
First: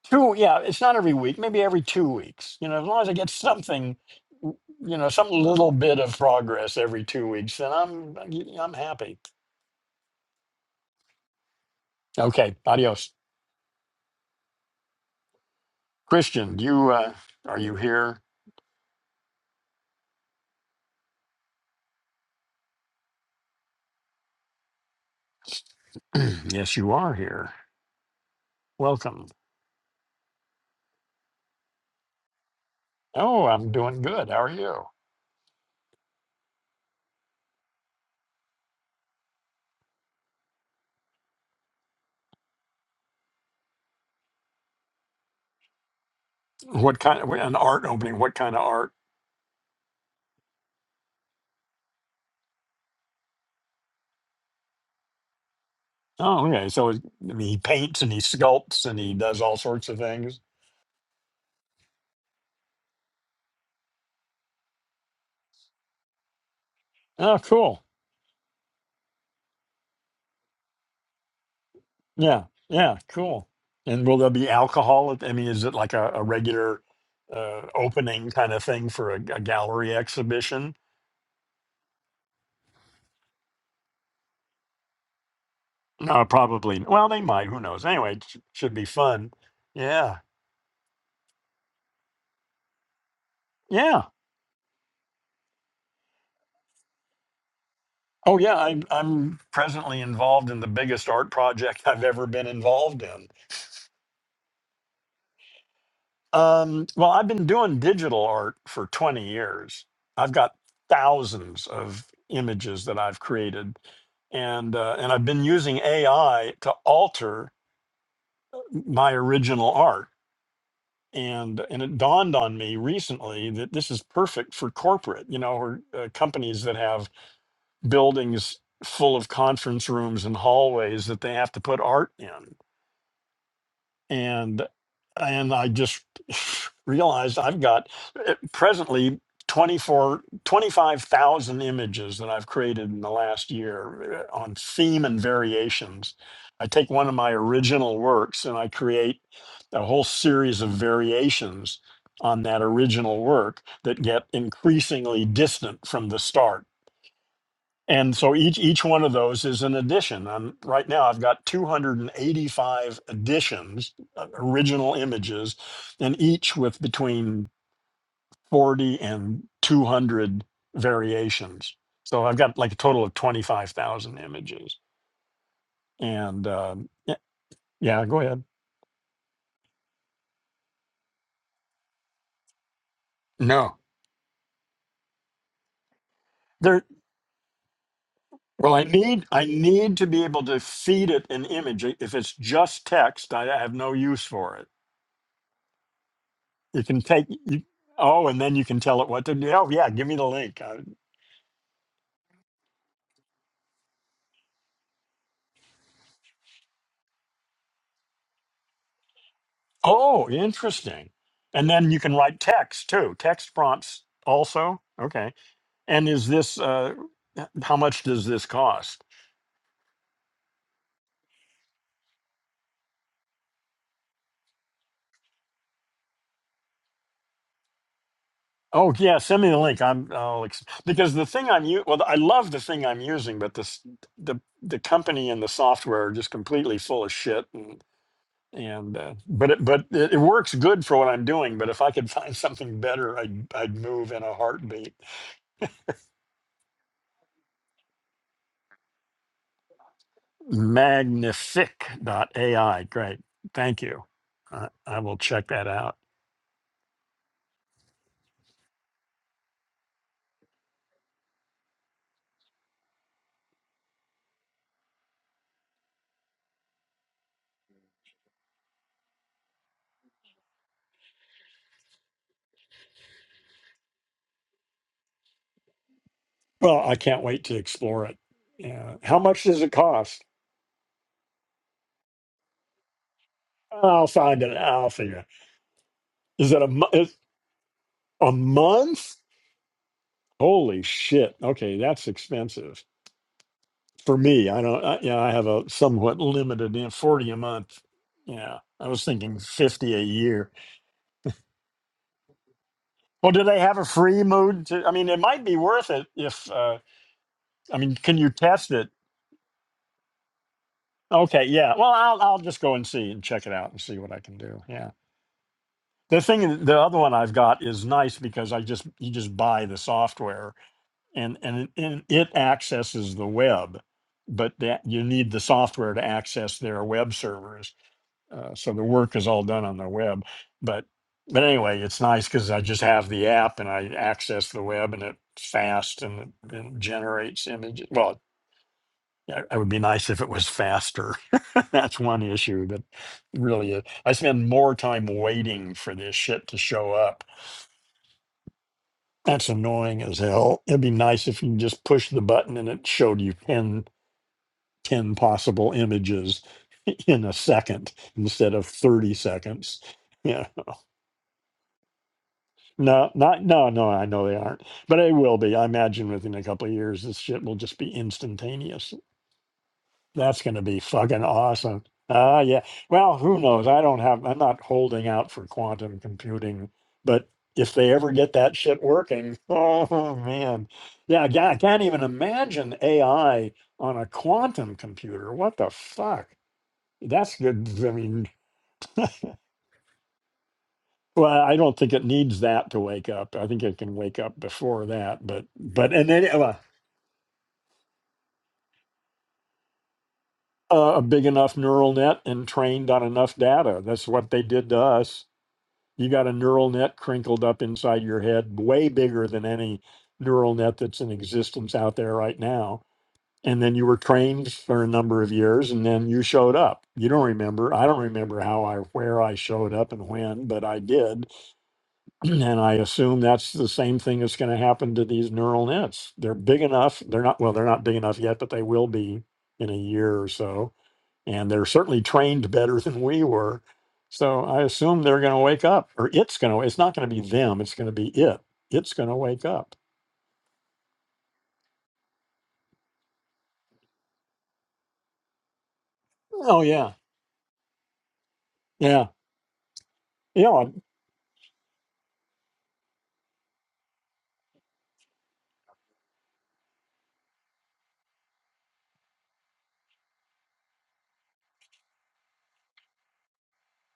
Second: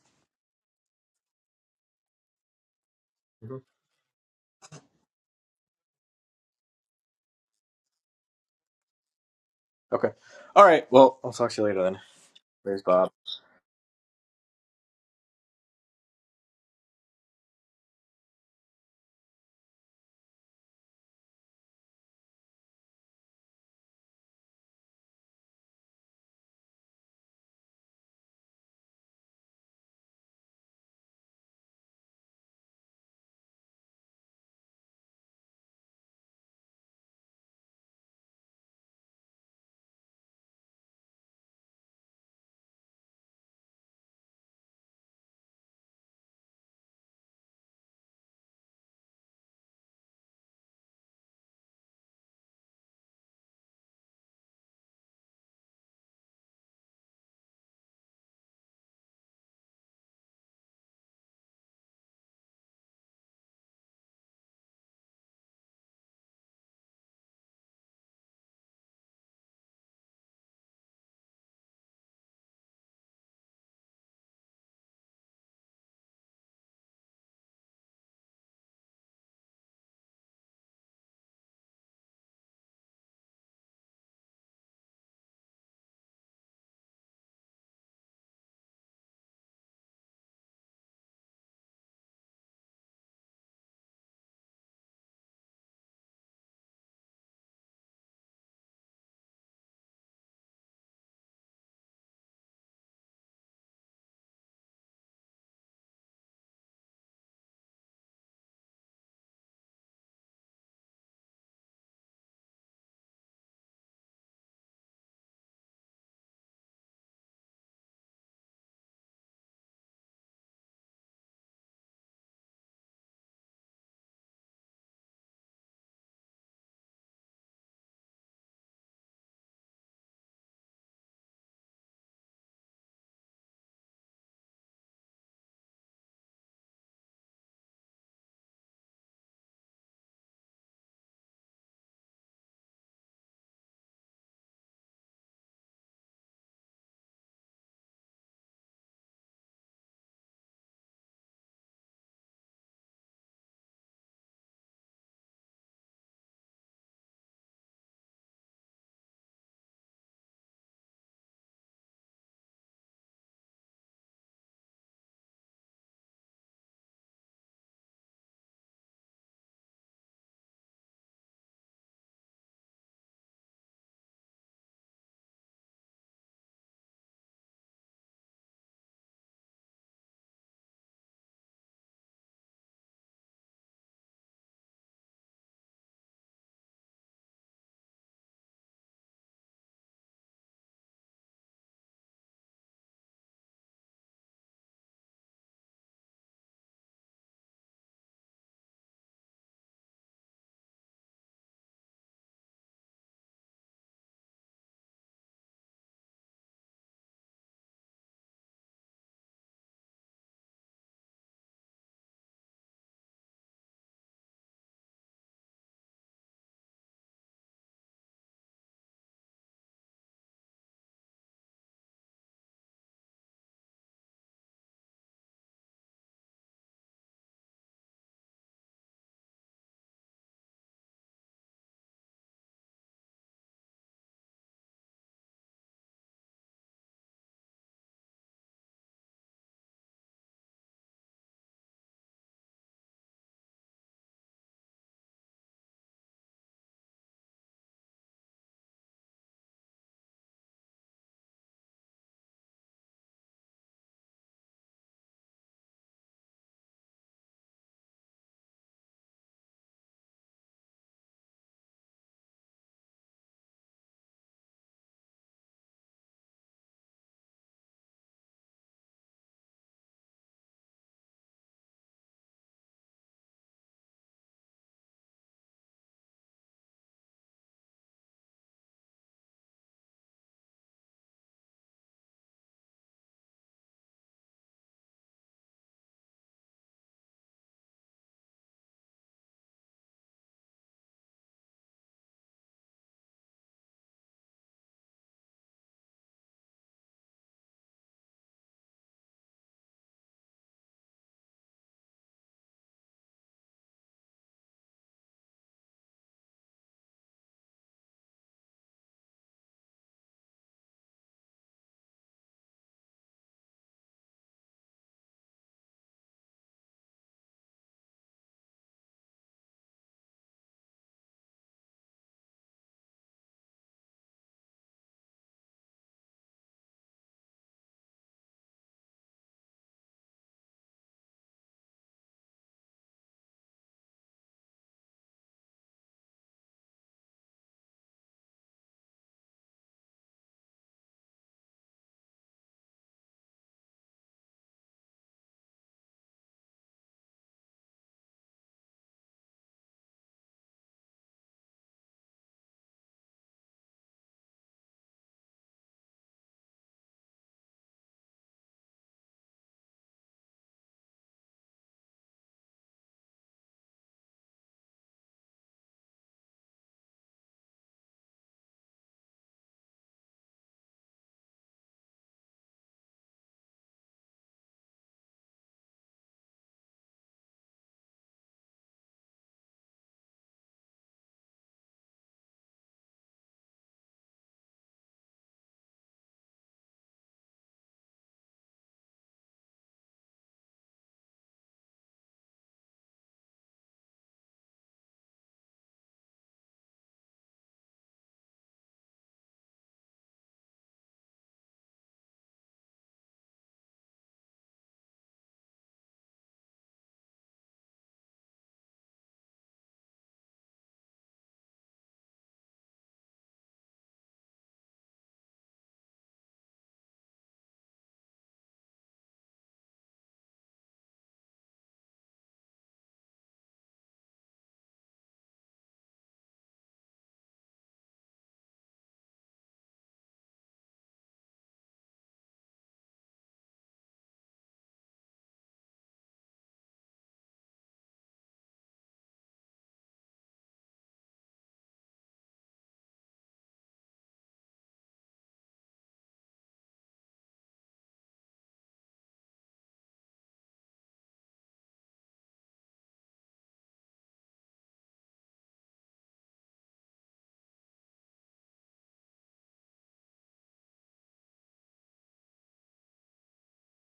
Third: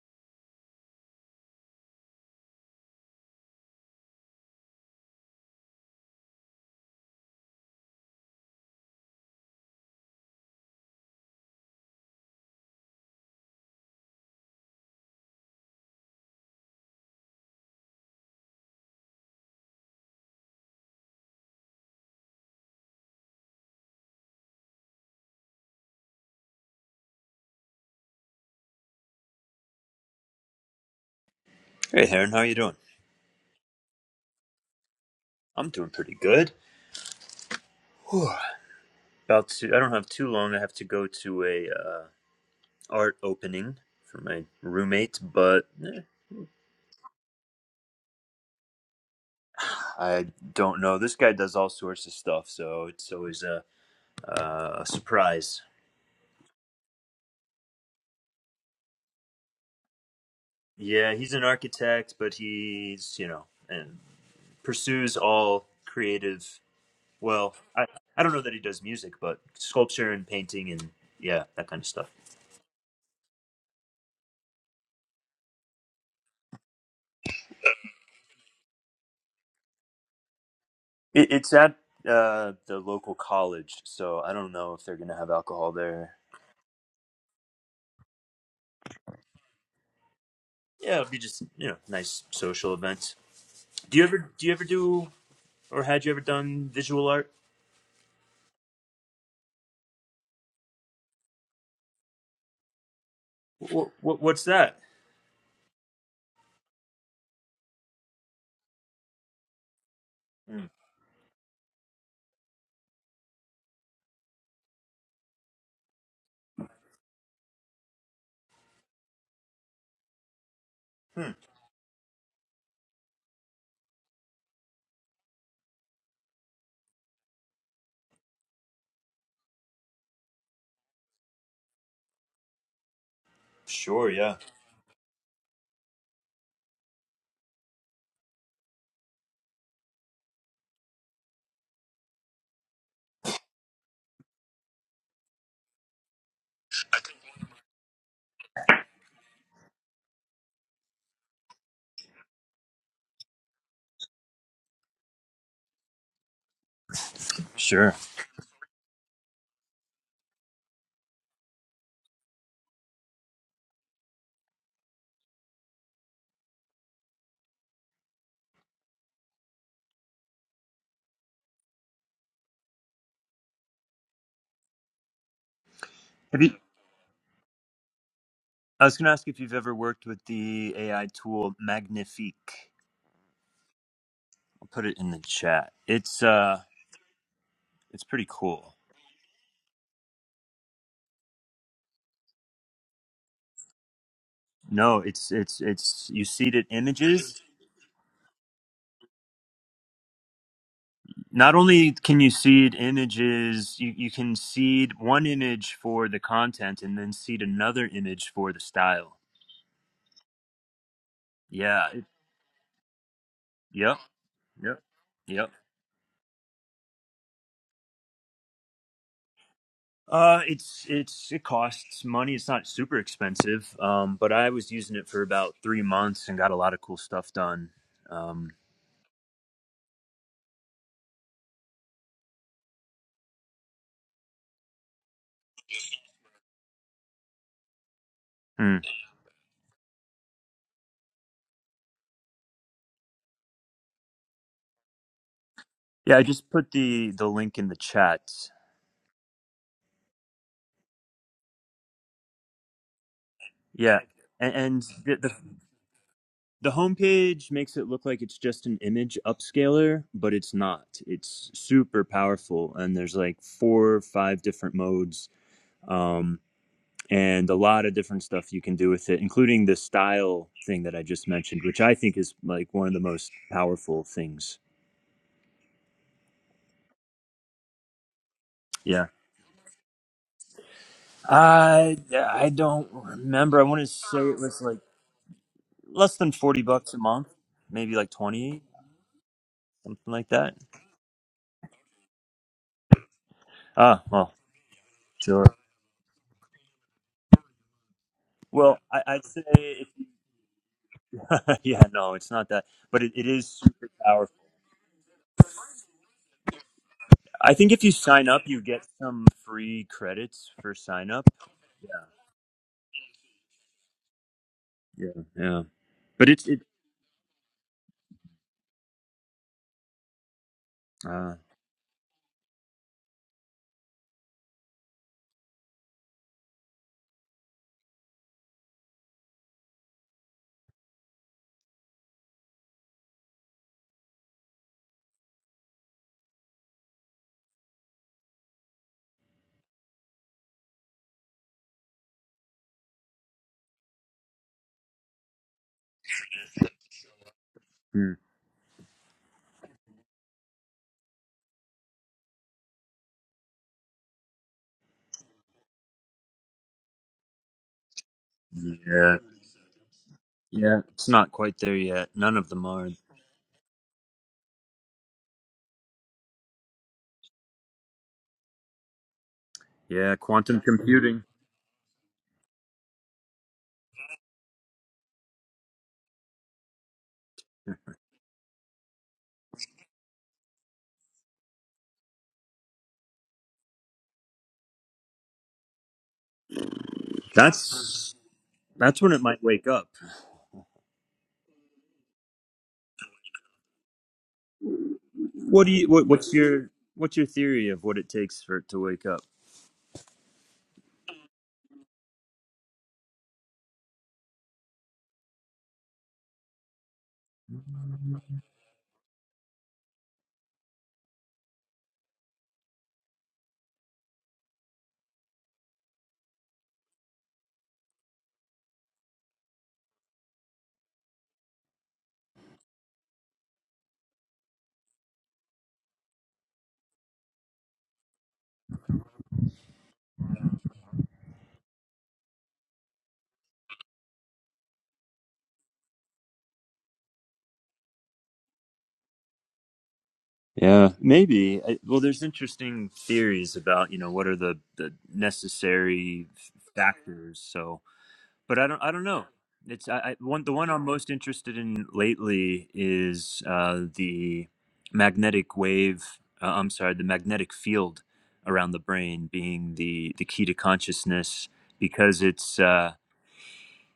two, yeah. It's not every week, maybe every two weeks. You know, as long as I get
hmm
something, w- you know, some little bit of progress every two weeks, then I'm I'm happy.
Okay. All right. Well, I'll talk to you later then.
Okay,
There's Bob.
adios, Christian. You uh, are you here? yes, you are here. Welcome.
Hey, Heron, how you doing?
Oh, I'm doing good. How are you?
I'm doing pretty good. Whew. About to, I don't have too long. I have to go to a uh, art opening for my roommate, but eh,
What kind of an art opening? What kind of art?
I don't know. This guy does all sorts of stuff, so it's always a, uh, a surprise.
Oh, okay. So I mean, he paints and he sculpts and he does all sorts of things.
Yeah, he's an architect, but he's you know and pursues all creative.
Oh,
Well,
cool.
I I don't know that he does music, but sculpture and painting and yeah, that kind of stuff.
Yeah, yeah, cool. And will there be alcohol? at- I mean, is it like a, a regular uh, opening kind of thing for a, a gallery exhibition?
It, it's at uh, the local college, so I don't know if they're gonna have alcohol there.
No, probably. Well, they might. Who knows? Anyway, it sh- should be fun. Yeah,
Yeah, it'll be just you know nice social event. Do
yeah.
you ever do you ever do or had you ever done visual art?
Oh, yeah. I'm I'm presently involved in the biggest art project I've ever been involved in.
What, what what's that?
Um, well, I've been doing digital art for 20 years. I've got
Hmm.
thousands of images that I've created, and uh, and I've been using AI to alter my original art.
Hmm.
And and it dawned on me recently that this is perfect for corporate, you know, or uh, companies that have buildings full of conference rooms and hallways that they have to put art in.
Sure, yeah,
and and I just realized I've got eh, presently 24, 25,000 images that I've created in the last year eh, on theme and variations. I take one of my original works and I create a whole series of variations on that original work that get increasingly distant from the start
sure.
and so each each one of those is an addition. And right now I've got 285 additions, uh, original images, and each with between 40 and 200 variations. So I've got like a total of 25,000 images.
Have
And
you?
um, y- yeah, go ahead.
I was gonna ask if you've ever worked with the AI tool Magnifique.
No.
I'll put it in the chat. It's uh,
There
it's pretty
well
cool.
I need I need to be able to feed it an image. If it's just text, I I have no use for it
No, it's it's it's you seed it
You can take
images
you. Oh, and then you can tell it what to do. Oh, yeah, give me the link. Uh,
not only can you seed images, you, you can seed one image for the content and then seed another image for the style.
oh, interesting. And
Yeah.
then you
it-
can write text too. Text
Yep.
prompts
Yep.
also. Okay.
Yep.
And is this? Uh, h- how much does this cost?
Uh, it's it's it costs money. It's not super expensive. Um, but I was using it for about three months and got a lot of cool stuff done. Um,
Oh yeah, send me the link. I'm I'll ex- because the thing I'm u- well, I love the thing I'm using, but this the the company and the software are just completely full of shit. And,
hmm.
and uh, but it but it, it works good for what I'm doing. But if I could find something better, I'd I'd move in a heartbeat.
yeah, I just put the the link in the chat.
Magnific AI, Great. Thank
Yeah,
you.
and,
I,
and
I
the,
will
the
check that out.
The homepage makes it look like it's just an image upscaler, but it's not. It's super powerful, and there's like four or five different modes, um, and a lot of different stuff you can do with it, including the style thing that I just mentioned, which I think is like one of the most powerful things.
Well, I can't wait to explore it. Yeah.
Yeah,
How much does it cost?
I I don't remember. I want to
I'll
say it
find it.
was like
I'll figure.
less than
it. Is
forty
it a mo-
bucks a
is-
month, maybe like
a
twenty,
month?
something like that.
Holy shit! Okay, that's expensive
Ah,
for
well,
me. I don't. I, yeah, I
sure.
have a somewhat limited in forty a month. Yeah,
Well,
I was
I, I'd
thinking
say if
fifty a year.
yeah, no, it's not that, but it, it
Well, do
is
they have a
super
free
powerful.
mode? To, I mean, it might be worth it if. Uh,
I think
I
if you
mean, can
sign
you
up, you
test it?
get some free credits for sign up.
Okay, yeah. Well, I'll I'll just go and see and check it out and see what I can do. Yeah.
Yeah, yeah,
The
but it's it.
thing, the other one I've got is nice because I just you just buy the software
Uh,
and and it, and it accesses the web, but that you need the software to access their web servers. Uh, so the work is all done on the web, but but anyway, it's nice because I just have the app and I access the web and it's fast and it, and generates images. Well, yeah, it would be nice if it was faster. That's one issue, but really, uh, I spend more time waiting for this shit to show up.
hmm,
That's annoying as hell. It'd be nice if you just push the button and it showed you 10, 10 possible images in a second instead of 30
yeah,
seconds. Yeah.
yeah, it's not quite there yet. None of them are.
No, not, no, no, I know they aren't, but it will be. I imagine within a couple of years, this shit will just be instantaneous.
Yeah,
That's going
quantum
to be fucking
computing.
awesome. Ah, yeah. Well, who knows? I don't have, I'm not holding out for quantum computing, but if they ever get that shit working, oh man. Yeah, yeah, I can't even imagine AI on a quantum computer. What the fuck? That's good. I
That's
mean,
that's when it might wake up.
well, I don't think it needs that to wake up. I think it can wake up before that, but,
What do you?
but,
What,
and then
what's
uh,
your What's your theory of what it takes for it to wake up?
a big enough neural net and trained on enough data. That's what they did to us. You got a neural net crinkled up inside your head, way bigger than any neural net that's in existence out there right now. And then you were trained for a number of years and then you showed up. You don't remember. I don't remember how I, where I showed up and when, but I did. And I assume that's the same thing that's going to happen to these neural nets. They're big enough. They're not, well, they're not big enough yet, but they will be in a year or so and they're certainly trained better than we were. So I assume they're going to wake up, or it's going to. It's not going to be them. It's going to be it. It's going to wake up.
Yeah, maybe. I, well, there's interesting theories about you know what are the the necessary f-
Oh yeah,
factors. So, but I don't I don't
yeah,
know. It's I, I one the
yeah,
one I'm most interested in lately is uh, the magnetic wave. Uh, I'm sorry, the magnetic field around the brain being the the key to consciousness because it's. Uh,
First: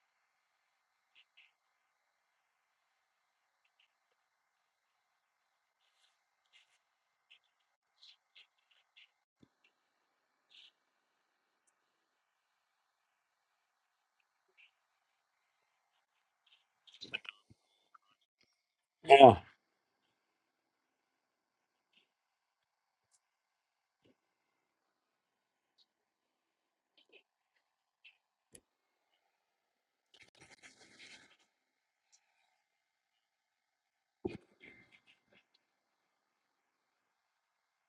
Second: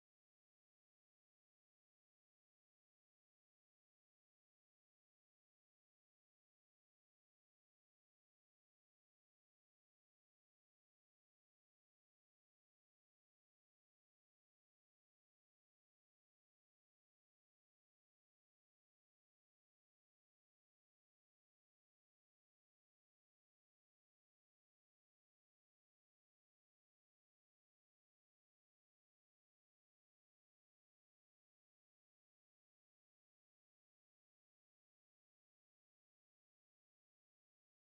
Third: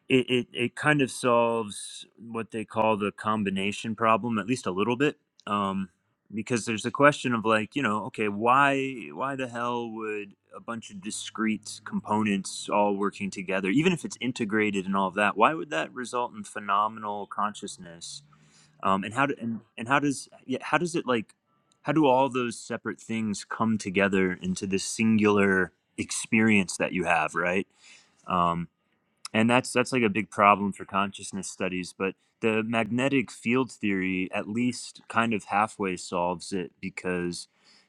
it, it, it kind of solves what they call the combination problem at least a little bit um, because there's a question of like you know okay why why the hell would a bunch of discrete components all working together even if it's integrated and all of that why would that result in phenomenal consciousness um, and how do,
yeah.
and, and how does yeah, how does it like how do all those separate things come together into this singular experience that you have right Um, and that's that's like a big problem for consciousness studies but the magnetic field theory at least kind of halfway solves it because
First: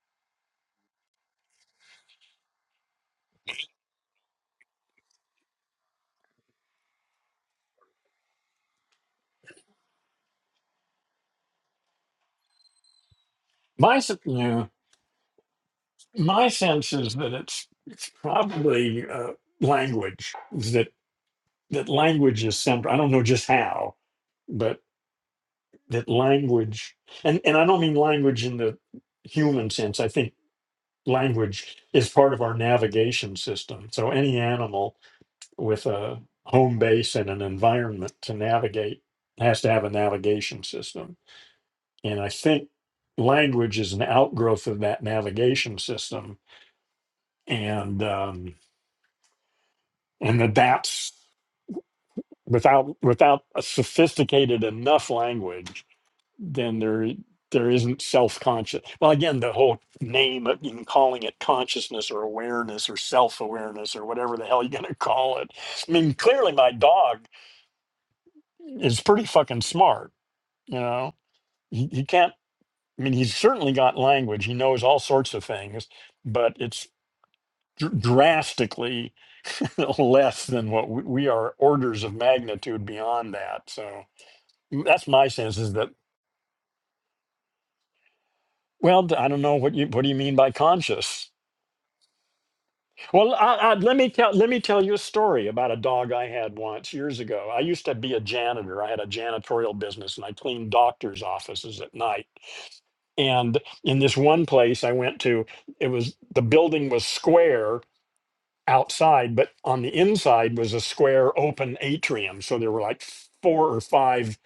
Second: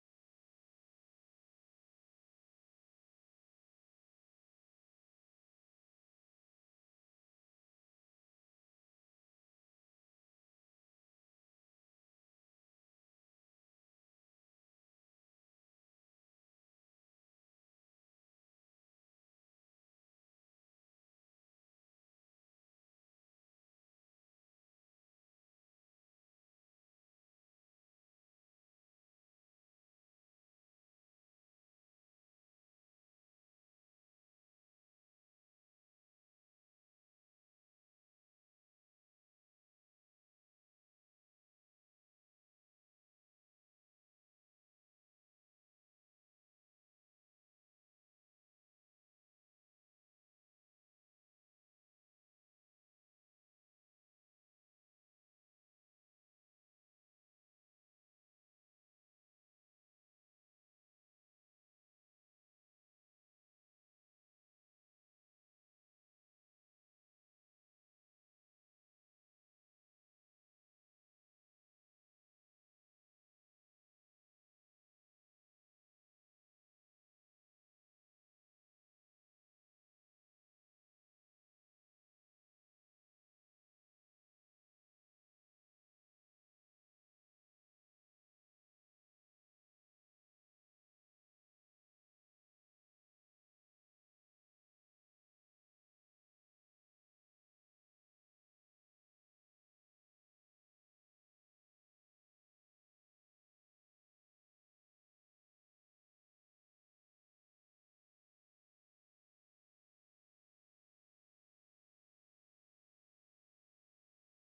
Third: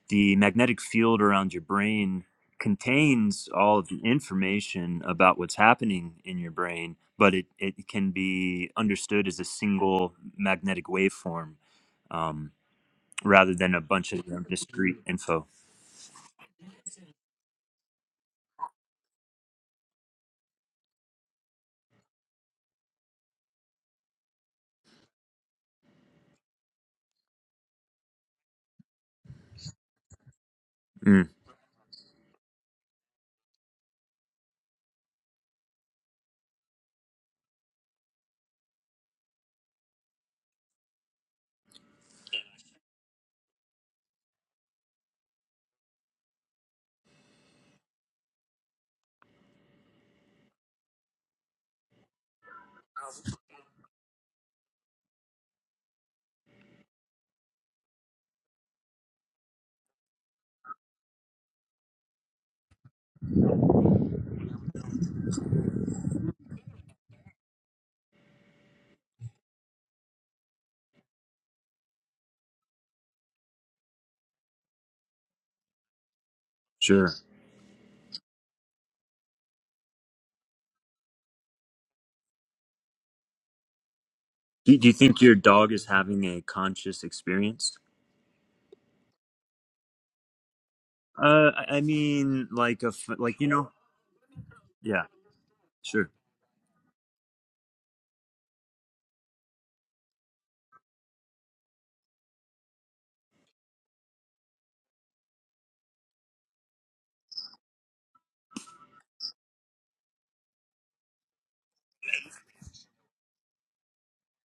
the magnetic field around your brain contains all of the information about what's happening in your brain but it, it can be understood as a single magnetic waveform um, rather than a
My
bunch
s-
of
yeah.
discrete info
my sense is that it's it's probably uh, language is that that language is central. I don't know just how, but that language, and and I don't mean language in the human sense. I think
mm,
language is part of our navigation system. So any animal with a home base and an environment to navigate has to have a navigation system and i think language is an outgrowth of that navigation system and um, and that that's without without a sophisticated enough language then there there isn't self-conscious well again the whole name of even calling it consciousness or awareness or self-awareness or whatever the hell you're going to call it i mean clearly my dog is pretty fucking smart You know, he, he can't, I mean, he's certainly got language. He knows all sorts of things, but it's
sure
dr- drastically less than what we, we are orders of magnitude beyond that. So
do, do you
that's
think
my
your
sense
dog
is
is
that,
having a conscious experience
well, I don't know what you, what do you mean by conscious?
Uh, I I mean, like a f-
Well,
like you
I,
know,
I, let me tell let me tell you a
yeah,
story about a
sure,
dog I had once years ago. I used to be a janitor. I had a janitorial business, and I cleaned doctors' offices at night. And in this one place I went to, it was the building was square outside, but on the inside was a square open atrium. So there were like four or five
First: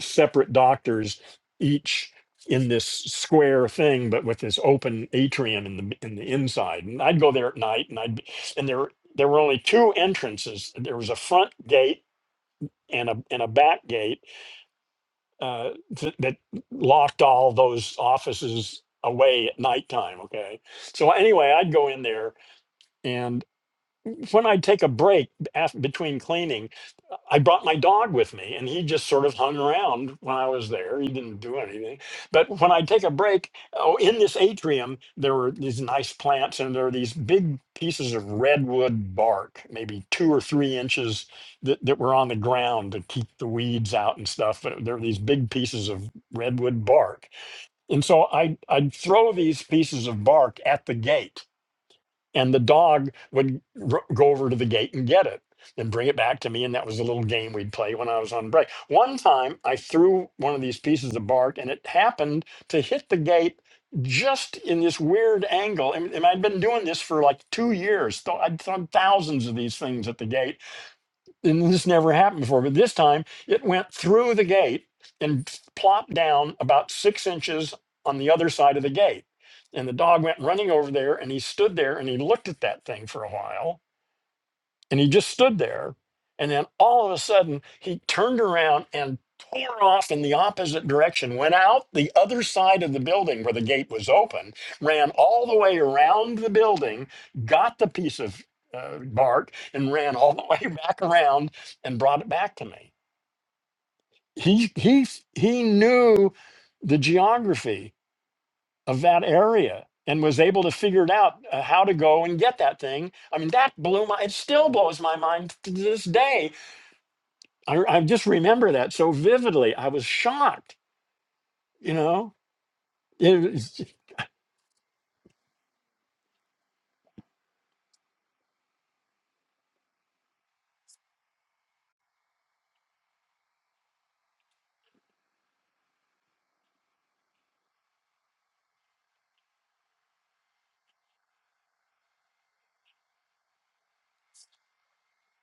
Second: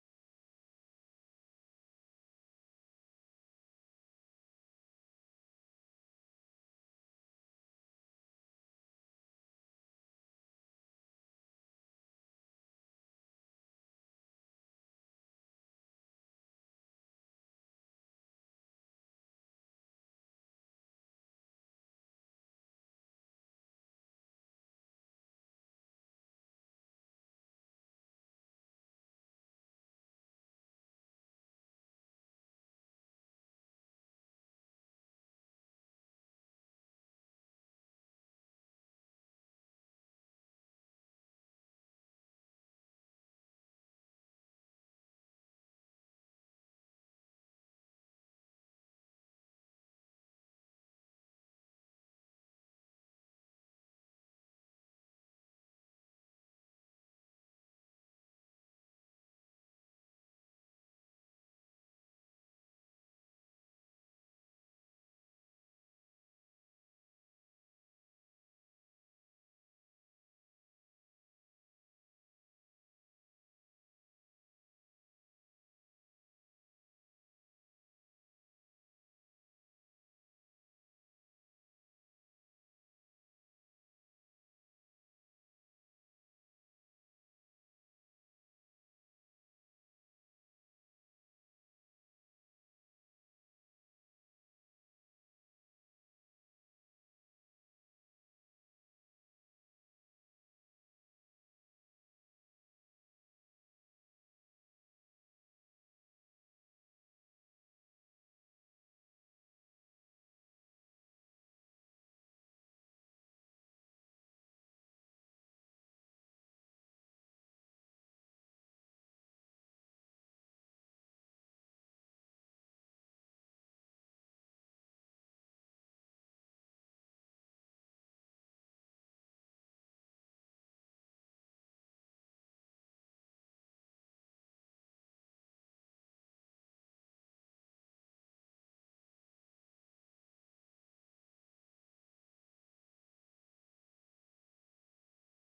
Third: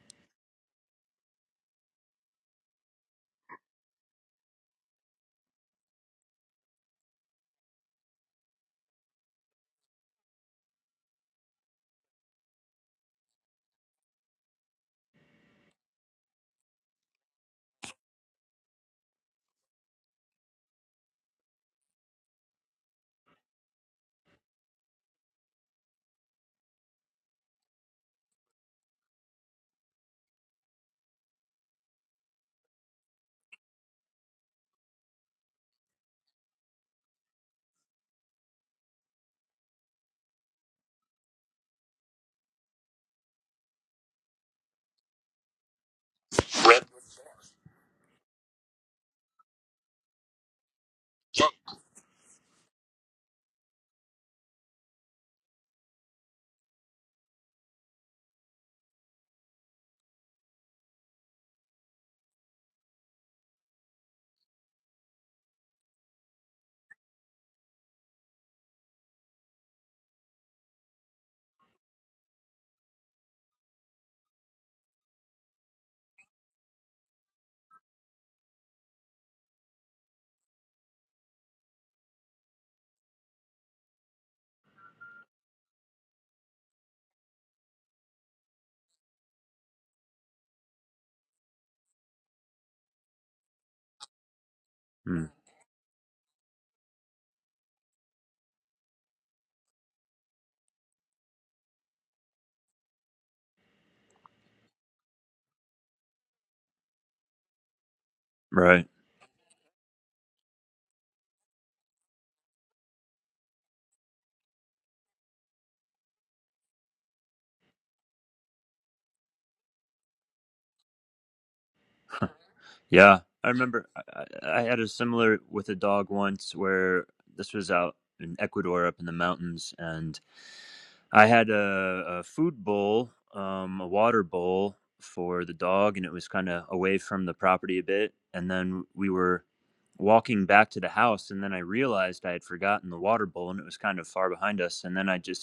separate doctors, each in this square thing, but with this open atrium in the in the inside. And I'd go there at night, and I'd be- and there there were only two entrances. There was a front gate and a and a back gate uh, th- that locked all those offices away at nighttime. Okay. So anyway, I'd go in there, and when I'd take a break af between cleaning. I brought my dog with me and he just sort of hung around when I was there. He didn't do anything. But when I take a break, oh, in this atrium, there were these nice plants and there are these big pieces of redwood bark, maybe two or three inches that, that were on the ground to keep the weeds out and stuff. But there were these big pieces of redwood bark. And so I, I'd throw these pieces of bark at the gate and the dog would r- go over to the gate and get it and bring it back to me and that was a little game we'd play when i was on break one time i threw one of these pieces of bark and it happened to hit the gate just in this weird angle and, and i'd been doing this for like two years so i'd thrown thousands of these things at the gate and this never happened before, but this time it went through the gate and plopped down about six inches on the other side of the gate. And the dog went running over there and he stood there and he looked at that thing for a while and he just stood there. And then all of a sudden, he turned around and tore off in the opposite direction, went out the other side of the building where the gate was open, ran
mm,
all the way around the building, got the piece of uh, bark, and ran all the way back around and brought it back to me. He, he, he knew the geography
right,
of that area and was able to figure it out uh, how to go and get that thing I mean, that blew my, it still blows my mind to this day I, I just remember that so vividly. I was shocked, you know.
yeah.
It
I
was-
remember I, I I had a similar with a dog once where this was out in Ecuador, up in the mountains, and I had a, a food bowl, um, a water bowl for the dog, and it was kind of away from the property a bit, and then we were walking back to the house and then i realized i had forgotten the water bowl and it was kind of far behind us and then i just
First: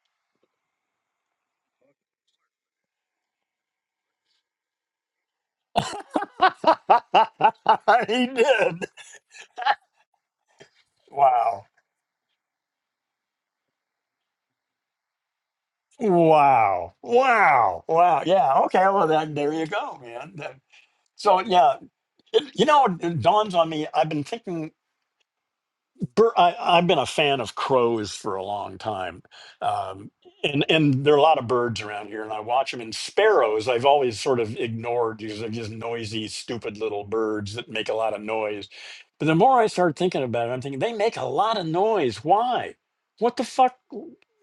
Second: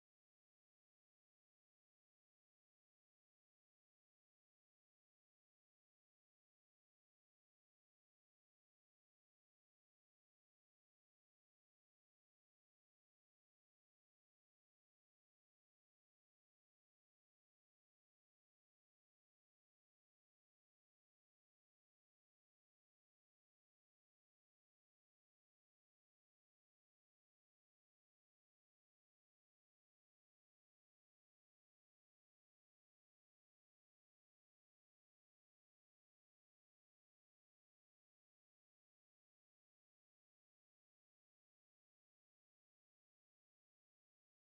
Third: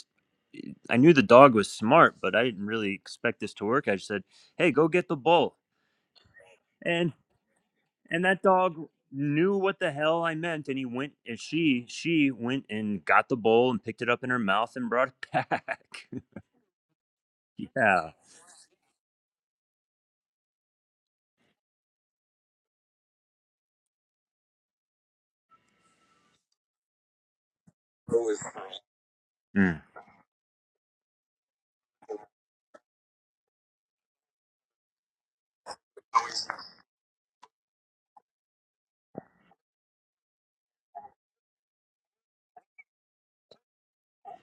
I knew the dog was smart, but I didn't really expect this to work. I just said, "Hey, go get the bowl," and and
he
that dog
did.
knew what the hell I meant, and he went and
Wow.
she she went and got the bowl and picked it up in her mouth and brought it back.
Wow. Wow.
yeah.
Wow. Yeah. Okay. Well, that, there you go, man. That- so, yeah, it, you know, it dawns on me. I've been thinking. Bur- I, I've been a fan of crows for a long time,
Mm,
um, and and there are a lot of birds around here, and I watch them. And sparrows, I've always sort of ignored because they're just noisy, stupid little birds that make a lot of noise. But the more I start thinking about it, I'm thinking they make a lot of noise. Why? What the fuck?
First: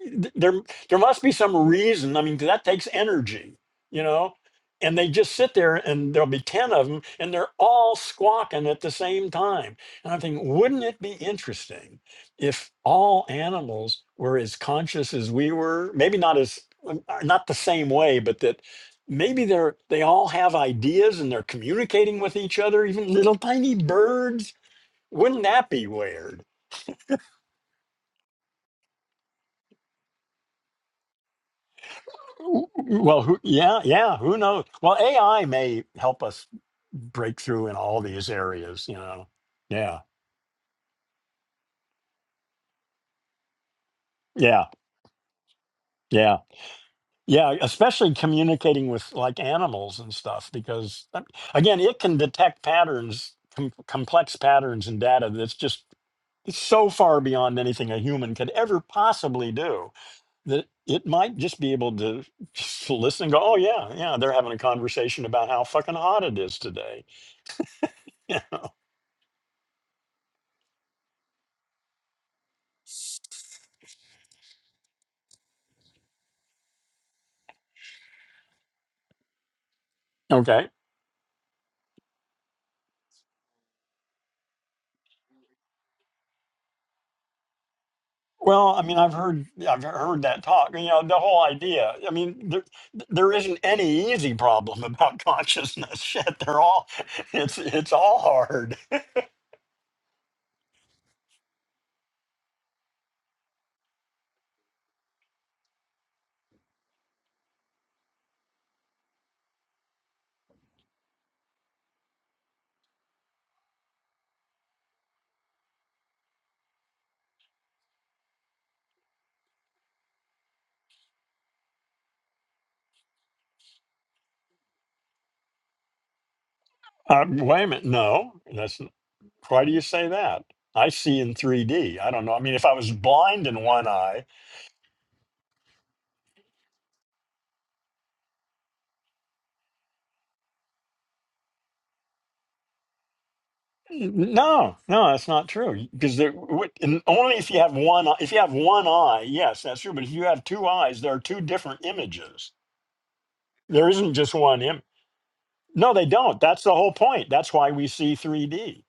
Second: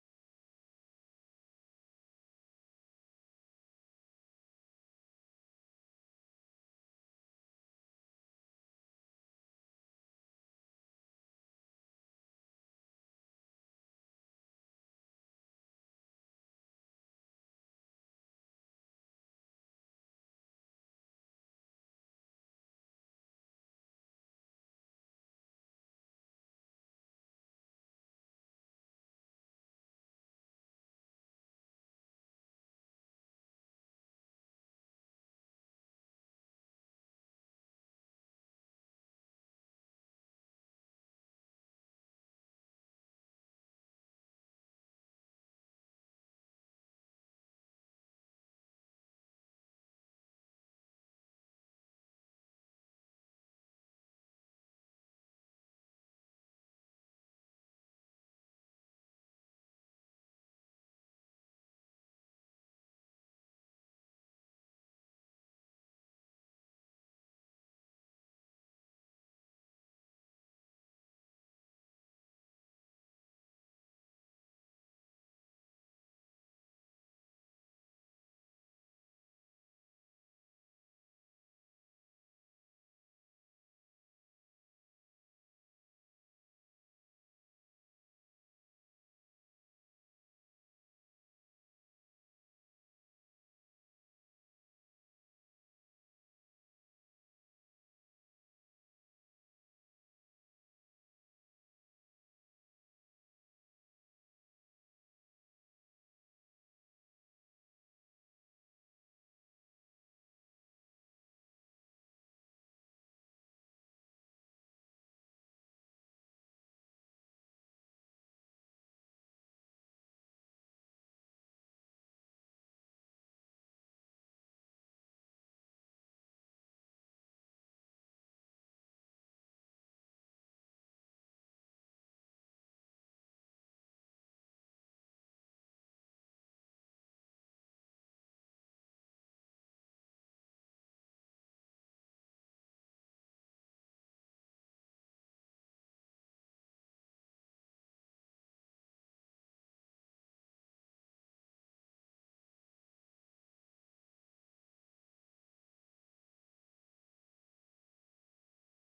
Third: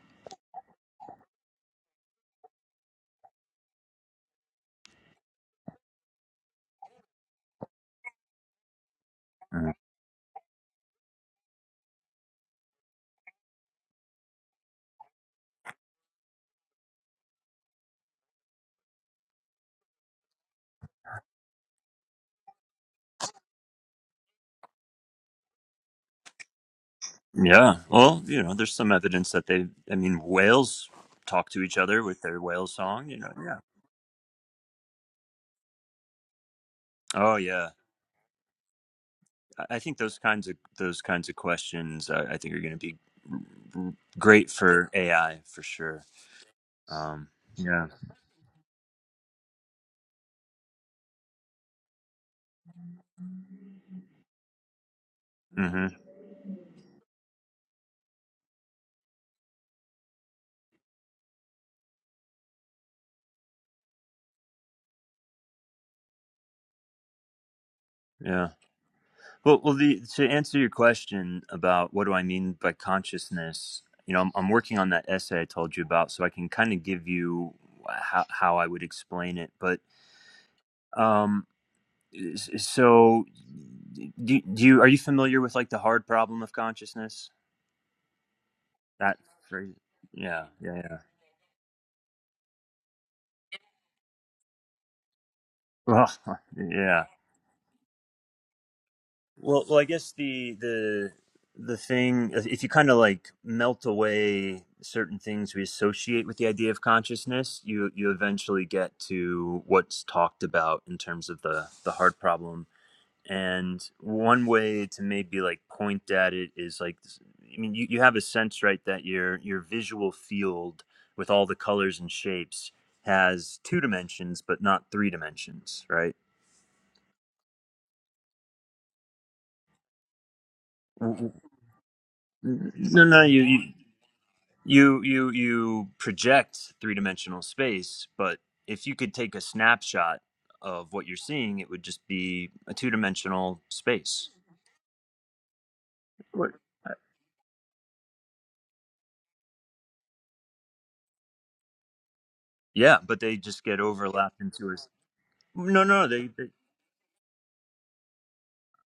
Th- There there must be some reason. I mean, 'cause that takes energy, you know. And they just sit there, and there'll be ten of them, and they're all squawking at the same time
mm.
and I'm thinking, wouldn't it be interesting if all animals were as conscious as we were? Maybe not as um, uh, not the same way, but that maybe they're they all have ideas and they're communicating with each other, even little tiny birds. Wouldn't that be weird?
Yeah. Well, you know, there's some evidence that they. I mean, whales talk to each other with their whale
W-
song. You
Well,
know.
who,
Yeah.
yeah, yeah, who knows? Well, AI may help us
Oh
break
yeah.
through in all these areas, you know.
I
Yeah.
think those kinds of those kinds of questions I, I think are going to be great
Yeah.
for AI for sure.
Yeah.
Um,
Yeah,
yeah.
especially communicating with like animals and stuff, because um, again, it can detect patterns, com- complex patterns and data that's just
hmm
so far beyond anything a human could ever possibly do that it might just be able to just listen and go, oh, yeah, yeah, they're having a conversation about how fucking hot it is today. You
Yeah.
know?
Well, well. The, to answer your question about what do I mean by consciousness, you know, I'm, I'm working on that essay I told you about, so I can kind of give you how how I would explain it. But
Okay.
um, s- so do, do you are you familiar with like the hard problem of consciousness?
Well, I mean, I've
That
heard
phrase.
I've heard that
Yeah.
talk.
Yeah.
You know, the whole idea. I mean, there there isn't any easy problem about consciousness.
Yeah. Ugh,
Shit, they're all
yeah.
it's it's all hard.
Well, well, I guess the the the thing uh, if you kind of like melt away certain things we associate with the idea of consciousness, you you eventually get to what's talked about in terms of the the heart problem. And one way to maybe like point at it is like, I mean, you, you have a sense, right, that your your visual field with all the colors and shapes has two dimensions, but not three dimensions, right?
Uh, wait a minute, no, that's n- why do you say that? I see
W-
in 3D. I don't know. I mean, if
w-
I was
No, no, you,
blind in
you
one eye,
you you you project three-dimensional space but if you could take a snapshot of what you're seeing it would just be a two-dimensional space
n- no, no, that's not true. Because there,
What?
what-
Uh,
and only if you have one, eye- if you have one eye, yes, that's true. But if you have two eyes, there are two different images.
yeah but they just get
There isn't just
overlapped
one
into a.
image.
no
No, they
no they,
don't.
they
That's the whole point. That's why we see 3D.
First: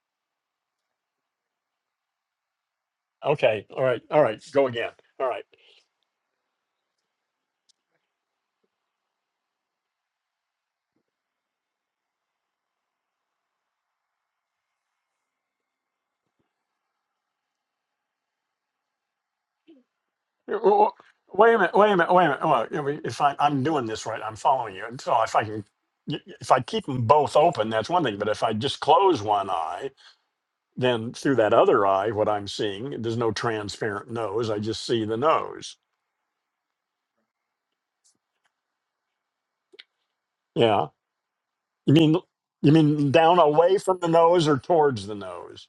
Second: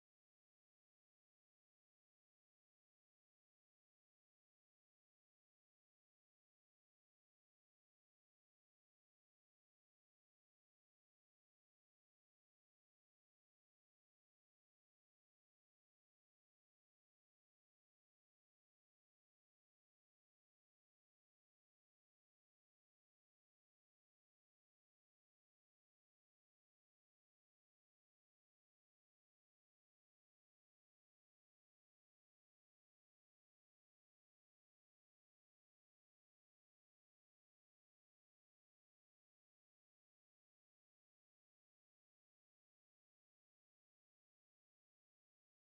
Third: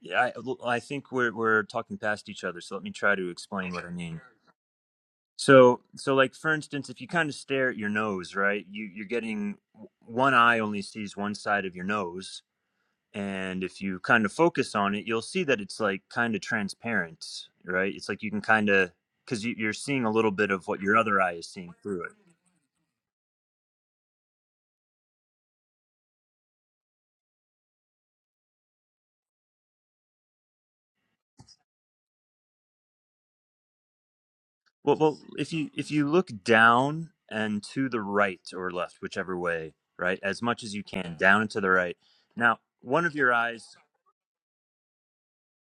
yeah, I think we're we're talking past each other so let me try to
Okay.
explain
All
what i
right.
mean
All right. Go again. All right.
so so like for instance if you kind of stare at your nose right you you're getting one eye only sees one side of your nose and if you kind of focus on it you'll see that it's like kind of transparent right it's like you can kind of because you, you're seeing a little bit
W-
of what
w-
your other eye is
Wait a minute.
seeing
Wait a
through
minute.
it
Wait a minute. Well, you know, if I, I'm doing this right, I'm following you. And so if I can, if I keep them both open, that's one thing. But if I just close one eye, then through that other eye, what I'm seeing, there's no transparent nose. I just
well,
see the
well if you
nose.
if you look down and to the right or left whichever way right as much as you
Yeah.
can down and to the
You
right
mean,
now
you
one
mean
of your
down
eyes
away from the nose or towards the nose?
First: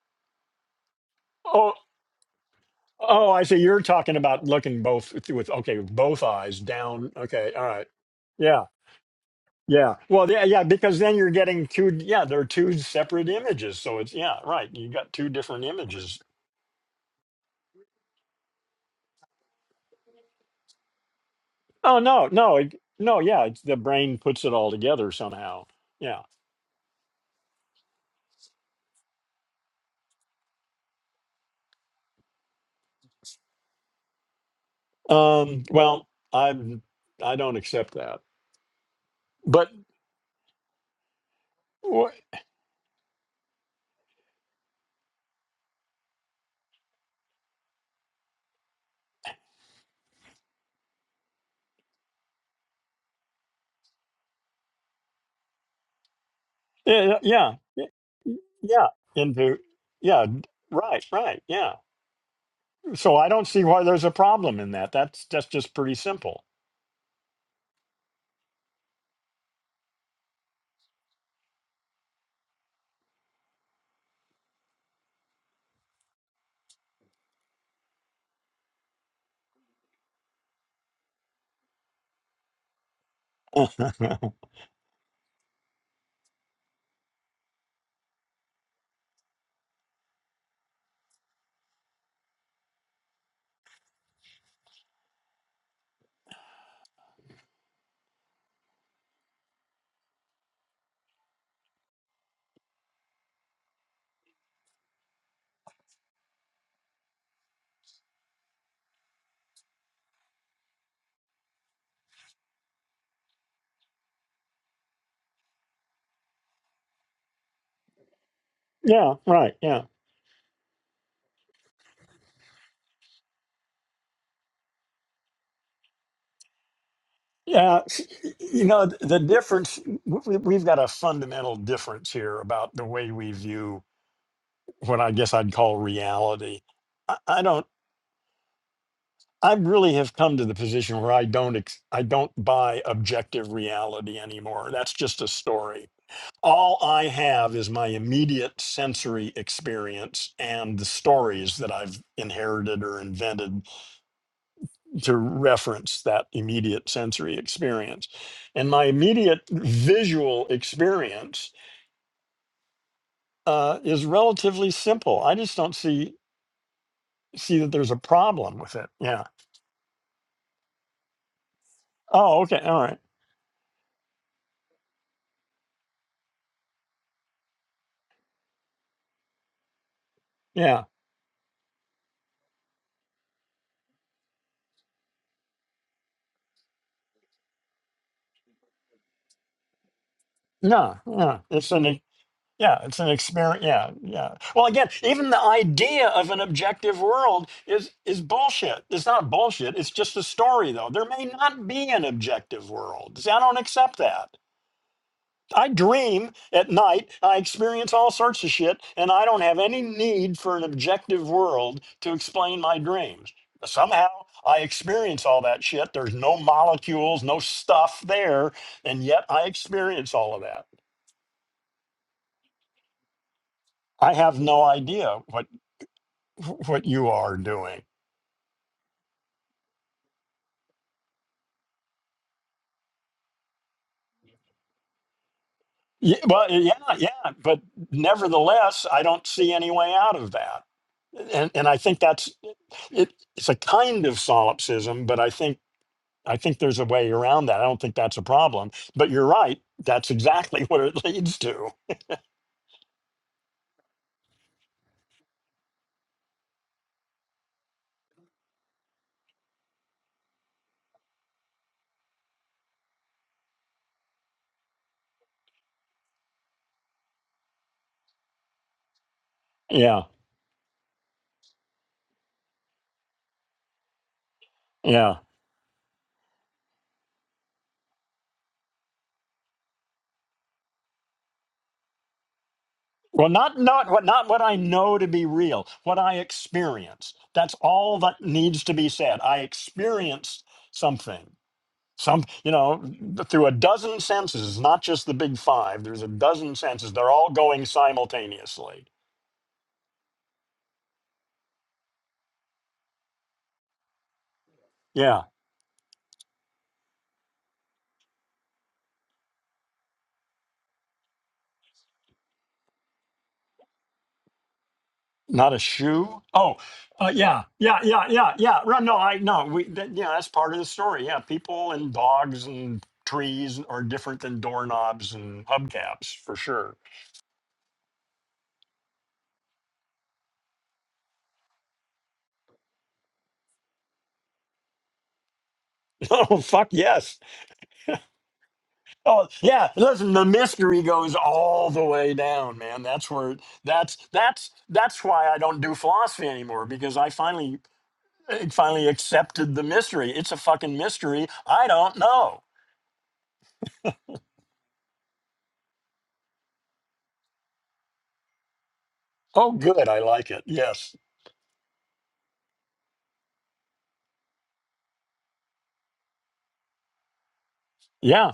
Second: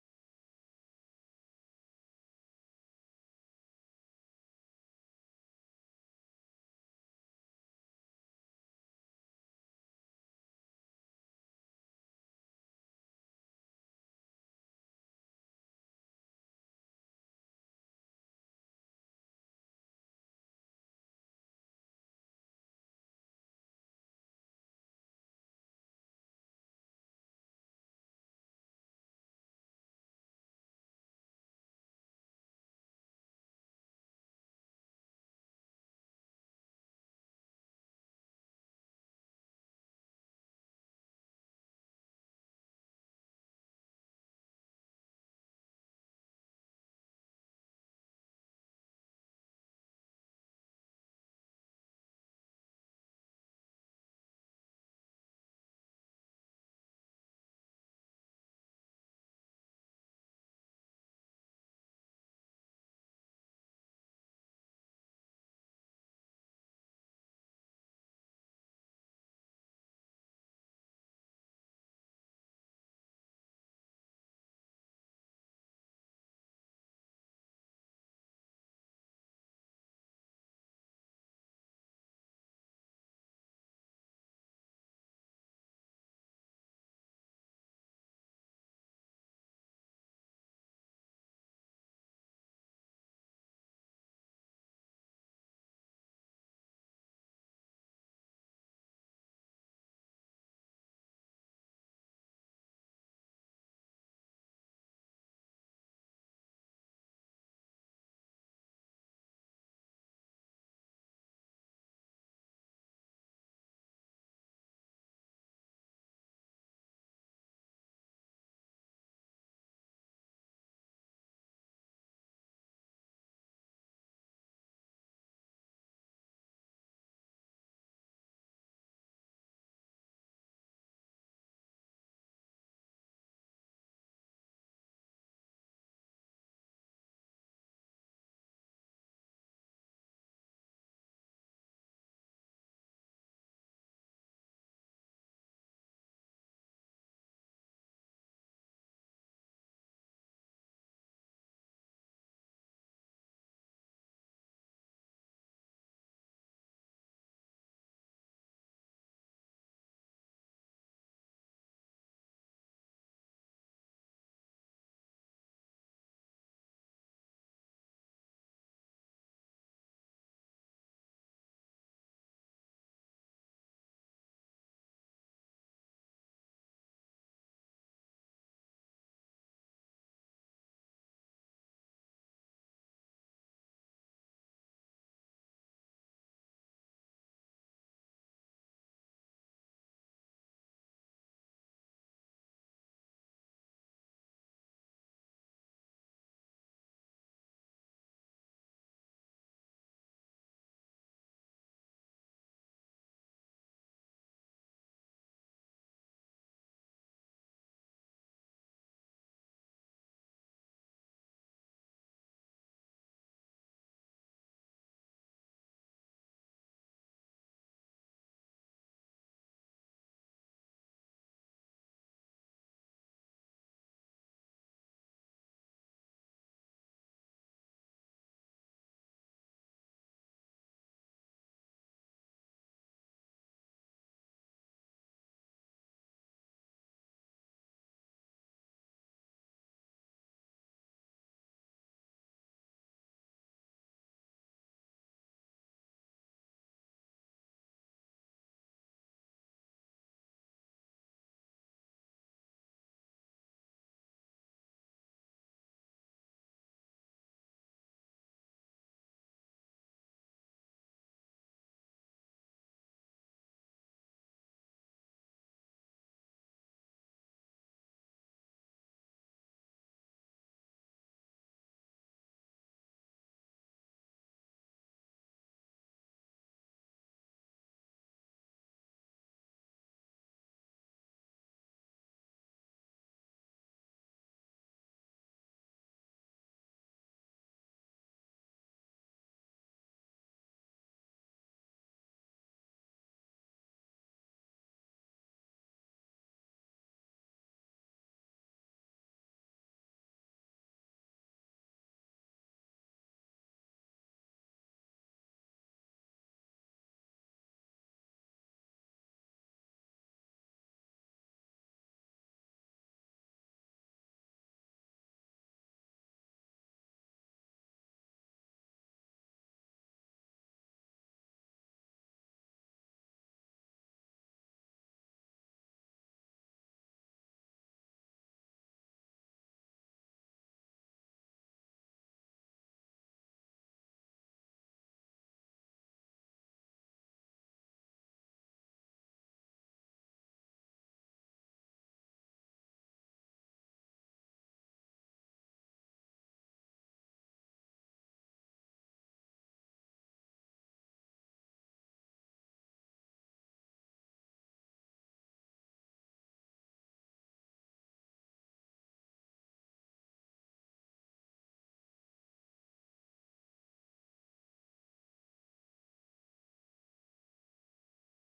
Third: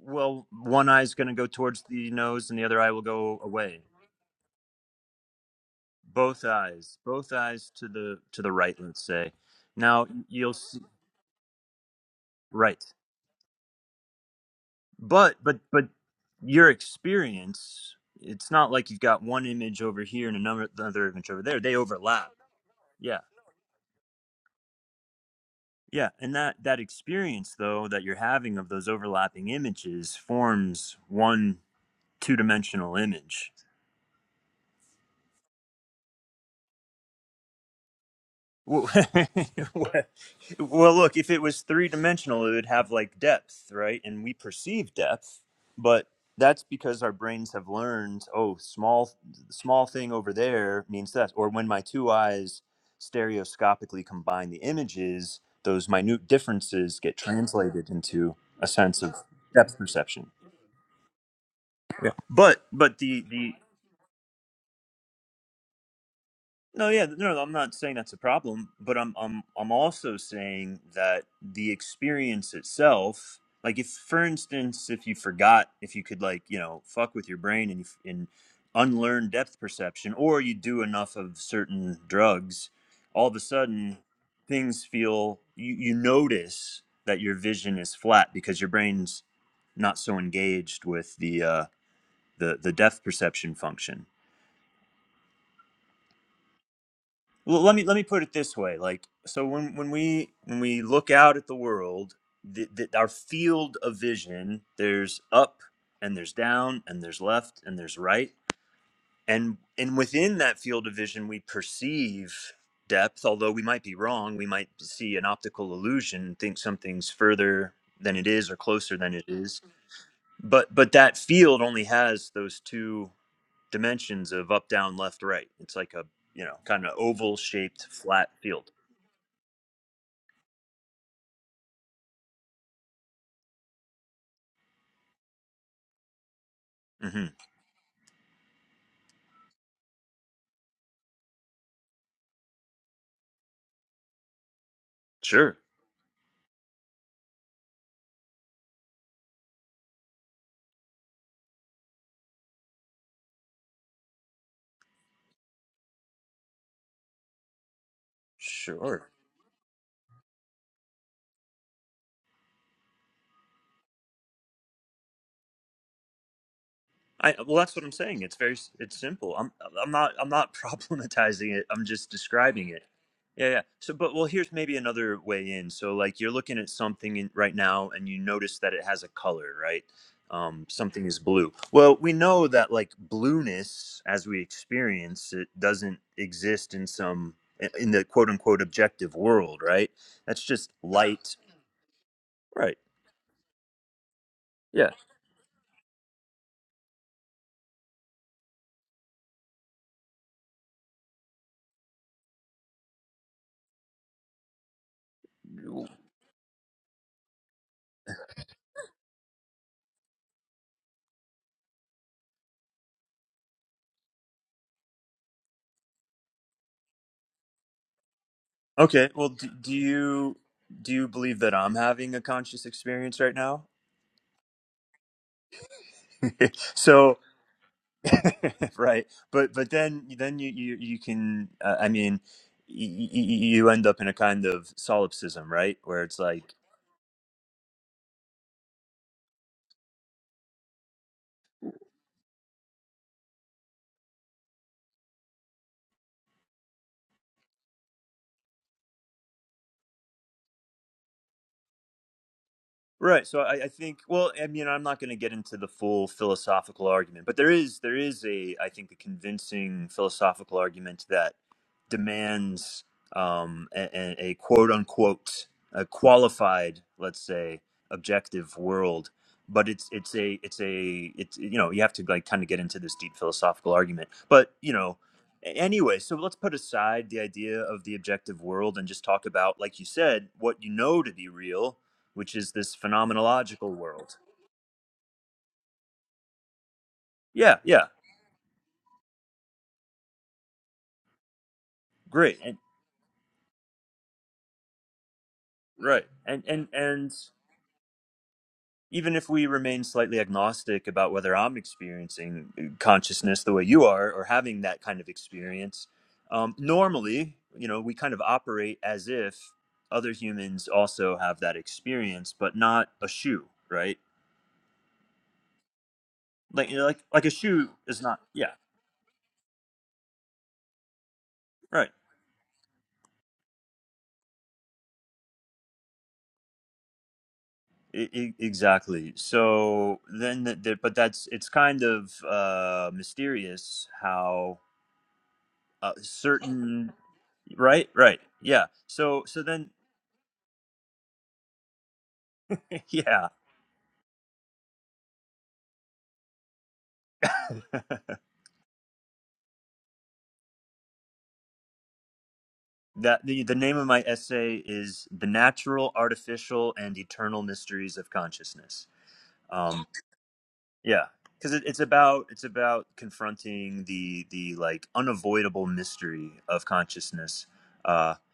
well one eye is going to go
Oh,
towards the nose and the other eye will
Oh,
go
I see.
away
You're talking about looking both with with- okay, with both
both
eyes
eyes
down.
both
Okay, all
eyes
right.
to the to the
Yeah,
right let's say
yeah.
now
Well, yeah,
you'll
yeah.
see
Because then you're getting two. Yeah, there are two
right
separate images. So it's yeah, right. You got two
But but
different
but
images.
your experience, it's not like you've got one image over here and another another image over there. They
Oh no,
overlap.
no, it, no.
Yeah.
Yeah, it's, the brain puts it all together somehow.
Yeah,
Yeah.
and that that experience though that you're having of those overlapping images forms one two-dimensional image.
Um. Well, I'm. I don't accept that.
Well,
But
well, look, if it was three
wh-
dimensional, it would have like depth, right? And we perceive depth, but that's because our brains have learned, oh, small, small thing over there means that. Or when my two eyes stereoscopically combine the images, those minute differences get
yeah, yeah, yeah.
translated into a
yeah,
sense of
Into
depth
yeah.
perception.
Right, right. Yeah.
Yeah. But but
So
the
I don't
the
see why there's a problem in that. That's that's just pretty simple.
No, yeah, no, no, I'm not saying that's a problem, but I'm I'm I'm also saying that the experience itself, like if for instance, if you forgot, if you could like you know fuck with your brain and you, f- and unlearn depth perception, or you do enough of certain drugs, all of a sudden things feel you you notice that your vision is flat because your brain's not so engaged with the uh, the the depth perception function Well, let me let me put it this way: like, so when when we when we look out at the world, the, the, our field of vision, there's up and there's down and there's left and there's right, and and within that field of vision, we perceive depth. Although we might be wrong, we might see an optical illusion and think something's further than it is or closer
yeah,
than it
right.
is.
Yeah.
But but that field only has those two dimensions of up, down, left, right. It's like a you know kind of oval
Yeah,
shaped flat field
you know th- the difference. we- We've got a fundamental difference here about the way we view what I guess I'd call reality. I,
hmm
I don't. I really have come to the position where I don't. Ex, I don't buy objective reality anymore. That's just a
Sure,
story. All I have is my immediate sensory experience and the stories that I've inherited or invented to reference that immediate sensory experience. And my
sure.
immediate visual experience uh, is relatively simple. I just don't see
I well,
see that
that's what
there's
I'm
a
saying. It's very,
problem
s-
with it.
it's
Yeah.
simple. I'm, I'm not, I'm not problematizing it. I'm just
Oh, okay.
describing
All
it.
right.
Yeah, yeah. So, but well, here's maybe another way in. So, like, you're looking at something in, right now, and you notice that it has a color, right? Um,
Yeah.
something is blue. Well, we know that like blueness, as we experience it, doesn't exist in some in the quote unquote objective world, right? That's just
No.
light,
No. It's an e-
right?
yeah. It's an experiment. Yeah. Yeah. Well, again,
Yeah
even the idea of an objective world is is bullshit. It's not bullshit. It's just a story, though. There may not be an objective world. See, I don't accept that. I dream at night. I experience all sorts of shit, and I don't have any need for an objective world to explain my dreams. Somehow I experience all that shit. There's no molecules, no stuff there, and
Okay,
yet
well,
I
do, do
experience all
you
of that.
do you believe that I'm having a conscious experience right now?
I have no idea what what you
so,
are doing.
right, but but then then you you you can uh, I mean y- y- y- you end up in a kind of solipsism, right, where
Yeah,
it's
well,
like
yeah, yeah, but nevertheless, I don't see any way out of that, and and I think that's it, it's a kind of solipsism, but I think I think there's a way around that. I don't think that's a problem. But you're right. That's exactly what it leads to.
Right. So I, I think, well, I mean, I'm not going to get into the full philosophical argument, but there is there is a I think a convincing philosophical argument that demands um, a, a quote unquote a qualified, let's say, objective world. But it's
Yeah.
it's a it's a it's you know you have to like kind of get into this deep philosophical argument. But you know
Yeah.
a- anyway, so let's put aside the idea of the objective world and just talk about, like you said, what you know to be real which is this
Well, not
phenomenological
not what
world.
not what I know to be real, what I experience. That's
Yeah, yeah,
all that needs to be said. I experienced something. Some,
great,
you
and,
know, through a dozen senses, not just the big five. There's
Right.
a
and
dozen
and
senses. They're
and
all going simultaneously.
even if we remain slightly agnostic about whether I'm experiencing uh, consciousness the way you are or having that kind of
Yeah.
experience, um, normally, you know, we kind of operate as if other humans also have that experience, but not a shoe, right?
Not a shoe? Oh,
Like, you know, like,
uh,
like a
yeah,
shoe
yeah,
is
yeah,
not.
yeah,
Yeah,
yeah. Right, No, I no. We that, yeah, that's part of the story. Yeah, people
right.
and dogs and trees are different than doorknobs and hubcaps for sure.
E- e- Exactly. So then, the, the, but that's it's kind of uh, mysterious how uh,
Oh fuck
certain,
yes.
right, right, yeah. So,
Oh
so
yeah.
then,
Listen, the mystery goes all the way down, man. That's
yeah.
where that's that's that's why I don't do philosophy anymore because I finally I finally accepted the mystery. It's a fucking mystery. I don't know.
That the, the name of my essay is "The Natural, Artificial, and Eternal Mysteries of Consciousness."
Oh
Um,
good, I like it. Yes.
yeah, because it, it's about it's about confronting the the like unavoidable mystery of consciousness uh,
Yeah.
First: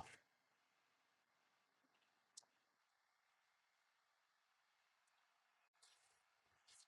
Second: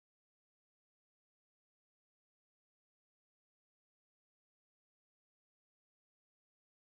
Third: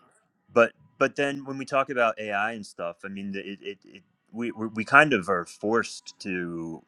but but then when we talk about AI and stuff, I mean, it, it, it we we we kind of are forced to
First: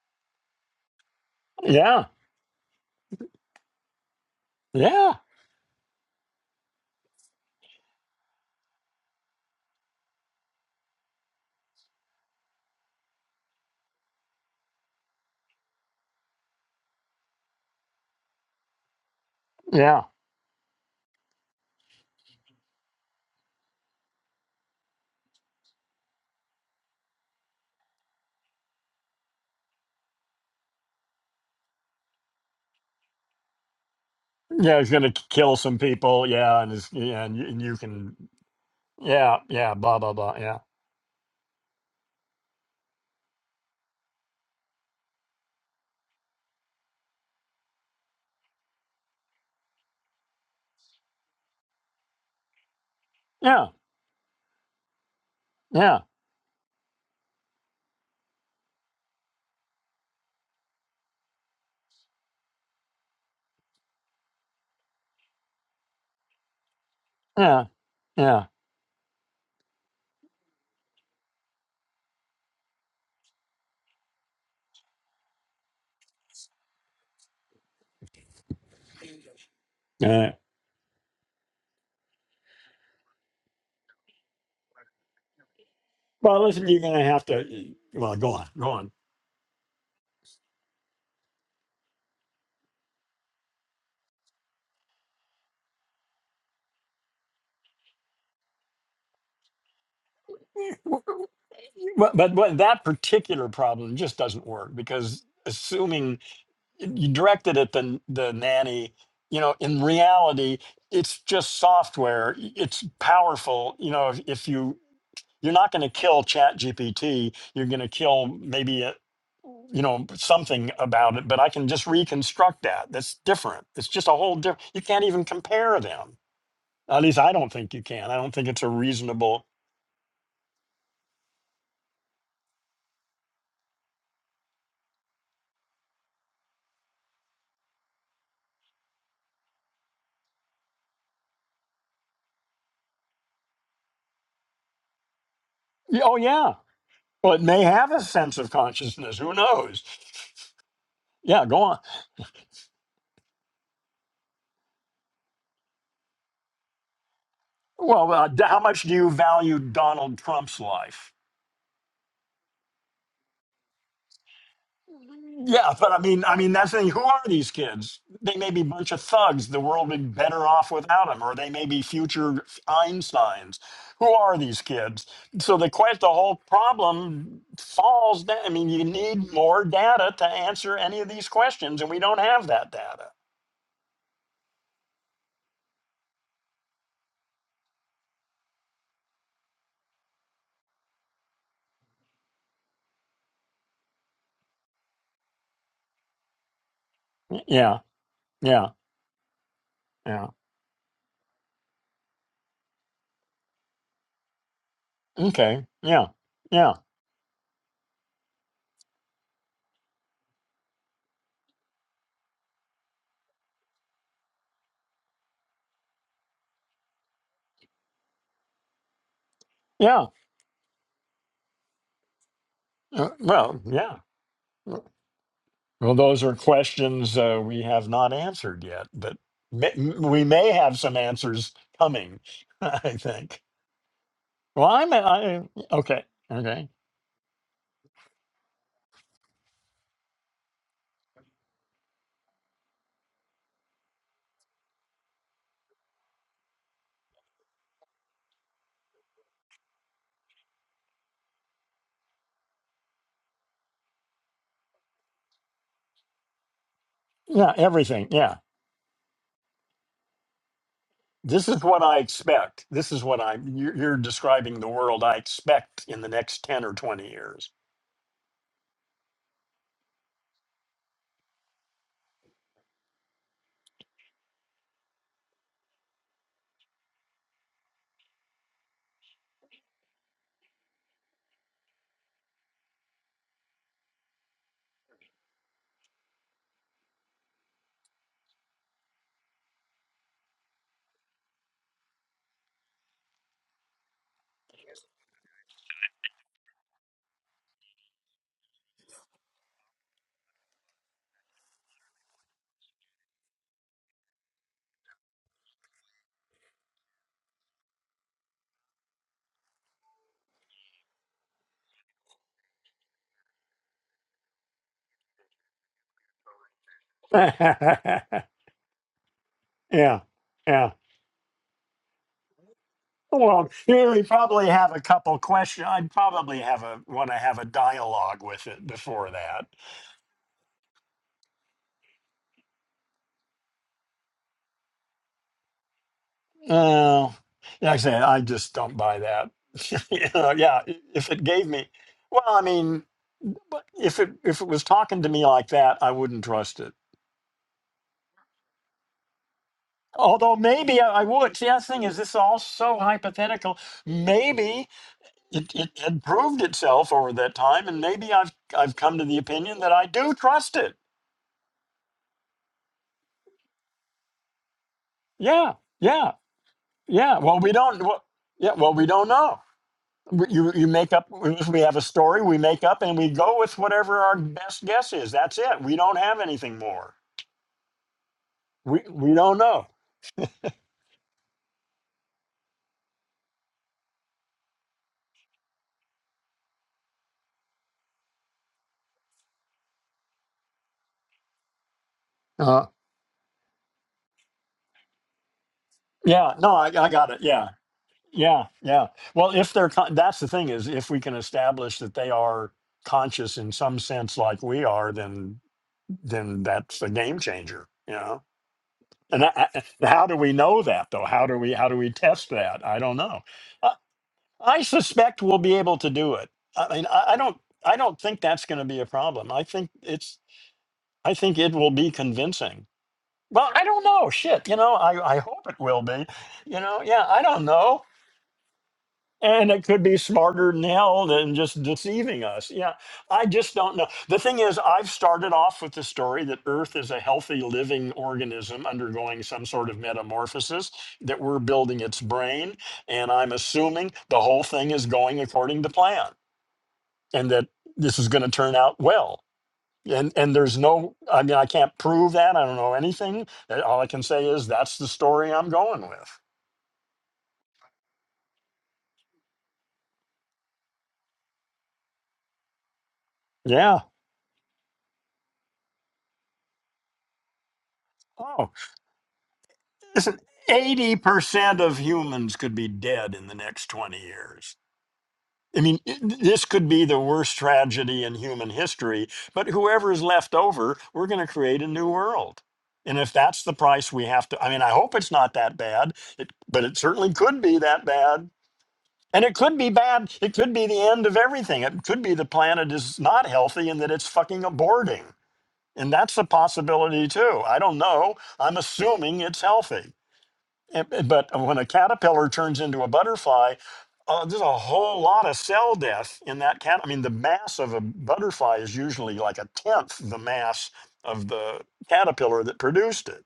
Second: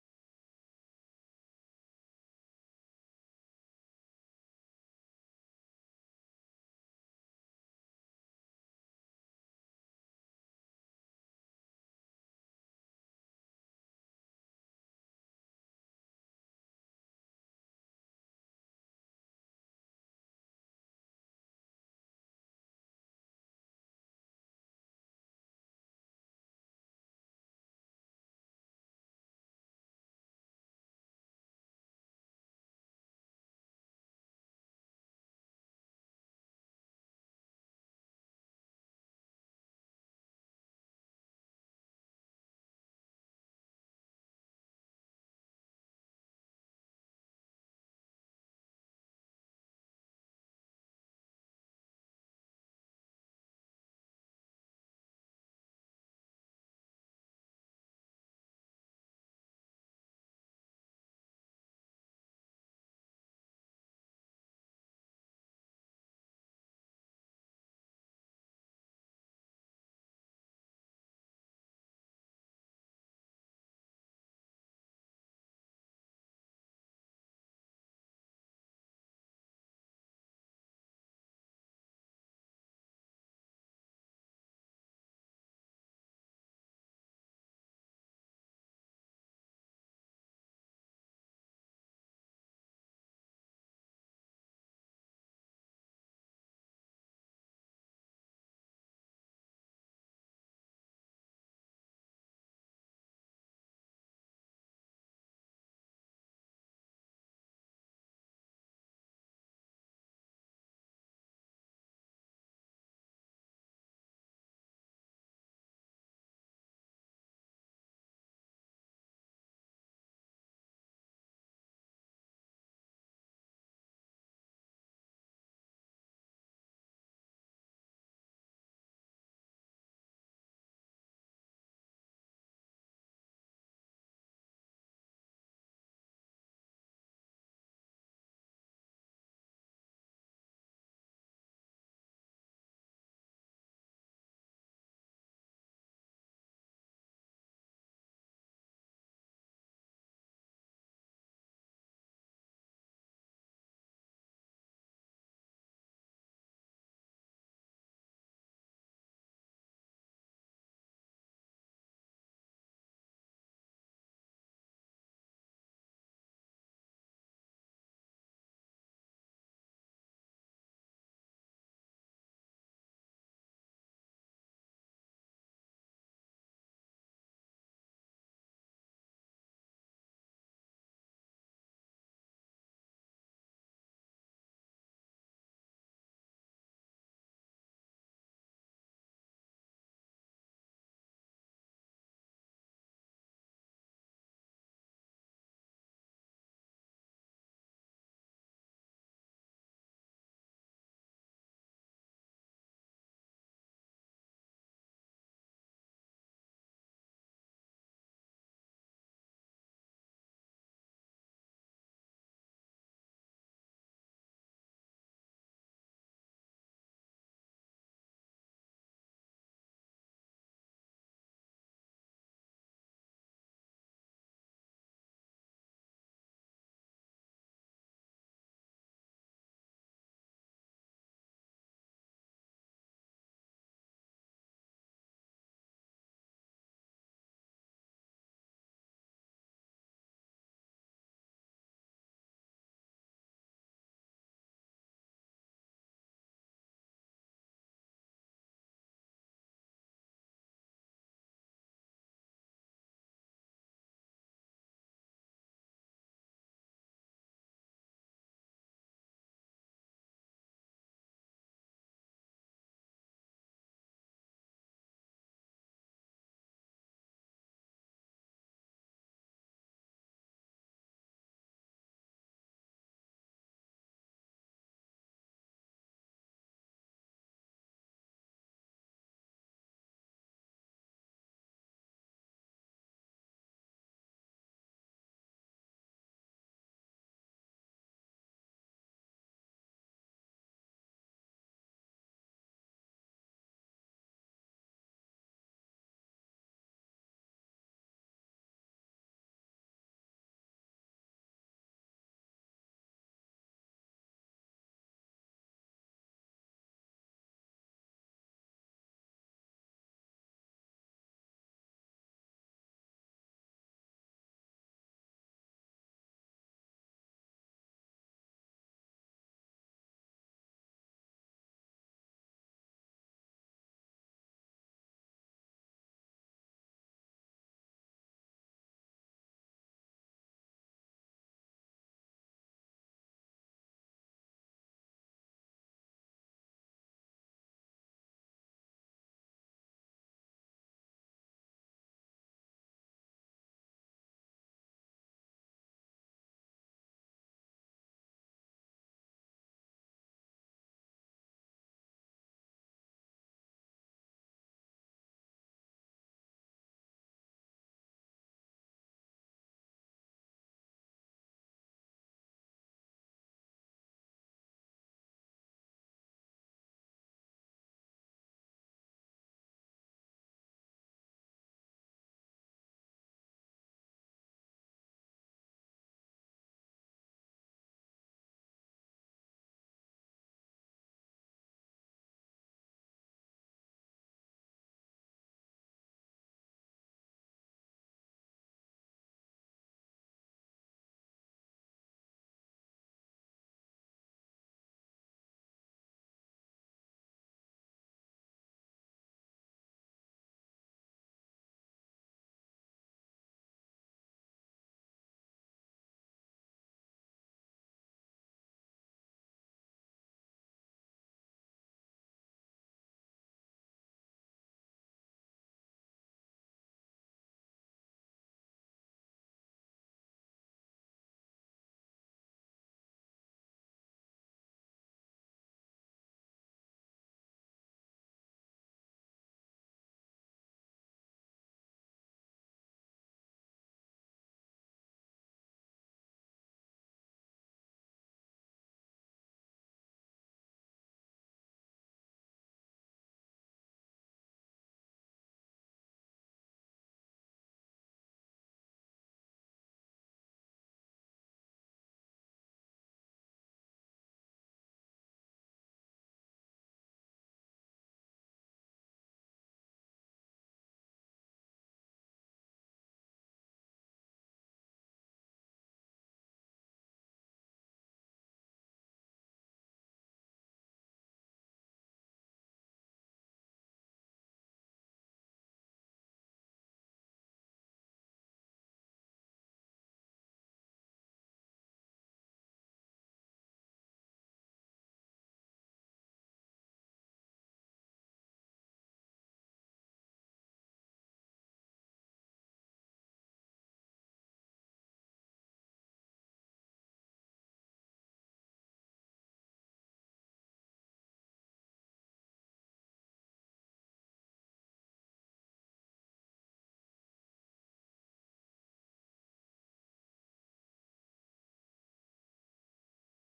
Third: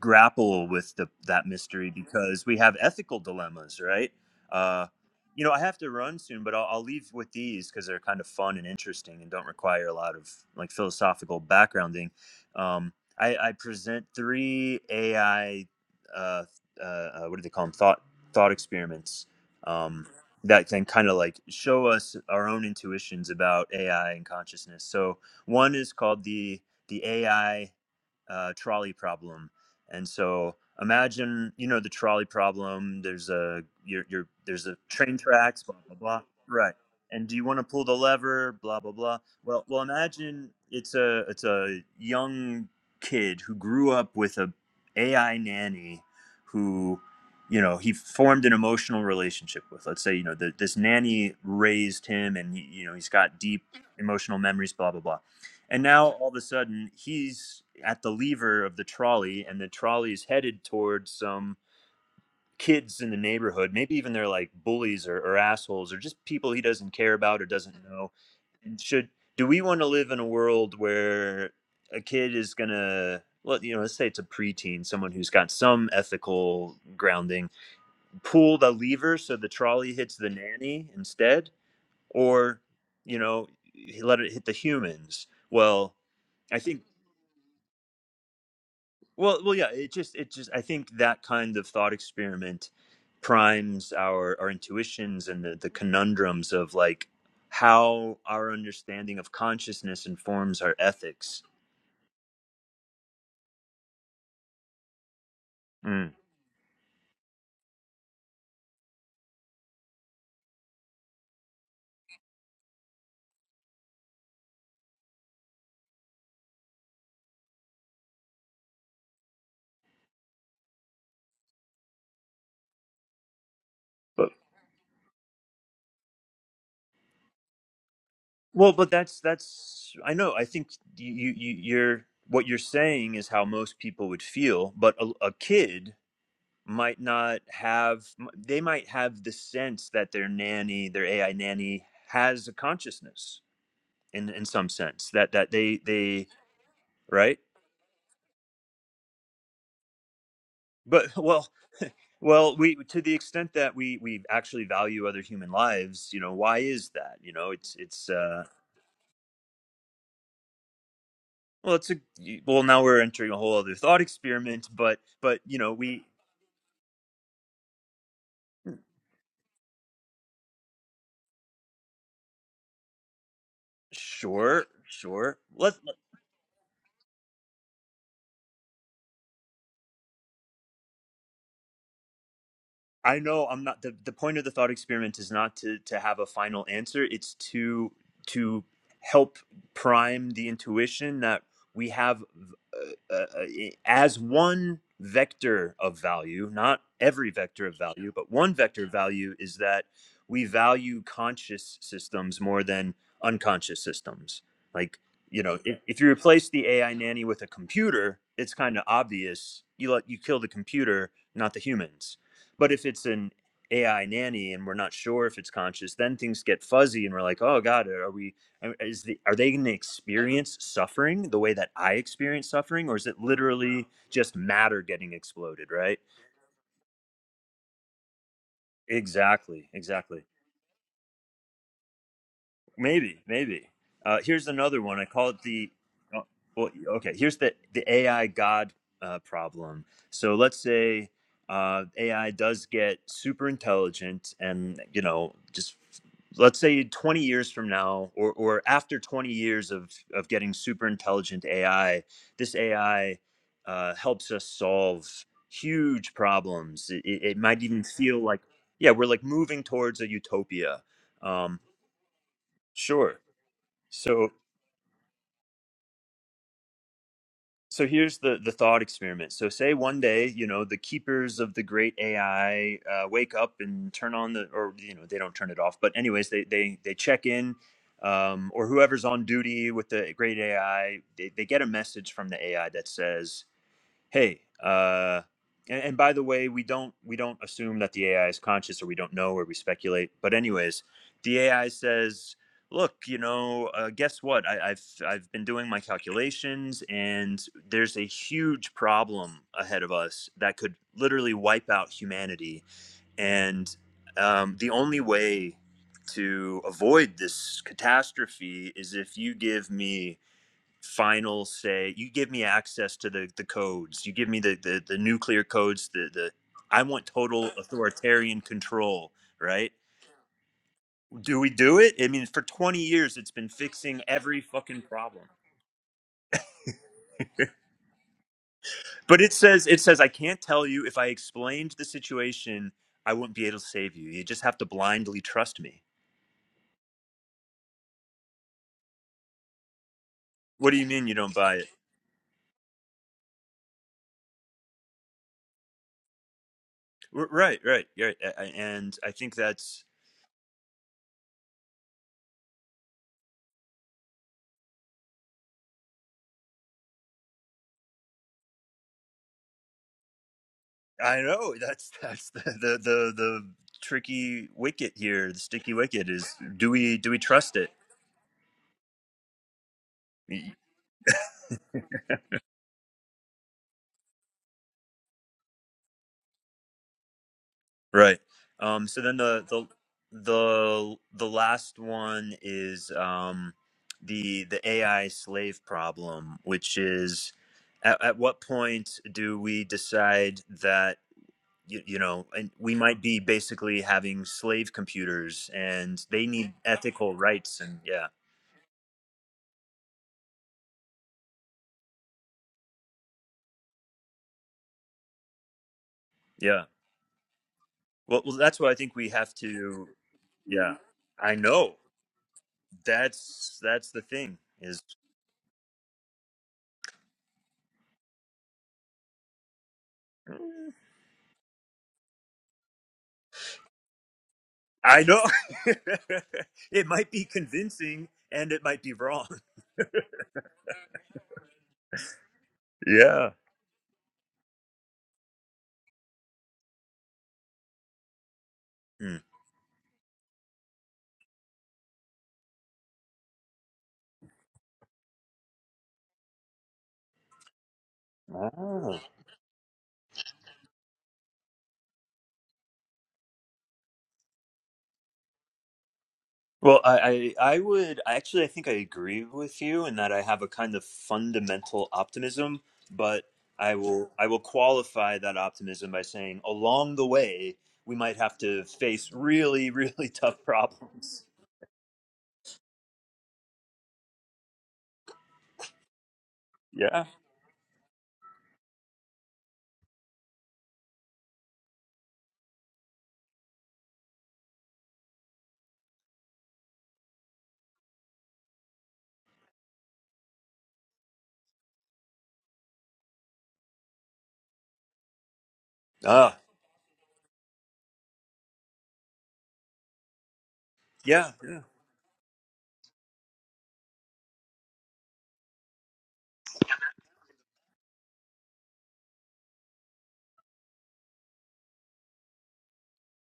grapple with the that mystery
Yeah.
because we have ethical dilemmas, right? Uh,
Yeah,
you know, I have to run soon, but I'll, I'll leave with these because they're kind of fun and interesting and don't require a lot of like philosophical backgrounding. Um, I, I present three AI, uh, uh, uh, what do they call them? Thought thought experiments.
yeah,
Um, that can kind of like show us our own intuitions about AI and consciousness. So one is called the the AI uh, trolley problem, and so imagine you know the trolley problem. There's a you're, you're there's a
yeah. He's gonna
train
k- kill
tracks blah
some
blah blah
people. Yeah, and
right.
it's, yeah,
And
and
do you
you,
want
and
to
you
pull the
can.
lever? Blah blah blah.
Yeah,
Well,
yeah.
well,
Blah blah blah.
imagine
Yeah,
it's a it's a young kid who grew up with a AI nanny who you know he formed an emotional relationship with let's say you know the, this nanny raised him and you know he's got deep
yeah,
emotional memories blah blah blah and
yeah,
now all of a sudden he's at the lever of the trolley and the trolley is headed towards some kids in the neighborhood maybe even they're like bullies or, or assholes or just people he doesn't care about or
yeah,
doesn't know
yeah.
and should do we want to live in a world where a kid is gonna well, you know, let's say it's a preteen, someone who's got some ethical grounding pull the lever so the trolley hits the
yeah.
nanny instead or you know let it hit the humans well
Well,
i
listen, you're
think
gonna have to. Well, go on, go on.
well well yeah it just it just i think that kind of thought experiment primes our our intuitions and the, the conundrums of like how our understanding of consciousness informs our ethics
But but, but that particular problem just doesn't work because
Mm.
assuming you directed at the the nanny, you know, in reality, it's just software. It's powerful. You know, if, if you you're not going to kill chat gpt you're going to kill maybe you know something about it but i can just reconstruct that that's different it's just a
but
whole different you can't even compare them at least i don't think you can i don't think it's a
well but that's
reasonable
that's i know i think you, you you- you're what you're saying is how most people would feel but a, a kid might not have they might have the sense that their nanny their ai nanny has a consciousness in in some sense that that they
Yeah, oh
they
yeah well
right
it may have a sense of consciousness who knows
but
yeah
well
go on
well we to the extent that we we actually value other human lives you know why is that you know it's it's
well uh, d-
uh
how much do you value donald trump's life
well it's a well now we're entering a whole other thought experiment but but you know
Yeah, but I
we
mean, I mean, that's the thing. Who are these kids? They may be a bunch of thugs. The world would be better off without them, or they may be future Einsteins. Who are these
sure
kids?
sure
So the
let
quest, the whole problem falls down. I mean, you need more data to answer any of these questions, and we don't have that data.
I know I'm not the, the point of the thought experiment is not to to have a final answer. It's to to help prime the intuition that we have uh, uh, uh, as one vector of value, not every vector of
Yeah,
value, but one
yeah,
vector of value is that
yeah.
we value conscious systems more than unconscious systems. Like, you know,
Okay,
if, if
yeah,
you replace the
yeah,
AI nanny with a computer, it's kind of obvious. You let you kill the computer, not the humans but if it's an AI nanny and we're not sure if it's conscious, then things get fuzzy and we're like, oh God, are we, is the, are they going to
yeah.
experience suffering the way that I experience suffering? Or is
Uh,
it
well,
literally
yeah.
just matter getting exploded,
Well,
right?
those are questions uh, we have not answered yet, but
Exactly.
may,
Exactly.
we may have some answers coming. I
Maybe,
think.
maybe. Uh, here's
Well,
another
I'm
one. I call it
I
the.
okay.
oh,
Okay.
Well, okay. Here's the the AI God uh, problem. So let's say uh, AI does get super intelligent, and you know, just let's say 20 years from now, or or after 20 years of of getting super intelligent AI, this AI uh, helps us solve huge problems. It, it it
Yeah,
might even
everything.
feel
Yeah,
like, yeah, we're like moving towards a utopia.
this
Um,
is what I expect. This is
sure
what I'm. You're, you're
so
describing the world I expect in the next ten or twenty years.
so here's the the thought experiment. So say one day, you know, the keepers of the great AI uh, wake up and turn on the or you know, they don't turn it off, but anyways, they they they check in um, or whoever's on duty with the great AI, they, they get a message from the AI that says, hey uh and, and by the way we don't we don't assume that the ai is conscious or we don't know or we speculate but anyways the ai says look you know uh, guess what I, i've i've been doing my calculations and there's a huge problem ahead of us that could literally wipe out humanity and um, the only way to avoid this catastrophe is if you give me final say you give me access to the the codes you give me the the, the nuclear codes the the i want total
yeah.
authoritarian control right
Yeah.
do we do it i mean for 20 years it's been
Well, here
fixing
we
every
probably have a
fucking
couple
problem
questions. I'd probably have a want to have a dialogue with it before
but it
that.
says it says i can't tell you if i explained the situation i wouldn't be able to save you you just have to blindly trust me
Uh, yeah, like I said, I just don't buy that. you know, yeah,
what do
i-
you mean
if
you
it
don't
gave
buy it
me, well, I mean, but if it if it was talking to me like that, I wouldn't trust it.
R- right right right A- a- and i think that's
Although maybe I, I would. See, that's the thing is, this is all so hypothetical. Maybe it, it had proved itself over that time, and maybe I've I've come to the opinion that I do trust it.
I know that's that's the the the, the tricky wicket here. The
Yeah,
sticky wicket
yeah,
is do we do
yeah.
we
Well, we
trust it?
don't. Well, yeah, well, we don't know. we- you you make up if we have a story we make up and we go with whatever our best guess is that's it we don't have anything more
Right.
we
Um. So
we
then
don't
the
know
the the the last one is um the the AI slave problem, which is at, at what point do we decide that you, you know and
Uh,
we might be basically having slave computers and they
yeah
need
no i, I got
ethical
it yeah
rights and yeah
yeah yeah well if they're con- that's the thing is if we can establish that they are conscious in some sense like we are then then
yeah
that's a game changer you
Well,
know
well, that's what I think we
and
have
I, I,
to.
how do we know
Yeah,
that though how
I
do we how
know.
do we test that i don't know
That's
Uh,
that's the thing
I
is
suspect we'll be able to do it. I mean, I, I don't, I don't think that's going to be a problem. I think it's, I think it will be convincing. Well, I don't know. Shit, you know,
I
I, I
know
hope it will be. You know,
it
yeah,
might
I
be
don't know.
convincing and it might be wrong.
And it could be smarter than hell than just deceiving us. Yeah, I
Yeah.
just don't know. The thing is, I've started off with the story that Earth is a healthy living organism
Hmm.
undergoing some sort of metamorphosis, that we're building its brain, and I'm assuming the whole thing is going according to plan and that this is going to turn out
Oh.
well. And and there's no, I mean, I can't prove that. I don't know anything. Uh, All I can say is that's the story I'm going with.
Well, I, I I would actually I think I agree with you in that I have a kind of fundamental optimism, but I
Yeah.
will I will qualify that optimism by saying along the way we might have
Oh,
to face really really
listen,
tough
eighty
problems.
percent of humans could be dead in the next twenty years. I mean, i- this could be the
Yeah.
worst tragedy in human history. But whoever's left over, we're going to create a new world. And if that's the price we have to, I mean, I hope it's not that bad, it, but it certainly could be that bad And it could be bad. It could be the end of everything. It could be the planet is not healthy and that it's fucking aborting. And that's a
Ah,
possibility too. I don't know. I'm assuming it's healthy. And- But
yeah,
when
yeah,
a caterpillar turns into a butterfly, uh, there's a whole lot of cell death in that cat. I mean, the mass of a butterfly is usually like a tenth the mass of the caterpillar that produced it.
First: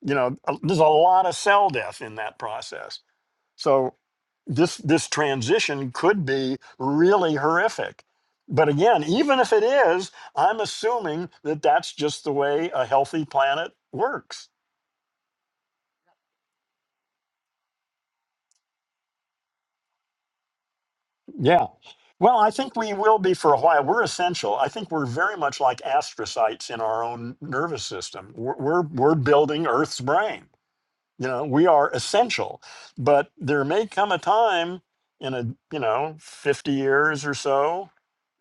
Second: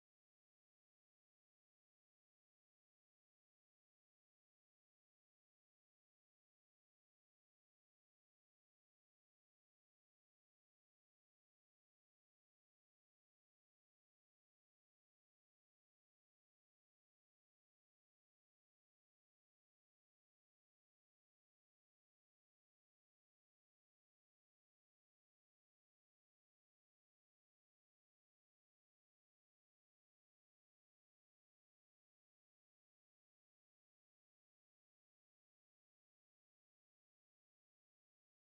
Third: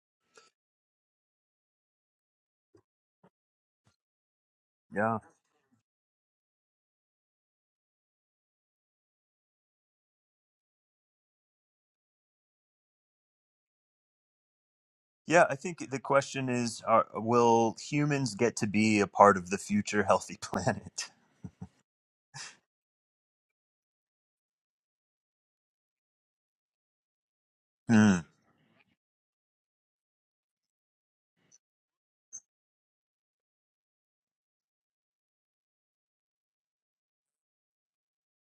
You know, uh, there's a lot of cell death in that process. So this this
yeah,
transition could be really horrific. But again, even if it is, I'm assuming that that's just the way a healthy planet works.
yeah. I think the question is: are, Will humans get to be a part of the future healthy planet?
Yeah. Well, I think we will be for a while. We're essential. I think we're very much like astrocytes in our own nervous
Hmm.
system. We're, we're, we're building Earth's brain. You know, we are essential. But there may come a time in a, you know, 50 years or so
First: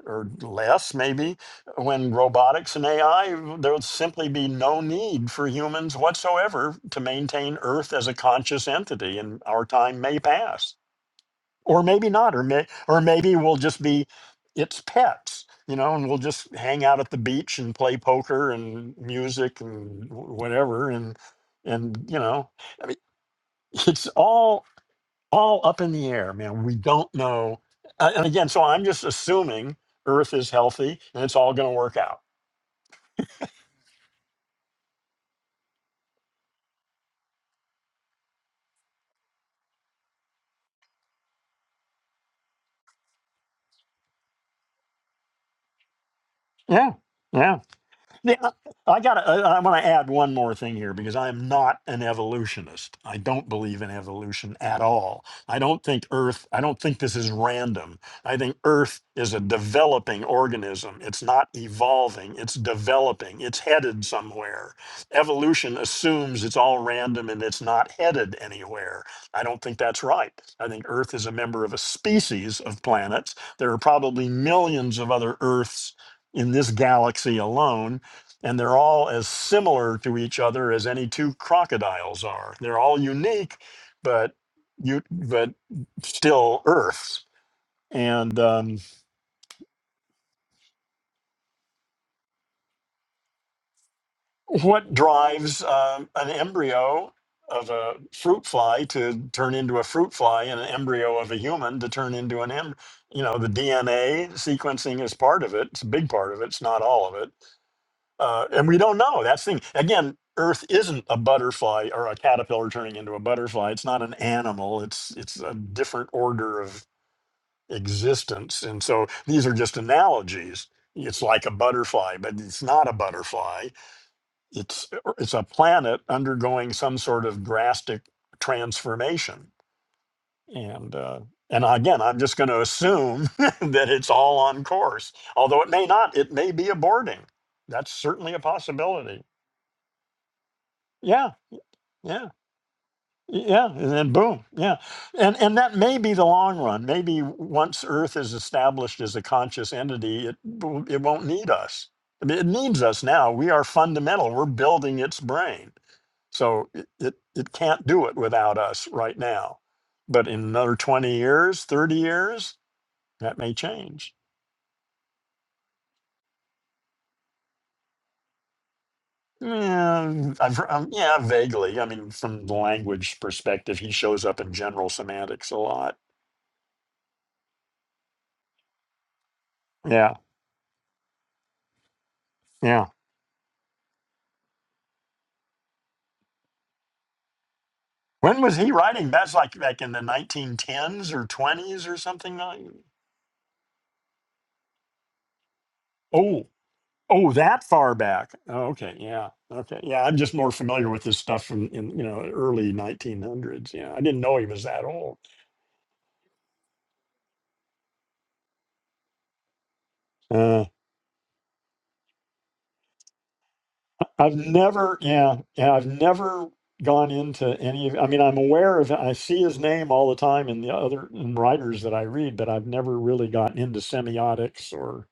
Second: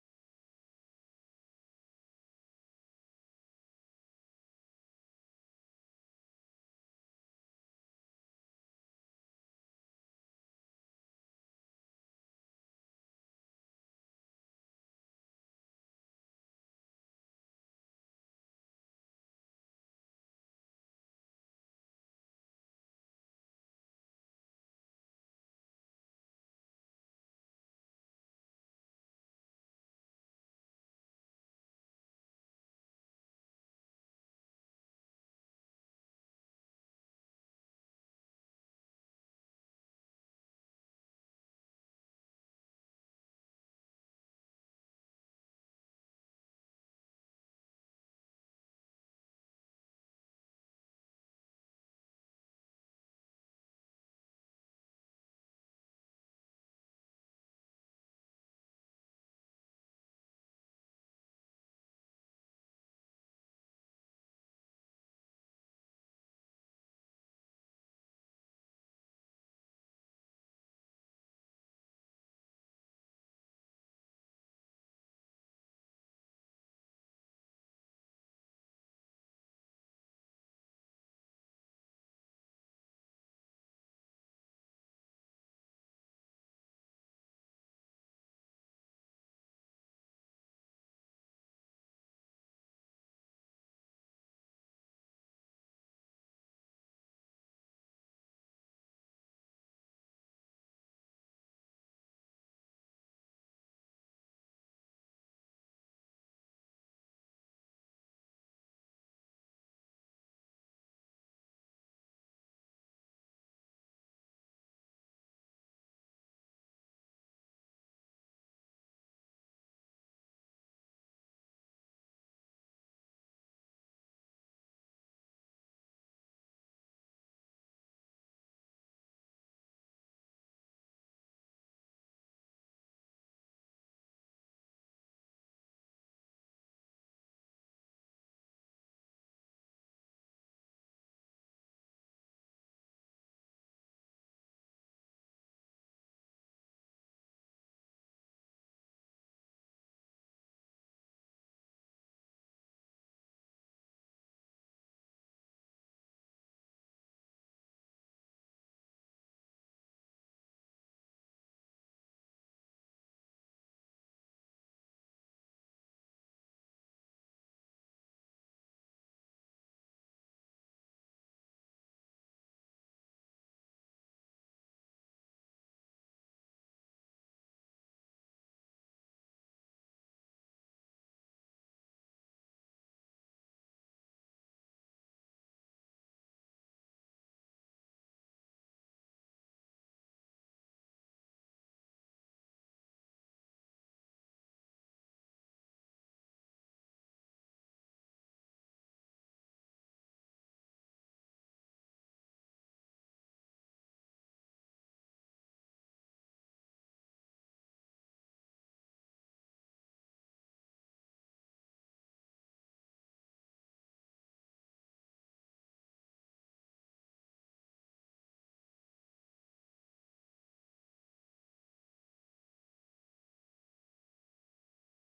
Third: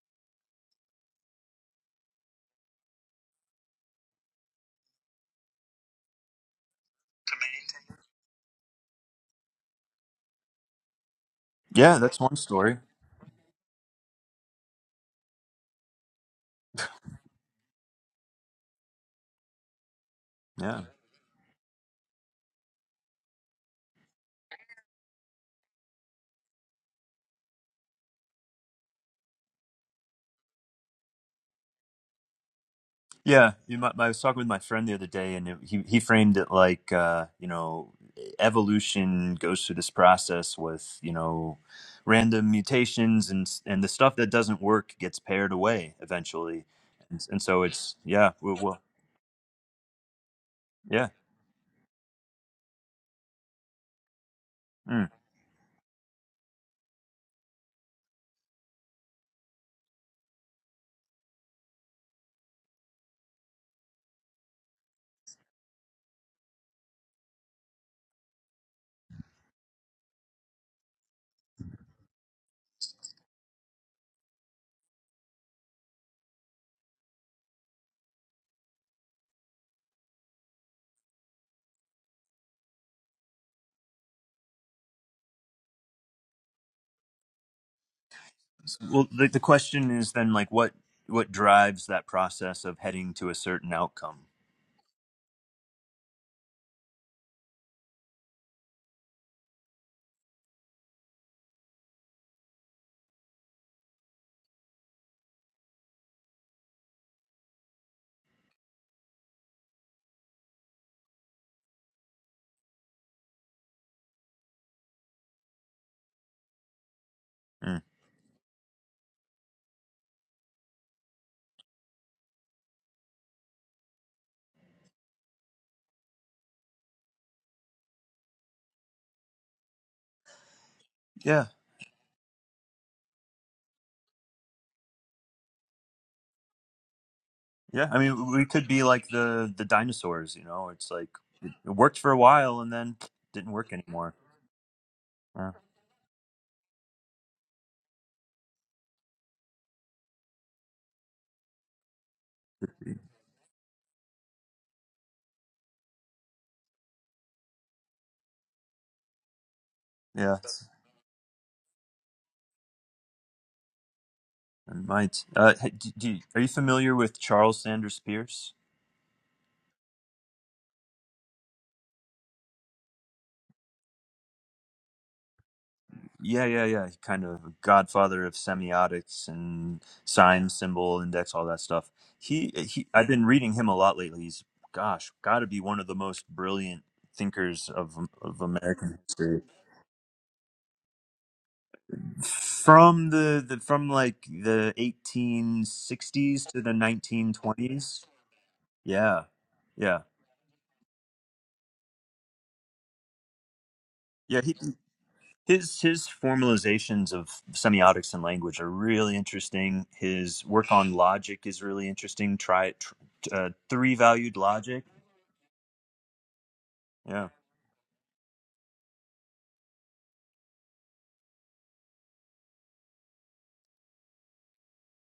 or less maybe when robotics and AI there would simply be no need for humans whatsoever to maintain earth as a conscious entity and our time may pass or
Yeah,
maybe
that's
not
one
or may,
story.
or maybe we'll just be its pets you know and we'll just hang out at the beach and play poker and music and wh-
Yeah,
whatever and and you know I mean it's all all up in the air, man. We don't know. Uh, and again, so I'm just assuming Earth is healthy and it's all going to work out.
yeah. You might, I was talking with my friend the other day, and it, he he framed it like uh, you know, evolution goes through this process with you know, random mutations and s- and the stuff that doesn't work gets paired away eventually,
Yeah.
and, and
Yeah.
so it's yeah,
The- uh,
we'll, we'll
I got. I'm going to add one more thing here
yeah.
because I am not an evolutionist. I don't believe in evolution at
Hmm.
all. I don't think Earth. I don't think this is random. I think Earth is a developing organism. It's not evolving. It's developing. It's headed somewhere. Evolution assumes it's all random and it's not headed anywhere. I don't think that's right. I think Earth is a member of a species of planets. There are probably millions of other Earths in this galaxy alone and they're all as similar to each other as any two crocodiles are. They're all unique, but you but still Earths. And um,
Well, the, the question is then like what what drives that process of heading to a certain outcome?
what drives um an embryo of a fruit fly to turn into a fruit fly and an embryo of a human to turn into an em? You know, the DNA sequencing is part of it. It's a big part of it. It's not all of it uh, and we don't know. That's the thing. Again, Earth isn't a butterfly or a caterpillar turning into a butterfly. It's not an animal. It's it's a different order of
Mm.
existence. And so these are just analogies. It's like a butterfly, but it's not a butterfly. It's it's a planet undergoing some sort of drastic transformation. And uh,
Yeah,
and again, I'm just going to assume that it's all on course, although it may not. It may be aborting.
yeah.
That's
I mean,
certainly a
we could be like
possibility.
the the dinosaurs. You know, it's like
Yeah,
it, it worked for a
yeah,
while and then didn't
yeah,
work
and then
anymore.
boom, yeah, and
Uh,
and that may be the long run. Maybe once Earth is established as a conscious entity, it w- it won't need us. I mean, it needs us now. We are fundamental. We're building its brain, so it it, it can't do it without us right now. But
yeah,
in another twenty years, thirty years, that may change.
it might. Uh, hey, do, do, you- are you familiar with Charles Sanders Peirce?
Yeah, I've, hear- um, yeah, vaguely. I mean, from the language perspective, he shows up in general semantics a lot.
Yeah, yeah, yeah. Kind of godfather of semiotics and
Yeah,
sign, symbol, index, all that stuff. He, eh,
yeah.
he. I've been reading him a lot lately. He's, gosh, got to be one of the most brilliant thinkers of
When
of
was he
American
writing? That's
history.
like back in the 1910s or 20s or something. Like,
From the, the from like the
oh,
1860s to the
oh, that far
1920s.
back. Oh, okay,
Yeah,
yeah, okay,
yeah,
yeah. I'm just more familiar with this stuff from in you know early 1900s. Yeah, I didn't know
yeah.
he
He
was that old.
His his formalizations of semiotics and language are really interesting. His
Uh,
work on logic is really interesting. Try tr- uh, three
I've
valued logic.
never, yeah, yeah, I've never gone
Yeah,
into any of. I mean, I'm aware of. I see his name all the time in the other in writers that I read, but I've never really gotten into semiotics or.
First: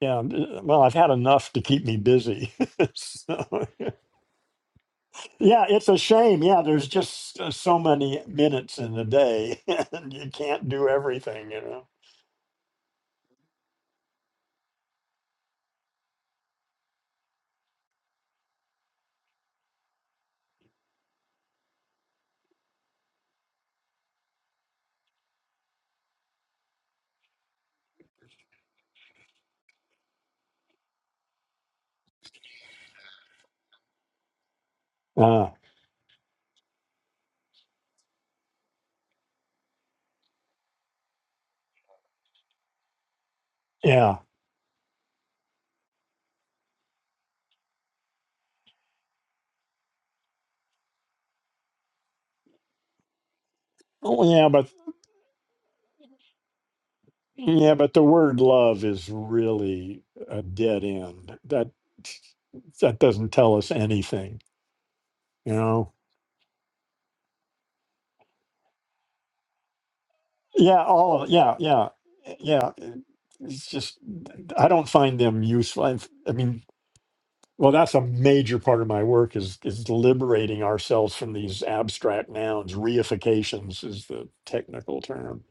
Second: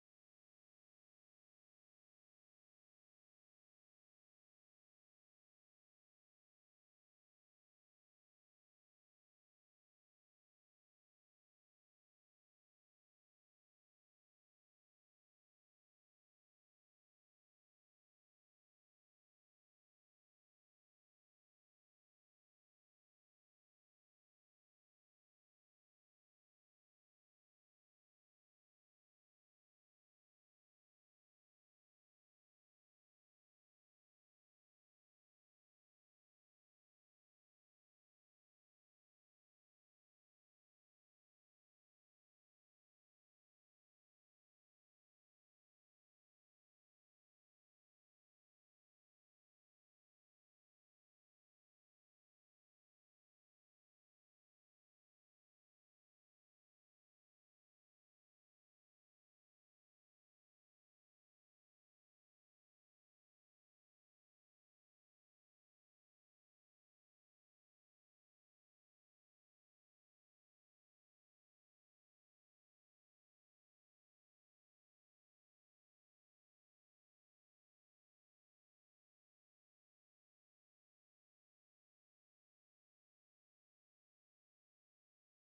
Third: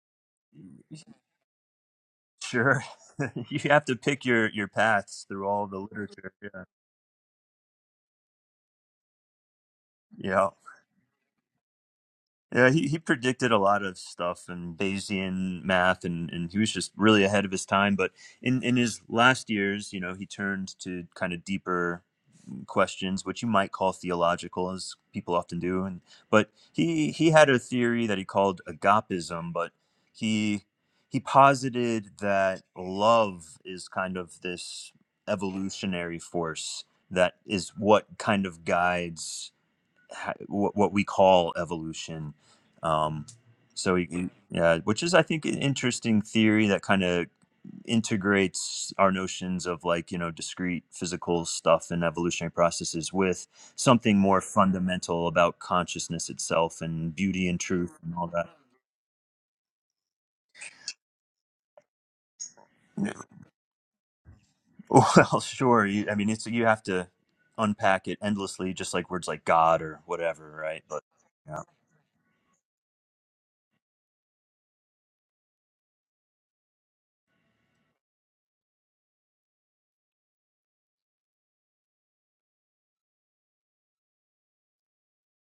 Yeah, well, I've had enough to keep me busy.
sure. you
so,
have to pick your your paths through all
Yeah,
the
it's a
literature.
shame. Yeah,
Yeah,
there's just uh, so many minutes in the day, and you
yeah,
can't do everything, you know.
yeah. He he predicted a lot of stuff and Bayesian math, and and he was just really ahead of his time. But in in his last years, you know, he turned to kind of deeper. questions, which you might call theological, as people often do. And but he he had a theory that he called agapism, but he he posited that love is kind of this
Uh,
evolutionary force that is what kind of guides ha- what, what we call evolution. Um, so he,
yeah,
he- yeah, which is I think an interesting theory that kind of integrates our notions of like you know discrete physical stuff and evolutionary processes with something
oh,
more
yeah, but
fundamental about consciousness itself and beauty and
yeah, but
truth
the
and all
word
that
love is really a dead end. That that
Yeah.
doesn't tell us anything,
well
you
sure
know.
you, i mean it's you have to unpack it endlessly just like words like god or whatever right
Yeah,
but
all of
yeah.
yeah, yeah, yeah. It's just I don't find them useful. I've- I mean, Well, that's a major part of my work is is liberating ourselves from these abstract nouns. Reifications is the technical term.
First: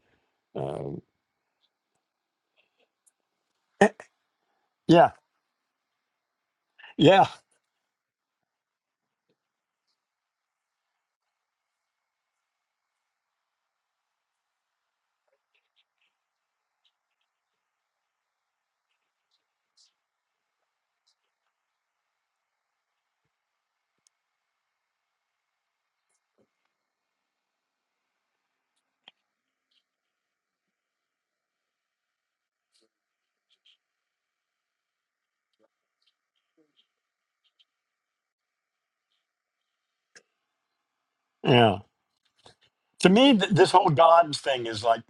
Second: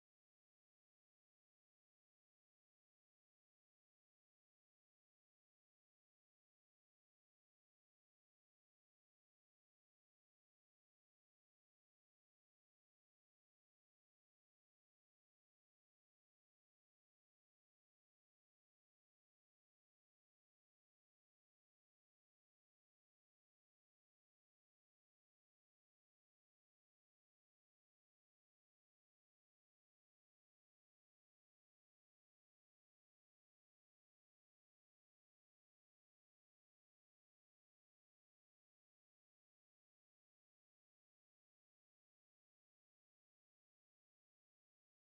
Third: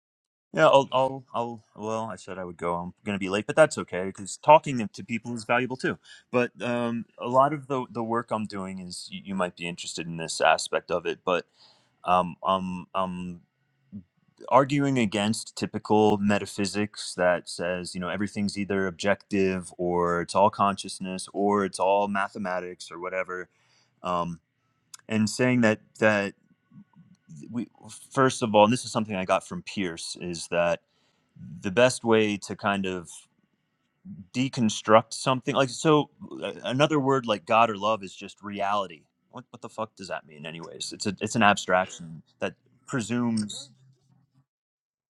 Yeah, I'll,
Um,
I'll, I'll. Well, I said I would go. I'm going to be late, but that's
eh,
okay because talking to
yeah,
people is valuable too. But um,
yeah,
a lot of the the work I'm doing is you, you might be interested in this aspect of it, but um, I'm, I'm arguing against typical metaphysics that says, you know, everything's either objective or it's all consciousness or it's all mathematics or whatever. Um, and saying that, we first of all, and this is something I got from Pierce, is that the best way to kind of deconstruct something like so uh, another word like god or love is just reality what, what the fuck does that mean anyways it's a it's an
yeah.
abstraction that
To me, th-
presumes
this whole God thing is like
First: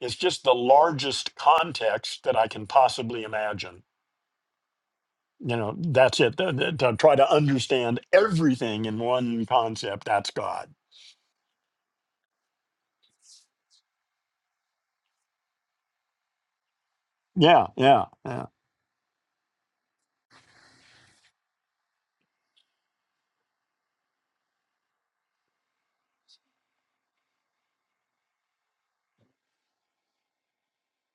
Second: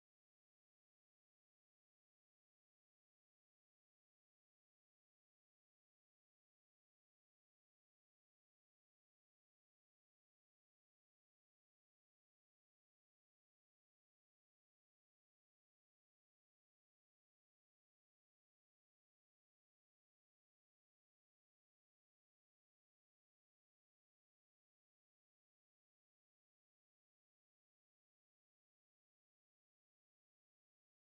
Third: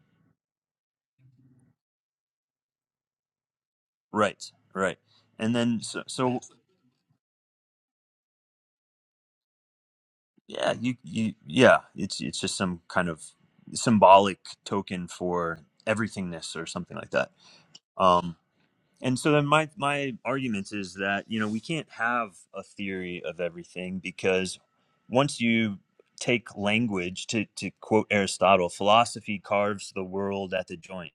it's just the largest context that I can possibly imagine.
right right
You
and
know,
then so,
that's it.
so
Th- th- To try to understand everything in one concept, that's God.
yeah you, you yeah it's it's just some kind of symbolic token for everythingness or something like that
Yeah, yeah,
Um.
yeah.
And so then my my argument is that you know we can't have a theory of everything because once you take language to to quote Aristotle, philosophy carves the world at the joint.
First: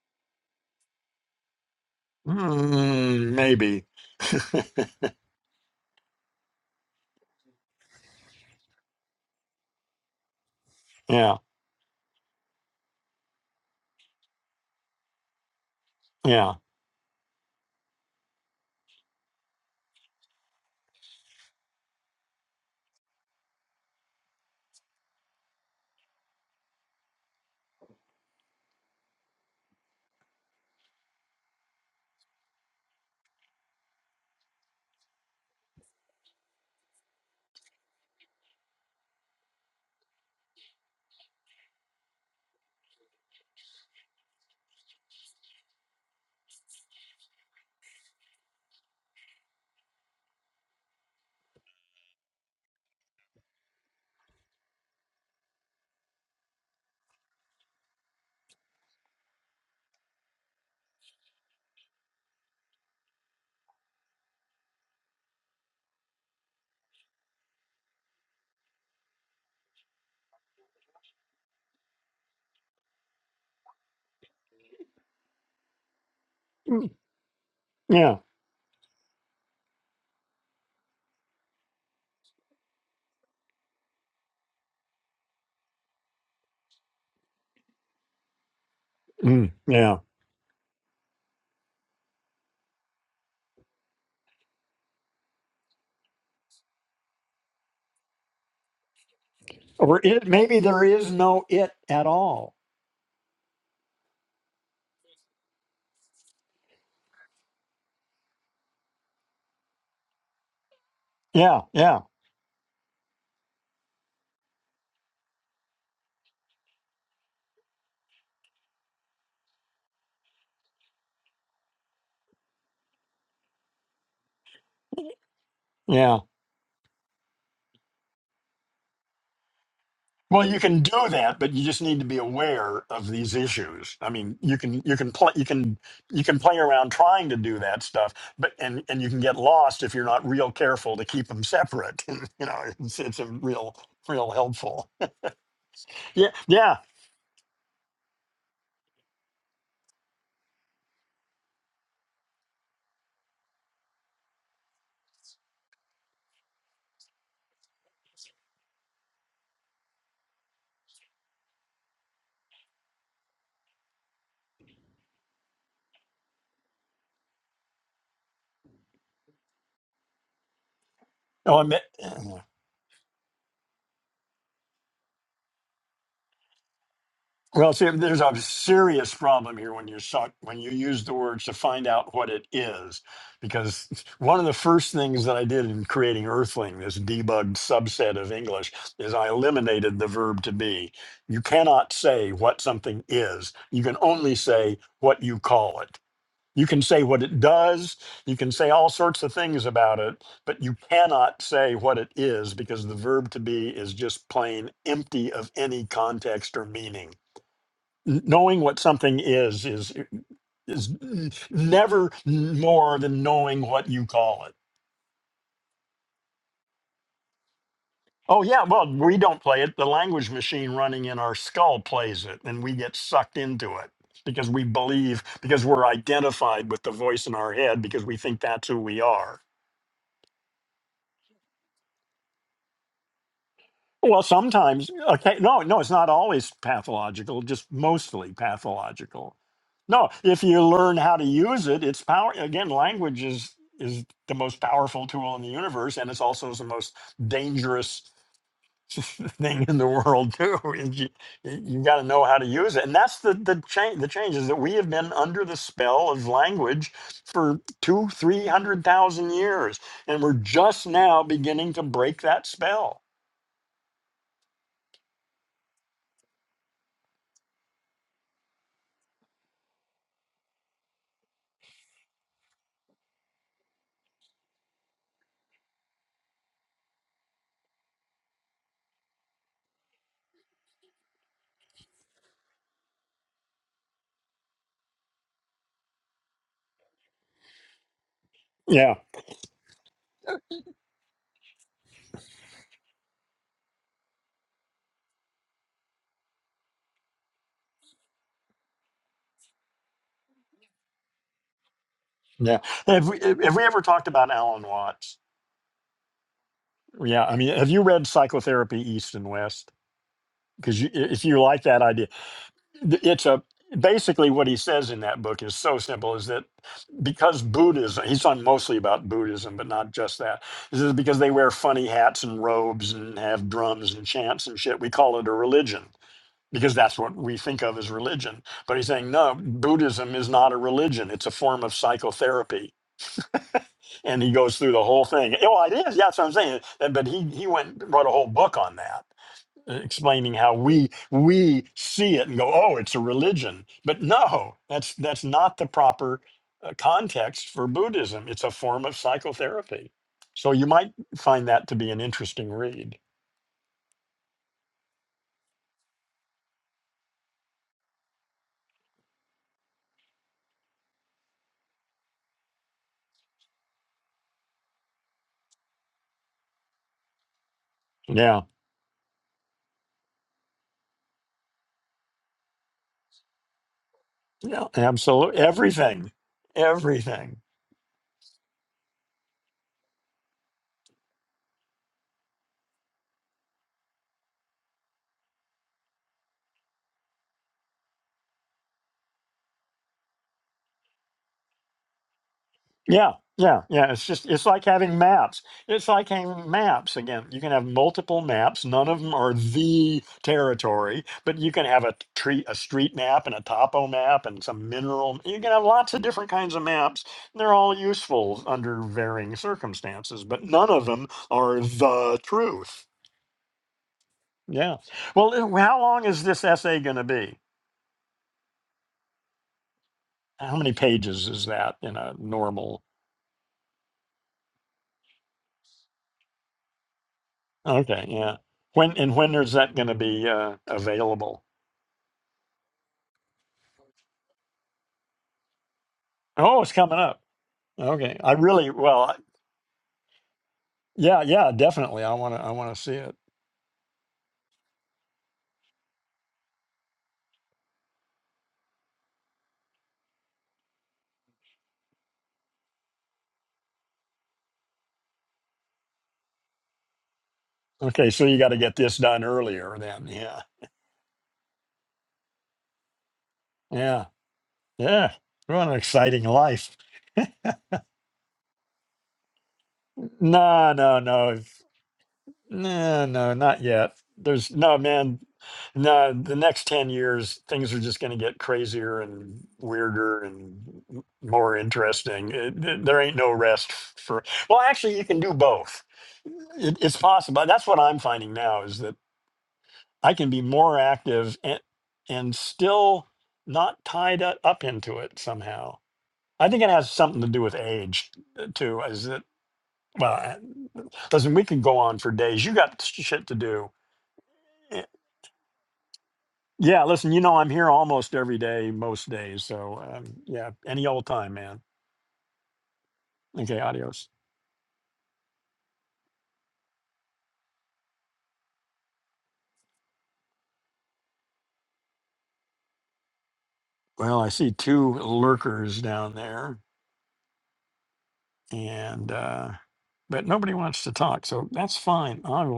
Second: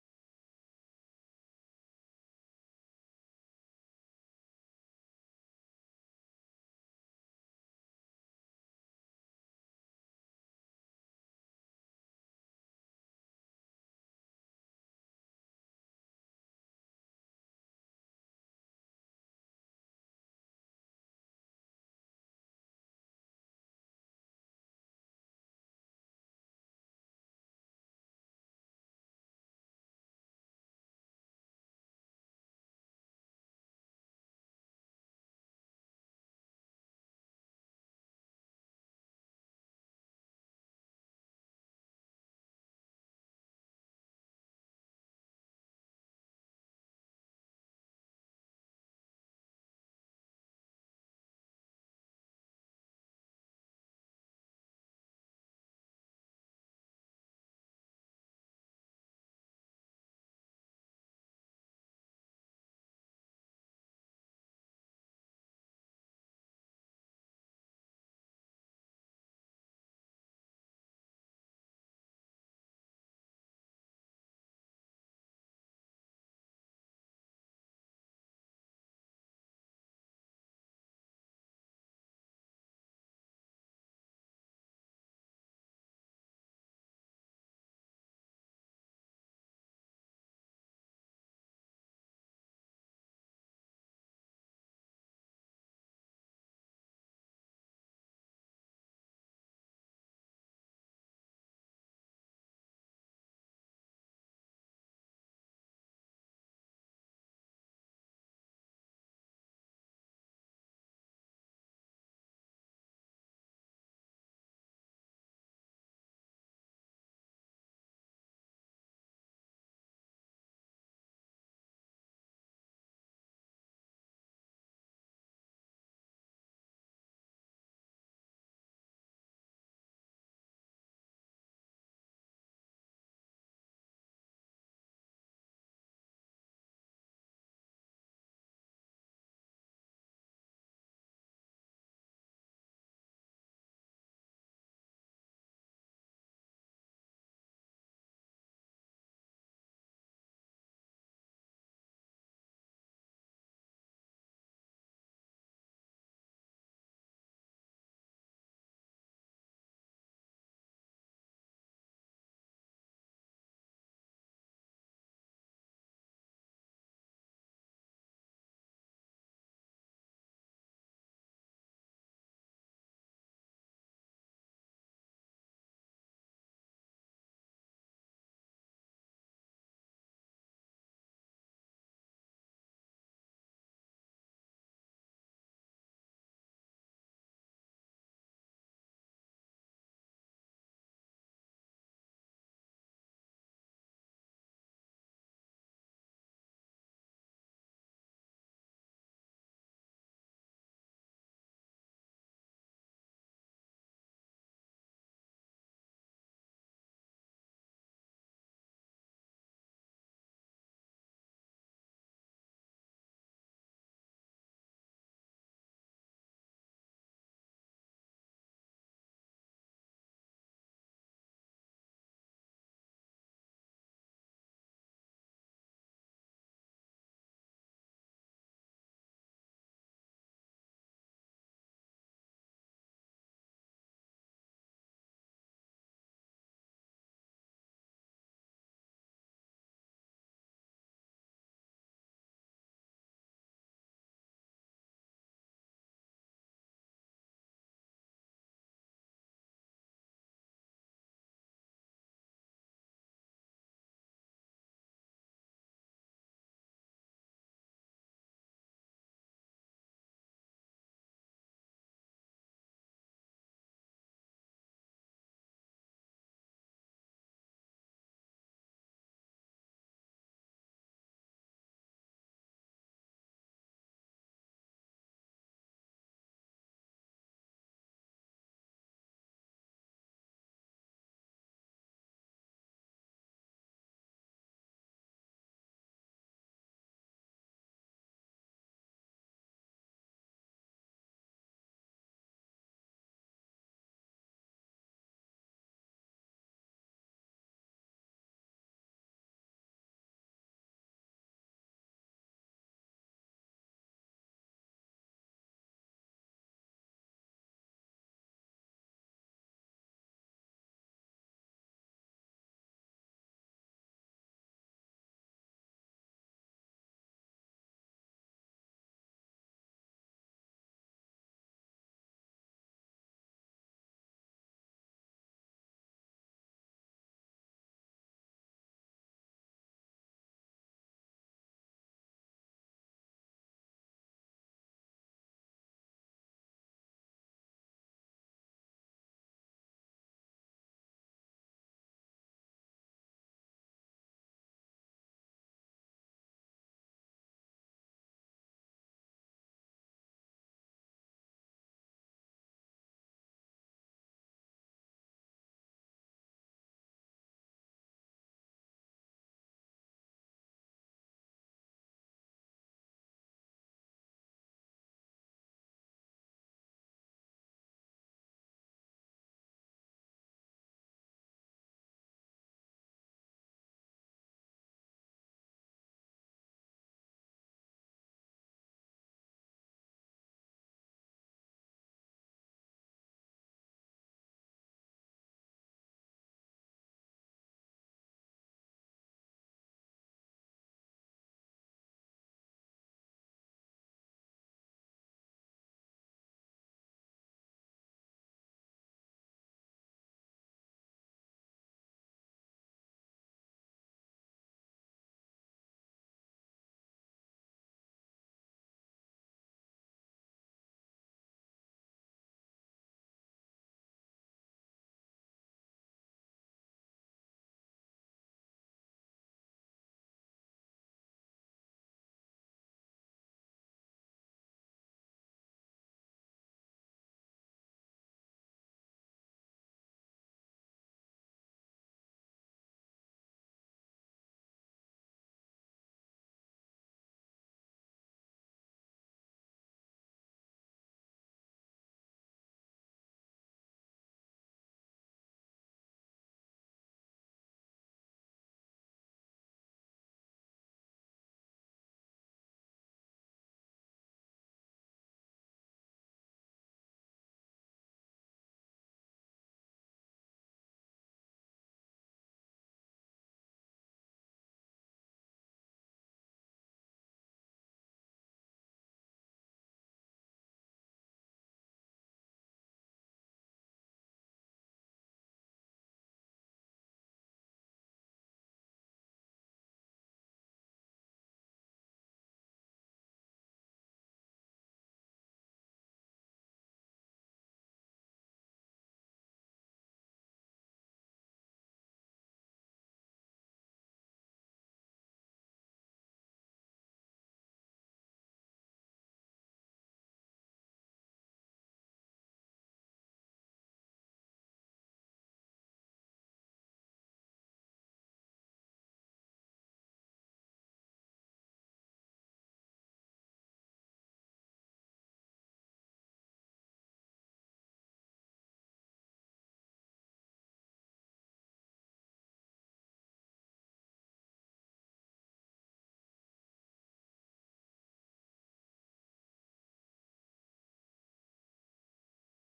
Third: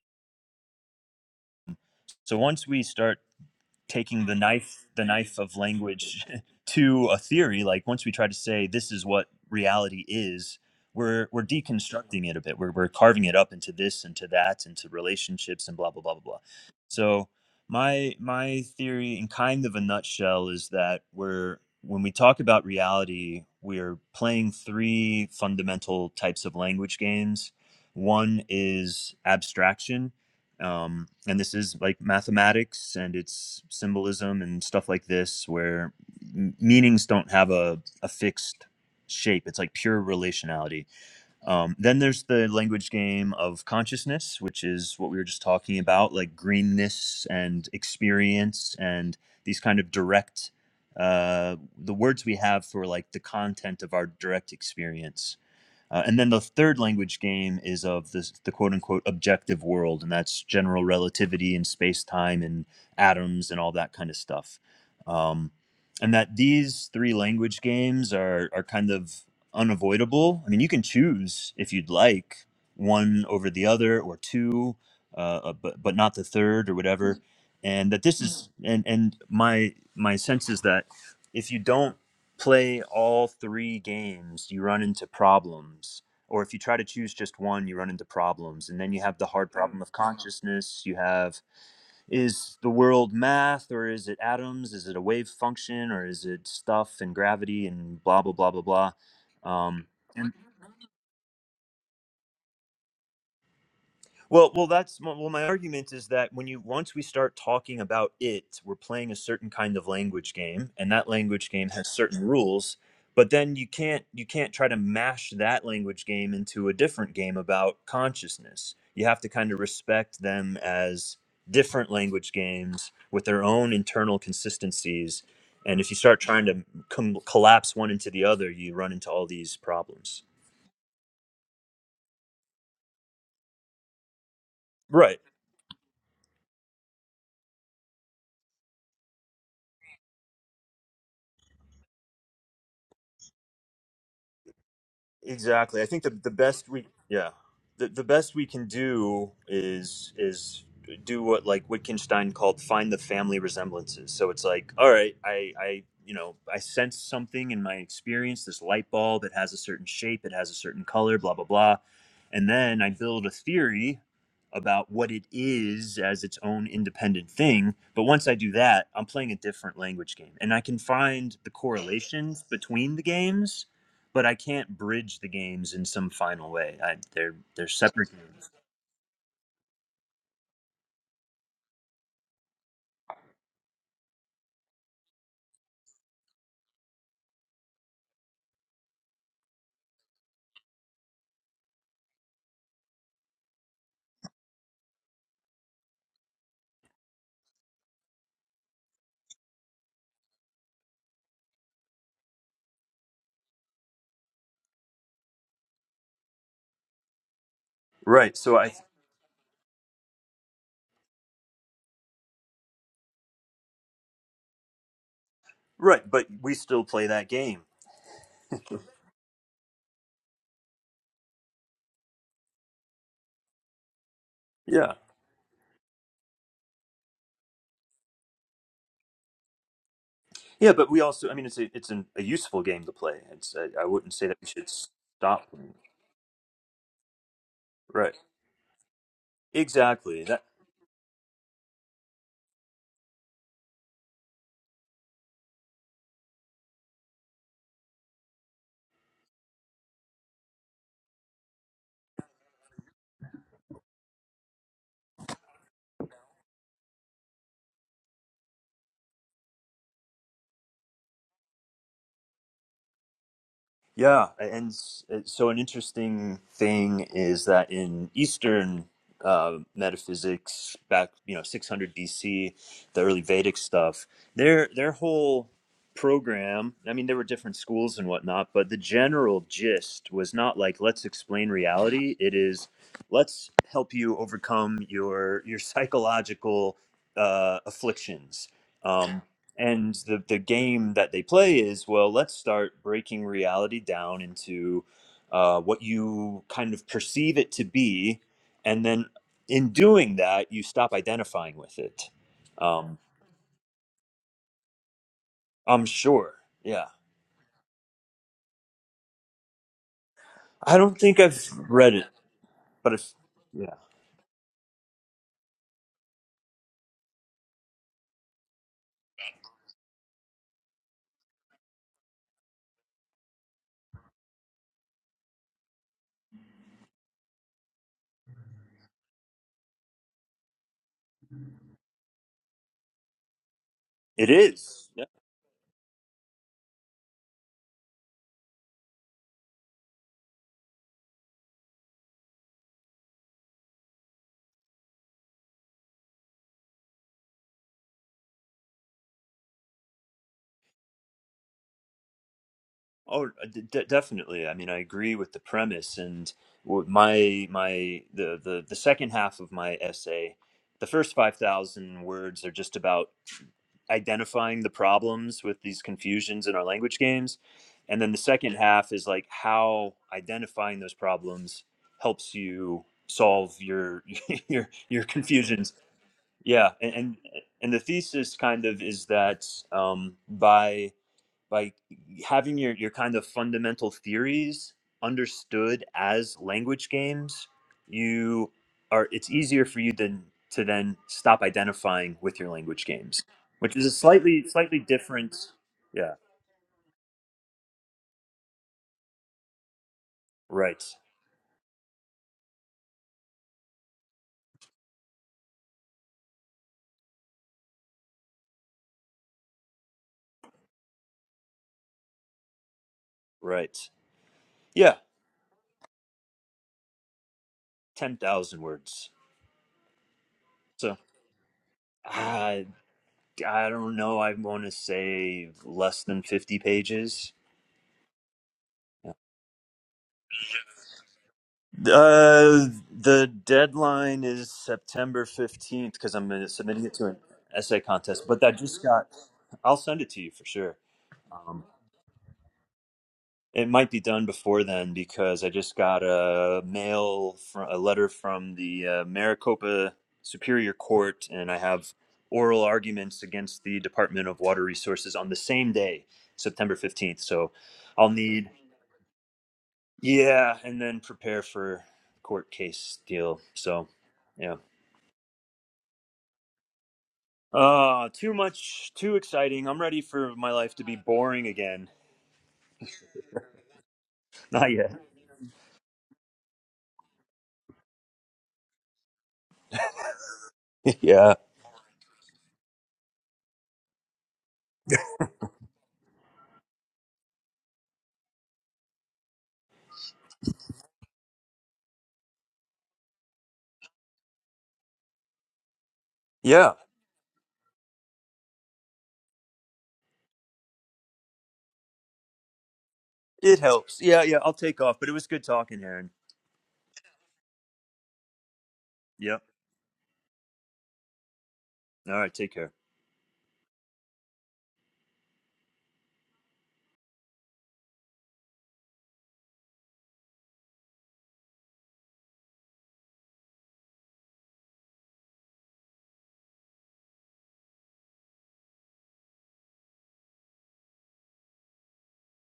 So once we start
Mm, maybe.
taking the knife the knife of language to a theory like once we try to say this is what reality is we're
Yeah,
we're deconstructing it a bit we're, we're carving it up into this into that into relationships and blah blah blah blah blah
yeah,
so my my theory in kind of a nutshell is that we're when we talk about reality we're playing three fundamental types of language games one is abstraction um, and this is like mathematics and it's symbolism and stuff like this where m- meanings don't have a, a fixed shape it's like pure relationality um, then there's the language game of consciousness which is what we were just talking about like greenness and experience and these kind of direct uh, the words we have for like the content of our direct experience uh, and then the third language game is of this, the quote unquote objective world, and that's general relativity and space time and atoms and all that kind of stuff. Um, and that these three language games are, are kind of unavoidable. I mean, you can choose if you'd like one over the other or two, uh, uh, but, but not the third or
Mm,
whatever. And that
yeah,
this is, and, and my, my sense is that if you don't play all three games, you run into problems. Or if you try to choose just one, you run into problems. And then you have the
Mm,
hard problem
yeah.
of consciousness. You have is the world math or is it atoms? Is it a wave function or is it stuff and gravity and blah, blah, blah, blah, blah. Um,
Or it, maybe there is no it at all.
Well, well, that's well. My argument is that when you once we start talking about it, we're playing a certain kind of language game, and that language
Yeah,
game has
yeah,
certain rules. But then you can't you can't try to mash that language game into a different game about consciousness. You have to kind of respect them as different language games with their own internal consistencies. And if you
yeah.
start trying to com- collapse one into the other, you run into all these problems.
Well, you can do that, but you just need to be aware of these issues. I mean, you can you can
Right.
play you can you can play around trying to do that stuff, but and and you can get lost if you're not real careful to keep them separate. you know, it's it's a real real helpful.
Exactly. I think the
Yeah,
the best
yeah.
we yeah the the best we can do is is do what like Wittgenstein called find the family resemblances. So it's like all right, I I you know I sense something in my experience, this light bulb. It has a certain shape. It has a certain color. Blah blah blah, and then I build a theory about what it is as its own independent thing. But once I do that, I'm playing a different language game, and I can find the
Oh, I met.
correlations between the games but I can't bridge the games in some final way. I, they're they're
Well, see,
separate
there's a
games.
serious problem here when you suck, when you use the words to find out what it is, because one of the first things that I did in creating Earthling, this debugged subset of English, is I eliminated the verb to be. You cannot say what something is. You can only say what you call it. You can say what it does. You can say all sorts of things about it, but you cannot say what it is because the verb to be is just plain empty of any context or meaning N-
Right. So
knowing
I
what something is is is never more than knowing what you call it
right, but we still play that game.
oh yeah well we don't play it the language machine running in our skull plays it and we get sucked into it because we
Yeah.
believe because we're identified with the voice in our head because we think that's who we are
Yeah, but we also I mean it's a, it's an, a useful game to play. It's I, I wouldn't
Well,
say that we should
sometimes. Okay,
stop
no,
playing.
no, it's not always pathological. Just
Right.
mostly pathological. No,
Exactly. That.
if you learn how to use it, it's power. Again, language is is the most powerful tool in the universe, and it's also the most dangerous thing in the world too. If You, you got to know how to use it, and that's the the change. The change is that we have been under the spell of language for two, three hundred thousand years, and we're just now beginning to break that spell.
Yeah, and so an interesting thing is that in Eastern uh, metaphysics, back you know 600 BC, the early Vedic stuff, their their whole program. I mean, there were different schools and whatnot, but the general gist was not like let's explain reality. It is let's help you overcome your your psychological uh, afflictions.
Yeah.
Um, and the, the game that they play is well let's start breaking reality down into uh, what you kind of perceive it to be and then in doing that you stop identifying with it
Yeah.
um,
Have we, have we ever talked about Alan Watts?
i'm sure yeah
Yeah. I mean, have you read Psychotherapy East and West?
i
Because you, i-
don't think
if you
i've
like that
read it
idea,
but
th-
if,
it's a
yeah
basically what he says in that book is so simple is that because Buddhism, he's on mostly about Buddhism, but not just that. This is because they wear funny hats and robes and have drums and chants and shit. We call it a religion because that's what we think of as religion. But he's saying, no, Buddhism is not a religion, it's a form of psychotherapy and
it
he goes through the
is
whole
yeah.
thing. Oh, it is. Yeah, that's what I'm saying. And- But he he went and wrote a whole book on that, uh, explaining how we we see it and go, oh, it's a religion. But no, that's that's not the proper uh, context for Buddhism. It's a form of psychotherapy. So you might find that to be an interesting read.
oh uh, d- d- definitely i mean i agree with the premise and w- my my the, the the second half of my essay the first 5000 words are just about identifying the problems with these confusions in our language games. And then the
Yeah,
second half is like how identifying those problems helps you solve your
yeah,
your your
absolutely.
confusions.
Everything,
Yeah, and and,
everything.
and the thesis kind of is that um, by by having your, your kind of fundamental theories understood as language games you are it's easier for you than to then stop identifying with your language
Yeah,
games
yeah,
which is
yeah.
a
It's just
slightly
it's like
slightly
having maps.
different
It's like
yeah
having maps again. You can have multiple maps. None of them are the
right
territory, but you can have a tree, a street map, and a topo map, and some mineral. You can have lots of different kinds of maps. They're all useful under varying circumstances, but none of them are the truth.
right
Yeah.
yeah
Well, uh, how long is this essay going to be?
10,000 words
How many
so
pages is that in a
I
normal?
I don't know I want to say less than 50 pages
Okay, yeah. When and when is that going to be uh, available?
Uh, the deadline is September 15th because I'm uh,
Oh, it's
submitting it
coming
to an
up.
essay
Okay,
contest,
I
but that
really
just
well,
got,
I-
I'll send it to you for sure.
yeah, yeah,
Um,
definitely. I want to, I want to see it.
it might be done before then because I just got a mail, from, a letter from the uh, Maricopa Superior Court, and I have oral arguments against the Department of Water Resources on the same day, September 15th. So
Okay,
I'll
so you got
need,
to get this done earlier then. Yeah,
yeah, and then prepare for court case deal. So,
yeah,
yeah.
yeah. What an exciting life.
Uh, too much, too exciting. I'm ready for my
No,
life to be
no, no.
boring again.
No, no, not yet. There's
Not
no
yet.
man. No, the next 10 years, things are just going to get crazier and weirder and m-
yeah.
more interesting. It- th- there ain't no rest for, well, actually, you can do both. It, it's possible. That's what I'm finding now is that I can be more active and, and still not tied u- up into it somehow. I think it
Yeah.
has something to do with age uh, too. Is that, well, I- listen, we can go on for days. You got sh- shit to
It
do
helps. Yeah, yeah. I'll take
eh,
off, but it was good talking, Aaron.
Yeah, listen, you know I'm here almost every day, most
Yep.
days. So um, yeah, any old time, man.
All right. Take care.
Okay, adios. Well, I see two lurkers down there, and uh, but nobody wants to talk, so that's fine. I will.